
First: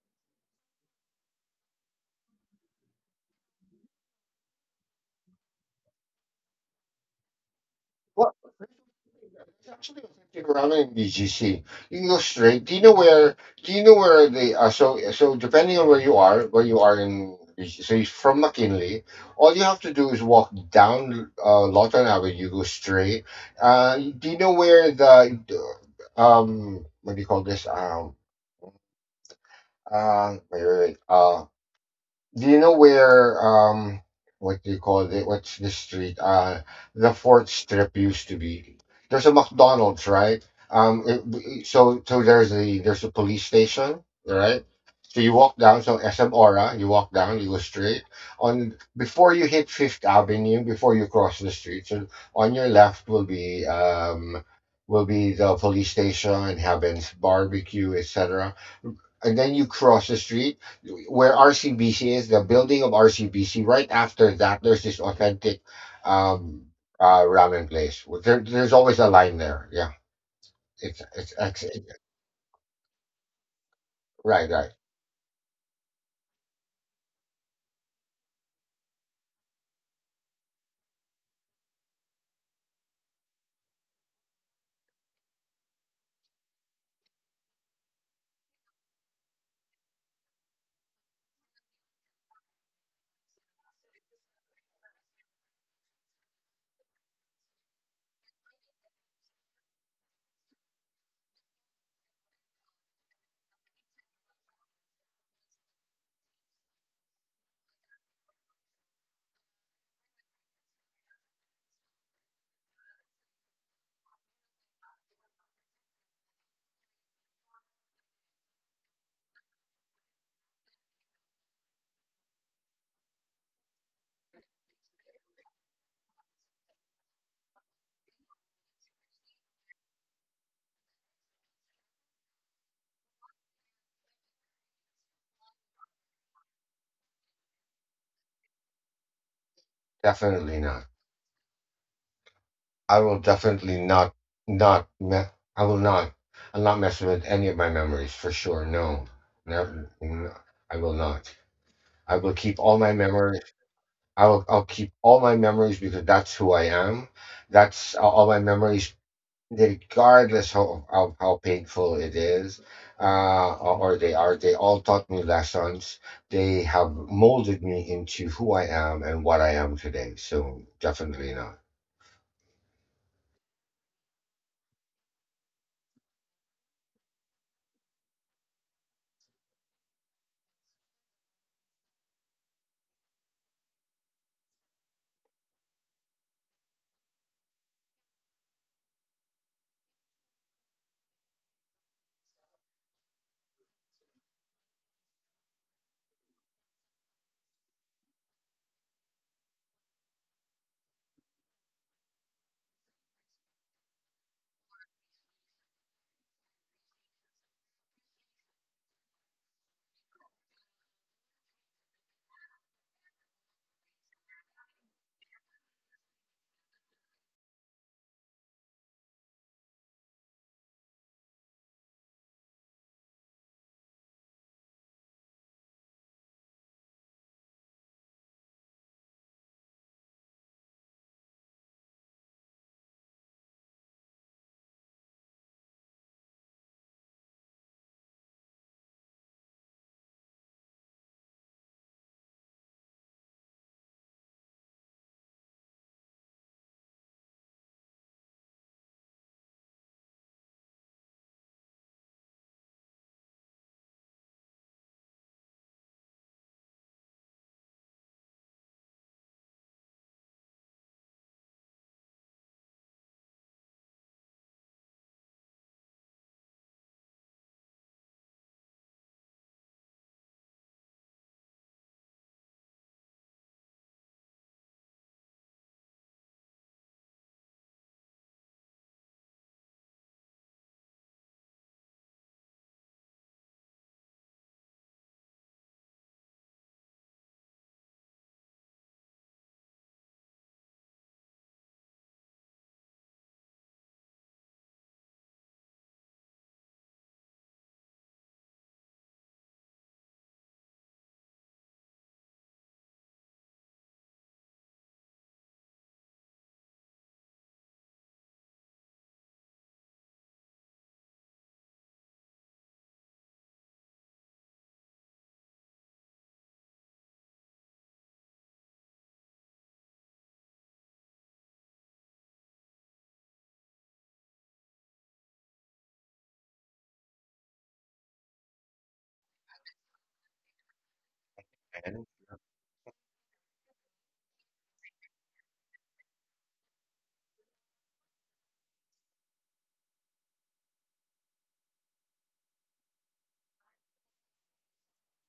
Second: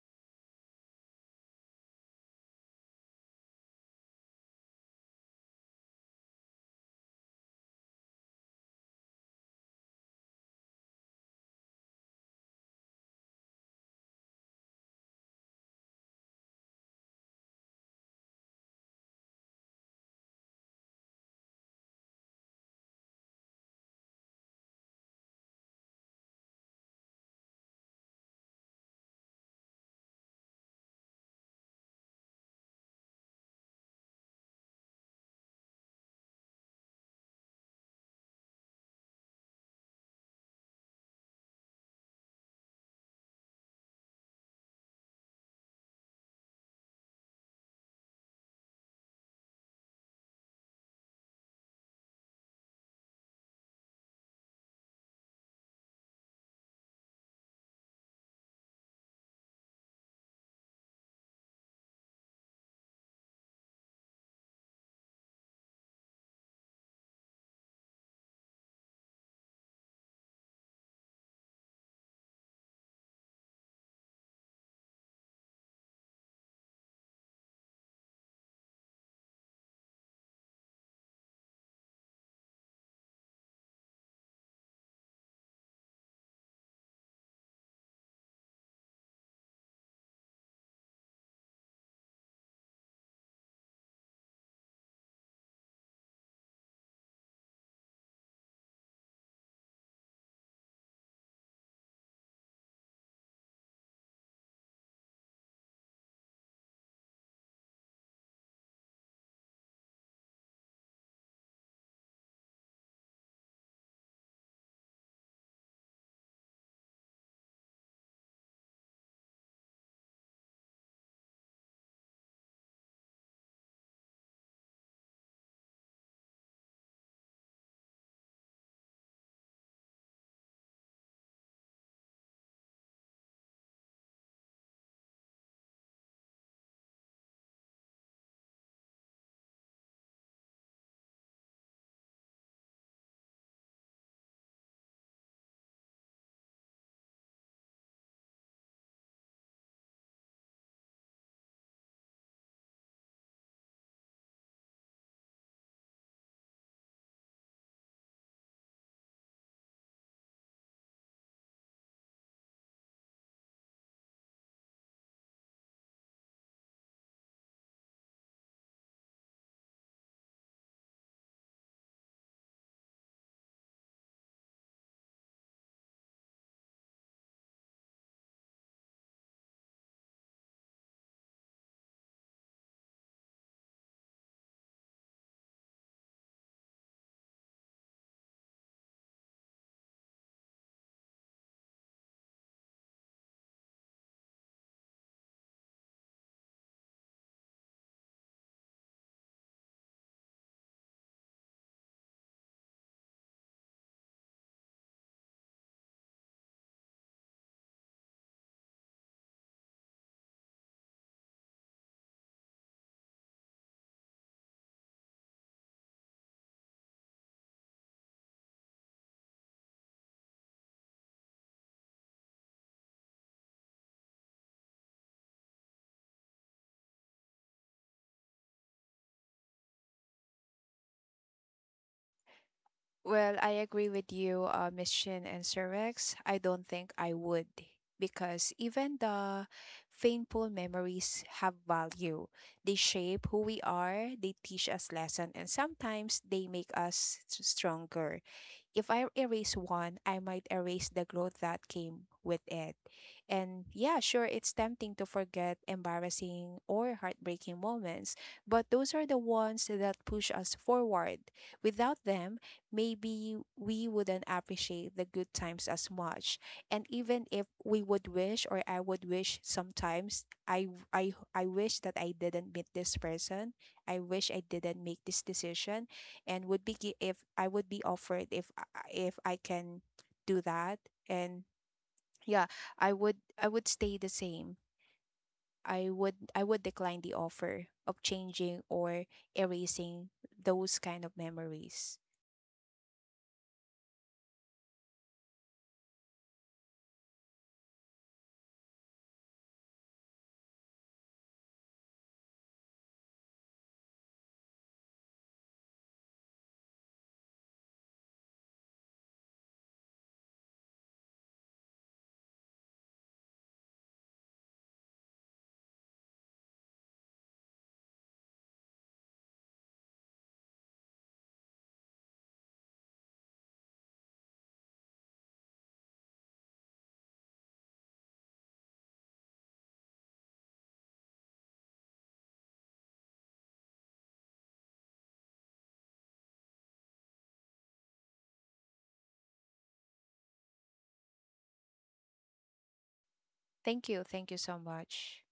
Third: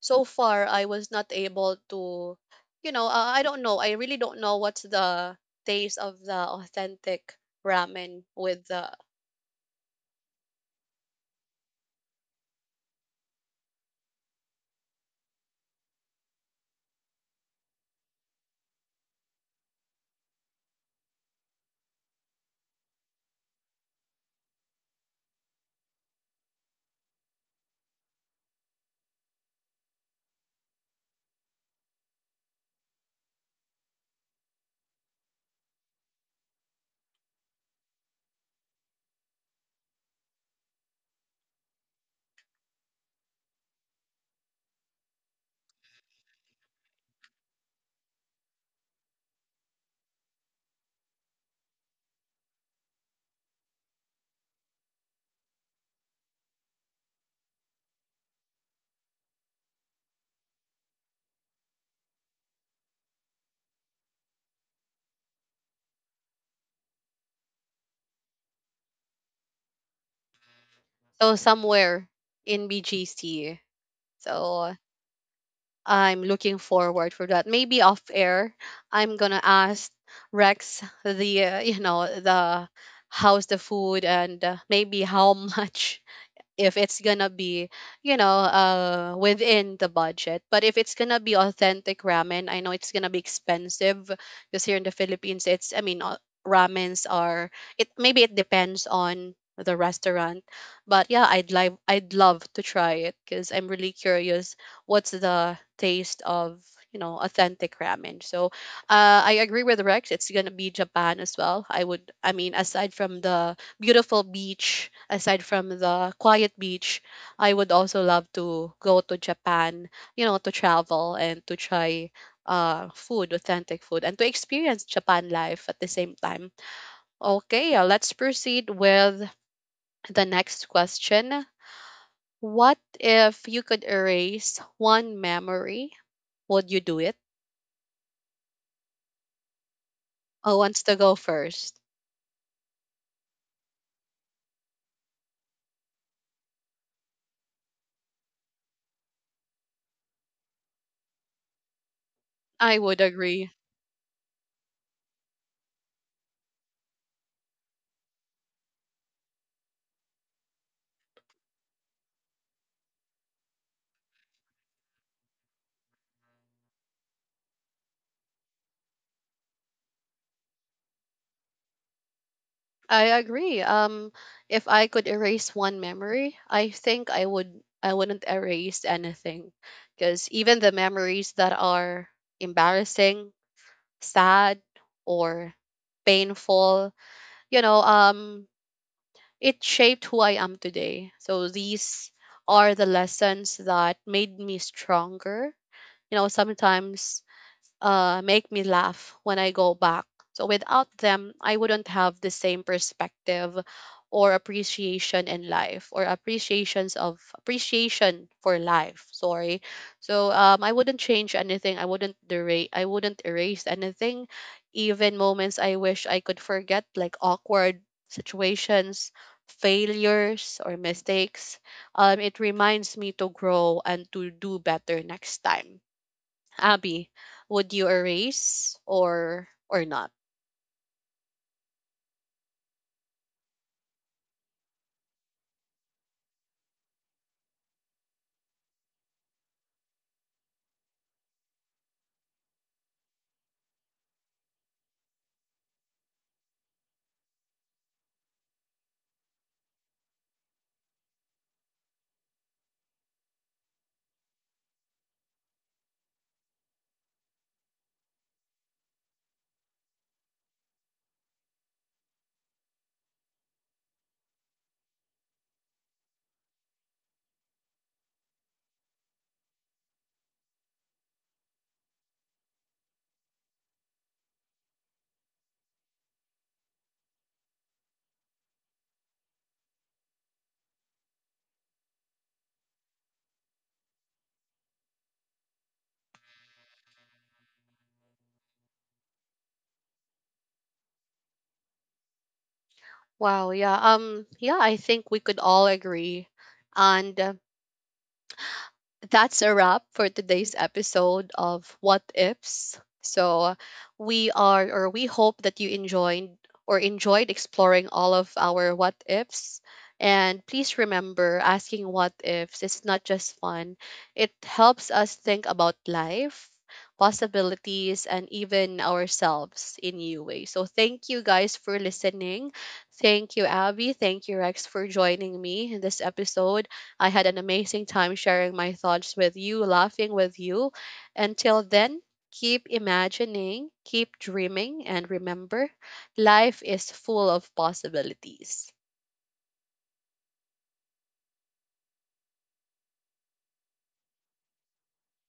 [SPEAKER 1] so far I was not able to, you know, I don't know. I really don't know what's the taste of the authentic ramen with the—
[SPEAKER 2] It's actually a 50 around in BGC. You can go straight. Do you know where? Do you know where they so so depending on where you are in BGC, so you're from McKinley, all you have to do is walk down Lawton Avenue. You go straight. Do you know where the what do you call this wait wait wait do you know where what do you call it? What's the street? The Fourth Strip used to be. There's a McDonald's, right? Um, it- so there's a police station, right? So you walk down, so SM Aura, you walk down, you go straight on before you hit Fifth Avenue, before you cross the street. So on your left will be the police station, Heaven's Barbecue, etc, and then you cross the street where RCBC is, the building of RCBC. Right after that, there's this authentic um, ramen place. Well, there, there's always a line there. Yeah, it's it's,
[SPEAKER 1] So
[SPEAKER 2] ex- it-
[SPEAKER 1] somewhere in BGC.
[SPEAKER 2] right, right.
[SPEAKER 1] So I'm looking forward for that. Maybe off air, I'm gonna ask Rex the you know, the how's the food, and maybe how much, if it's gonna be, you know, uh, within the budget. But if it's gonna be authentic ramen, I know it's gonna be expensive, because here in the Philippines, it's, I mean, ramens are, it maybe it depends on the restaurant. But yeah, I'd love to try it, because I'm really curious what's the taste of, you know, authentic ramen. So I agree with Rex, it's gonna be Japan as well. I would, I mean, aside from the beautiful beach, aside from the quiet beach, I would also love to go to Japan, you know, to travel and to try food, authentic food, and to experience Japan life at the same time. Okay, let's proceed with the next question. What if you could erase one memory? Would you do it? Who
[SPEAKER 2] Definitely
[SPEAKER 1] wants
[SPEAKER 2] not.
[SPEAKER 1] to go first?
[SPEAKER 2] I will definitely not not. I will not. I'll not mess with any of my memories for sure. No, never. I will not. I will keep
[SPEAKER 1] I
[SPEAKER 2] all my
[SPEAKER 1] would
[SPEAKER 2] memories.
[SPEAKER 1] agree.
[SPEAKER 2] I will. I'll keep all my memories because that's who I am. That's all my memories regardless of how painful it is, or they are, they all taught me lessons, they have molded me into who I am and what I am today. So definitely not.
[SPEAKER 1] I agree. If I could erase one memory, I think I would. I wouldn't erase anything, because even the memories that are embarrassing, sad, or painful, you know, it shaped who I am today. So these are the lessons that made me stronger. You know, sometimes, make me laugh when I go back. So without them, I wouldn't have the same perspective or appreciation in life, or appreciations of appreciation for life. Sorry. So I wouldn't change anything. I wouldn't derate. I wouldn't erase anything, even moments I wish I could forget, like awkward situations, failures, or mistakes. It reminds me to grow and to do better next time. Abby, would you erase or not?
[SPEAKER 3] Well, I agree with you, Miss Shin and Sir Rex. I don't think I would, because even the painful memories have value. They shape who we are, they teach us lesson, and sometimes they make us stronger. If I erase one, I might erase the growth that came with it. And yeah, sure, it's tempting to forget embarrassing or heartbreaking moments, but those are the ones that push us forward. Without them, maybe we wouldn't appreciate the good times as much. And even if we would wish, or I would wish sometimes, I wish that I didn't meet this person, I wish I didn't make this decision, and would be if I would be offered, if I can do that. And yeah, I would stay the same. I would decline the offer of changing or erasing those kind of memories.
[SPEAKER 1] Wow, yeah. Um, yeah, I think we could all agree. And that's a wrap for today's episode of What Ifs. So we are or we hope that you enjoyed or enjoyed exploring all of our what ifs. And please remember, asking what ifs is not just fun. It helps us think about life, possibilities, and even ourselves in new ways. So thank you guys for listening. Thank you, Abby. Thank you, Rex, for joining me in this episode. I had an amazing time sharing my thoughts with you, laughing with you. Until then, keep imagining, keep dreaming, and remember, life is full of possibilities.
[SPEAKER 3] Thank you, thank you so much.